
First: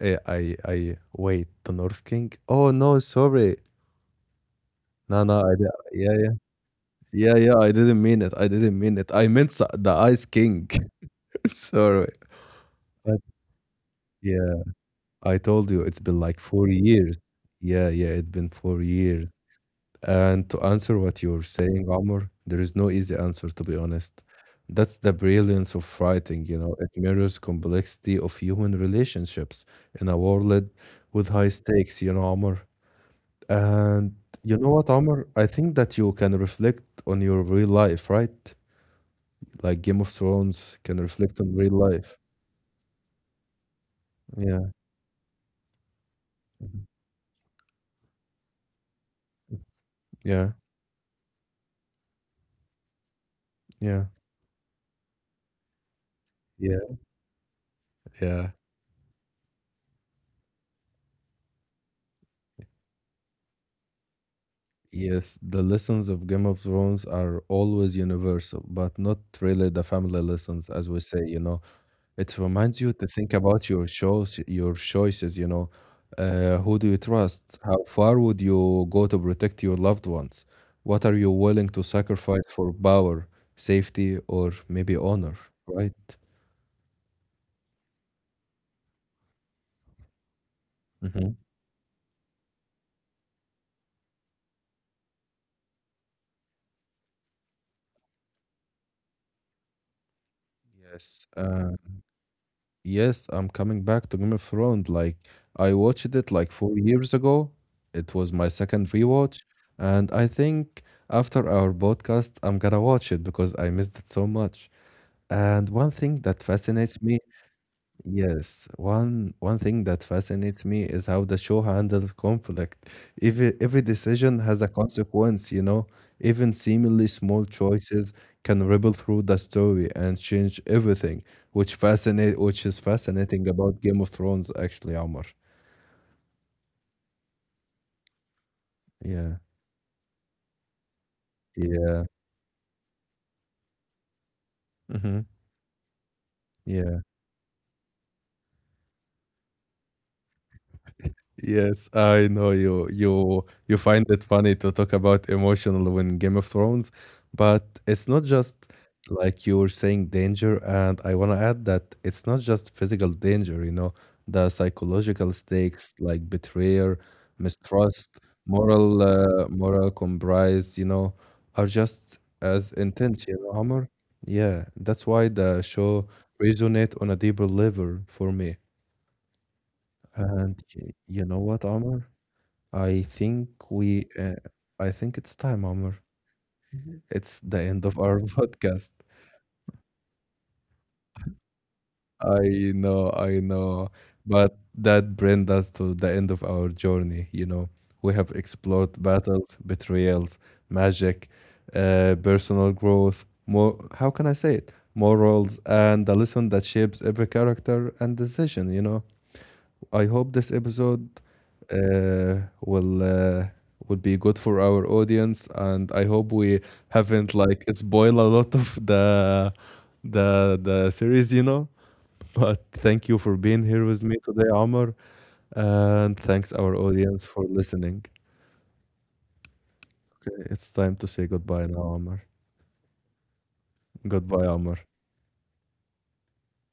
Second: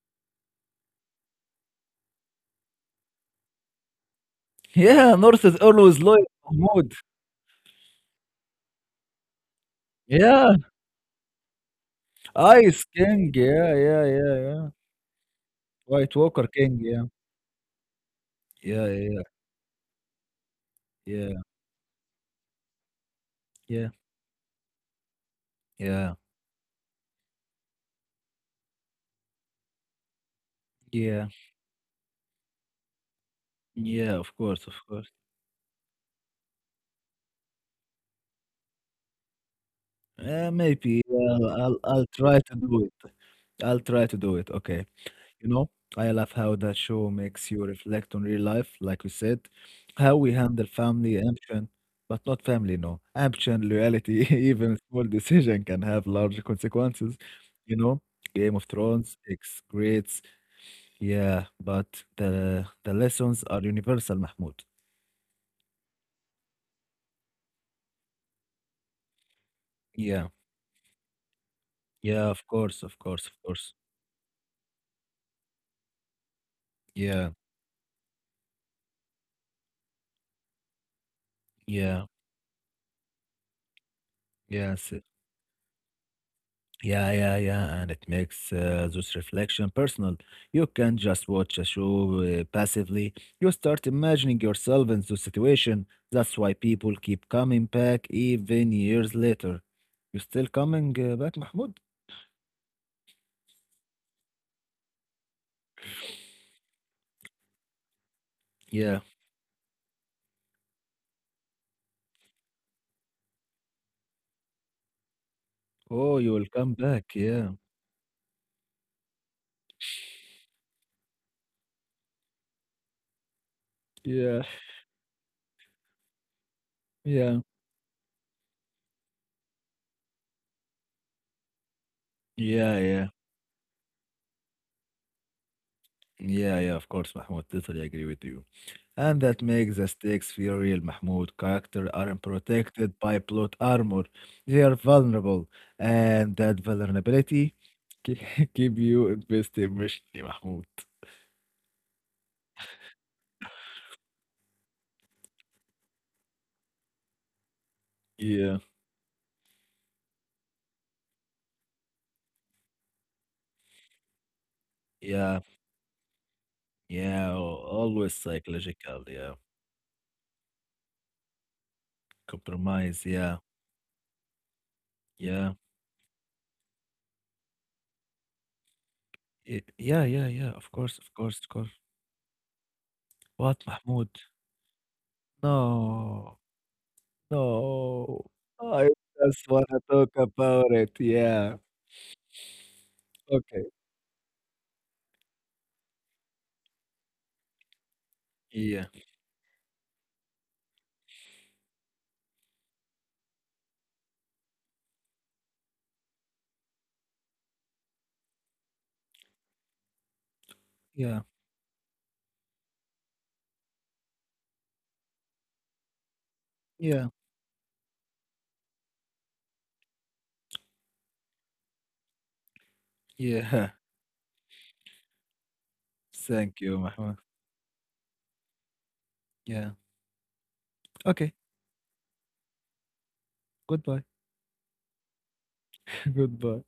[SPEAKER 1] I, wait, the North King? Oh no, sorry.
[SPEAKER 2] Yeah,
[SPEAKER 1] No, no,
[SPEAKER 2] North is always loyal to
[SPEAKER 1] yeah,
[SPEAKER 2] Mahmud.
[SPEAKER 1] yeah, yeah, yeah. I didn't mean it. I didn't mean it. I meant the Ice
[SPEAKER 2] Yeah,
[SPEAKER 1] King. Sorry.
[SPEAKER 2] Ice
[SPEAKER 1] But
[SPEAKER 2] King. Yeah, yeah, yeah,
[SPEAKER 1] yeah,
[SPEAKER 2] yeah.
[SPEAKER 1] I told you it's
[SPEAKER 2] White
[SPEAKER 1] been like
[SPEAKER 2] Walker
[SPEAKER 1] four
[SPEAKER 2] King. Yeah,
[SPEAKER 1] years. Yeah, yeah, it's been four
[SPEAKER 2] yeah, yeah,
[SPEAKER 1] years. And to answer what
[SPEAKER 2] yeah,
[SPEAKER 1] you're saying, Omar, there is no easy answer, to be
[SPEAKER 2] yeah,
[SPEAKER 1] honest. That's the brilliance of
[SPEAKER 2] yeah, yeah,
[SPEAKER 1] writing, it mirrors complexity of human relationships in a world with
[SPEAKER 2] yeah.
[SPEAKER 1] high stakes, Omar. And
[SPEAKER 2] Yeah, of
[SPEAKER 1] you know
[SPEAKER 2] course,
[SPEAKER 1] what,
[SPEAKER 2] of
[SPEAKER 1] Omar?
[SPEAKER 2] course.
[SPEAKER 1] I think that you can reflect on your real life, right? Like Game of Thrones
[SPEAKER 2] Uh,
[SPEAKER 1] can
[SPEAKER 2] maybe
[SPEAKER 1] reflect on real
[SPEAKER 2] I'll
[SPEAKER 1] life.
[SPEAKER 2] I'll try to do it. I'll try to do
[SPEAKER 1] Yeah,
[SPEAKER 2] it. Okay. You know, I love how the show makes you reflect on real life, like we said,
[SPEAKER 1] yeah,
[SPEAKER 2] how we handle family, ambition, but not family, no,
[SPEAKER 1] yeah,
[SPEAKER 2] ambition, loyalty, even small decision can have large
[SPEAKER 1] yeah,
[SPEAKER 2] consequences. You know,
[SPEAKER 1] yeah.
[SPEAKER 2] Game of Thrones, X grades, yeah, but the lessons are universal, Mahmoud.
[SPEAKER 1] Yes, the lessons of Game of Thrones are always universal, but not really the family
[SPEAKER 2] Yeah,
[SPEAKER 1] lessons, as we say,
[SPEAKER 2] yeah,
[SPEAKER 1] It
[SPEAKER 2] of
[SPEAKER 1] reminds
[SPEAKER 2] course,
[SPEAKER 1] you
[SPEAKER 2] of
[SPEAKER 1] to
[SPEAKER 2] course,
[SPEAKER 1] think
[SPEAKER 2] of
[SPEAKER 1] about
[SPEAKER 2] course.
[SPEAKER 1] your shows, your choices, Who do you
[SPEAKER 2] Yeah,
[SPEAKER 1] trust? How far would you go to protect your loved ones? What are you willing to
[SPEAKER 2] yeah,
[SPEAKER 1] sacrifice for power, safety, or maybe
[SPEAKER 2] yes.
[SPEAKER 1] honor, right?
[SPEAKER 2] Yeah, yeah, yeah, and it makes this reflection personal. You can just
[SPEAKER 1] Hmm.
[SPEAKER 2] watch a show passively. You start imagining yourself in the situation. That's why people keep coming back even years later. You still coming
[SPEAKER 1] Yes.
[SPEAKER 2] back, Mahmoud?
[SPEAKER 1] Yes, I'm coming back to Game of Thrones. Like I watched it like 4 years ago. It was my second
[SPEAKER 2] Yeah.
[SPEAKER 1] rewatch, and I think after our podcast, I'm gonna watch it because I missed it so much. And one
[SPEAKER 2] Oh,
[SPEAKER 1] thing
[SPEAKER 2] you
[SPEAKER 1] that
[SPEAKER 2] will come
[SPEAKER 1] fascinates
[SPEAKER 2] back.
[SPEAKER 1] me
[SPEAKER 2] Yeah.
[SPEAKER 1] Yes, one thing that fascinates me is how the show handles conflict. Every decision
[SPEAKER 2] Yeah.
[SPEAKER 1] has a consequence, Even seemingly small
[SPEAKER 2] Yeah.
[SPEAKER 1] choices can ripple through the story and change everything, which is
[SPEAKER 2] Yeah, yeah.
[SPEAKER 1] fascinating about Game of Thrones actually, Omar.
[SPEAKER 2] Yeah, yeah, of course, Mahmoud. Totally agree with you. And
[SPEAKER 1] Yeah.
[SPEAKER 2] that makes the stakes feel real, Mahmoud. Characters
[SPEAKER 1] Yeah.
[SPEAKER 2] aren't protected by plot armor. They are
[SPEAKER 1] Mm-hmm.
[SPEAKER 2] vulnerable. And that vulnerability ke- keep you invested emotionally, Mahmoud.
[SPEAKER 1] Yes, I know you find it funny to talk about emotional when Game of Thrones, but it's not just
[SPEAKER 2] Yeah.
[SPEAKER 1] like you were saying danger, and I want to add that it's not just physical danger, the psychological
[SPEAKER 2] Yeah,
[SPEAKER 1] stakes like betrayal,
[SPEAKER 2] yeah,
[SPEAKER 1] mistrust,
[SPEAKER 2] always
[SPEAKER 1] moral
[SPEAKER 2] psychological, yeah.
[SPEAKER 1] uh, moral compromise, are just as
[SPEAKER 2] Compromise,
[SPEAKER 1] intense,
[SPEAKER 2] yeah,
[SPEAKER 1] Amr. Yeah, that's why
[SPEAKER 2] yeah.
[SPEAKER 1] the show resonate on a deeper level for me.
[SPEAKER 2] Yeah, yeah, yeah,
[SPEAKER 1] And
[SPEAKER 2] of course, of
[SPEAKER 1] you know
[SPEAKER 2] course, of
[SPEAKER 1] what,
[SPEAKER 2] course.
[SPEAKER 1] Amr? I
[SPEAKER 2] What,
[SPEAKER 1] think we,
[SPEAKER 2] Mahmoud?
[SPEAKER 1] uh, I think it's time, Amr.
[SPEAKER 2] No,
[SPEAKER 1] It's the end of our
[SPEAKER 2] no.
[SPEAKER 1] podcast.
[SPEAKER 2] I just wanna talk about it, yeah.
[SPEAKER 1] I
[SPEAKER 2] Okay.
[SPEAKER 1] know, but that brings us to the end of our journey. We have
[SPEAKER 2] Yeah,
[SPEAKER 1] explored battles, betrayals, magic, personal growth, how can I say it? Morals and the lesson that shapes every character and decision, I hope this episode
[SPEAKER 2] yeah,
[SPEAKER 1] uh, will uh, will be good for our audience, and I hope we
[SPEAKER 2] yeah.
[SPEAKER 1] haven't like spoil a lot of the series, But thank you for being
[SPEAKER 2] Yeah.
[SPEAKER 1] here with me today, Amr, and thanks
[SPEAKER 2] Thank
[SPEAKER 1] our
[SPEAKER 2] you, Mahmoud.
[SPEAKER 1] audience for listening.
[SPEAKER 2] Yeah.
[SPEAKER 1] Okay, it's time to say
[SPEAKER 2] Okay.
[SPEAKER 1] goodbye now, Amr.
[SPEAKER 2] Goodbye.
[SPEAKER 1] Goodbye, Amr.
[SPEAKER 2] Goodbye.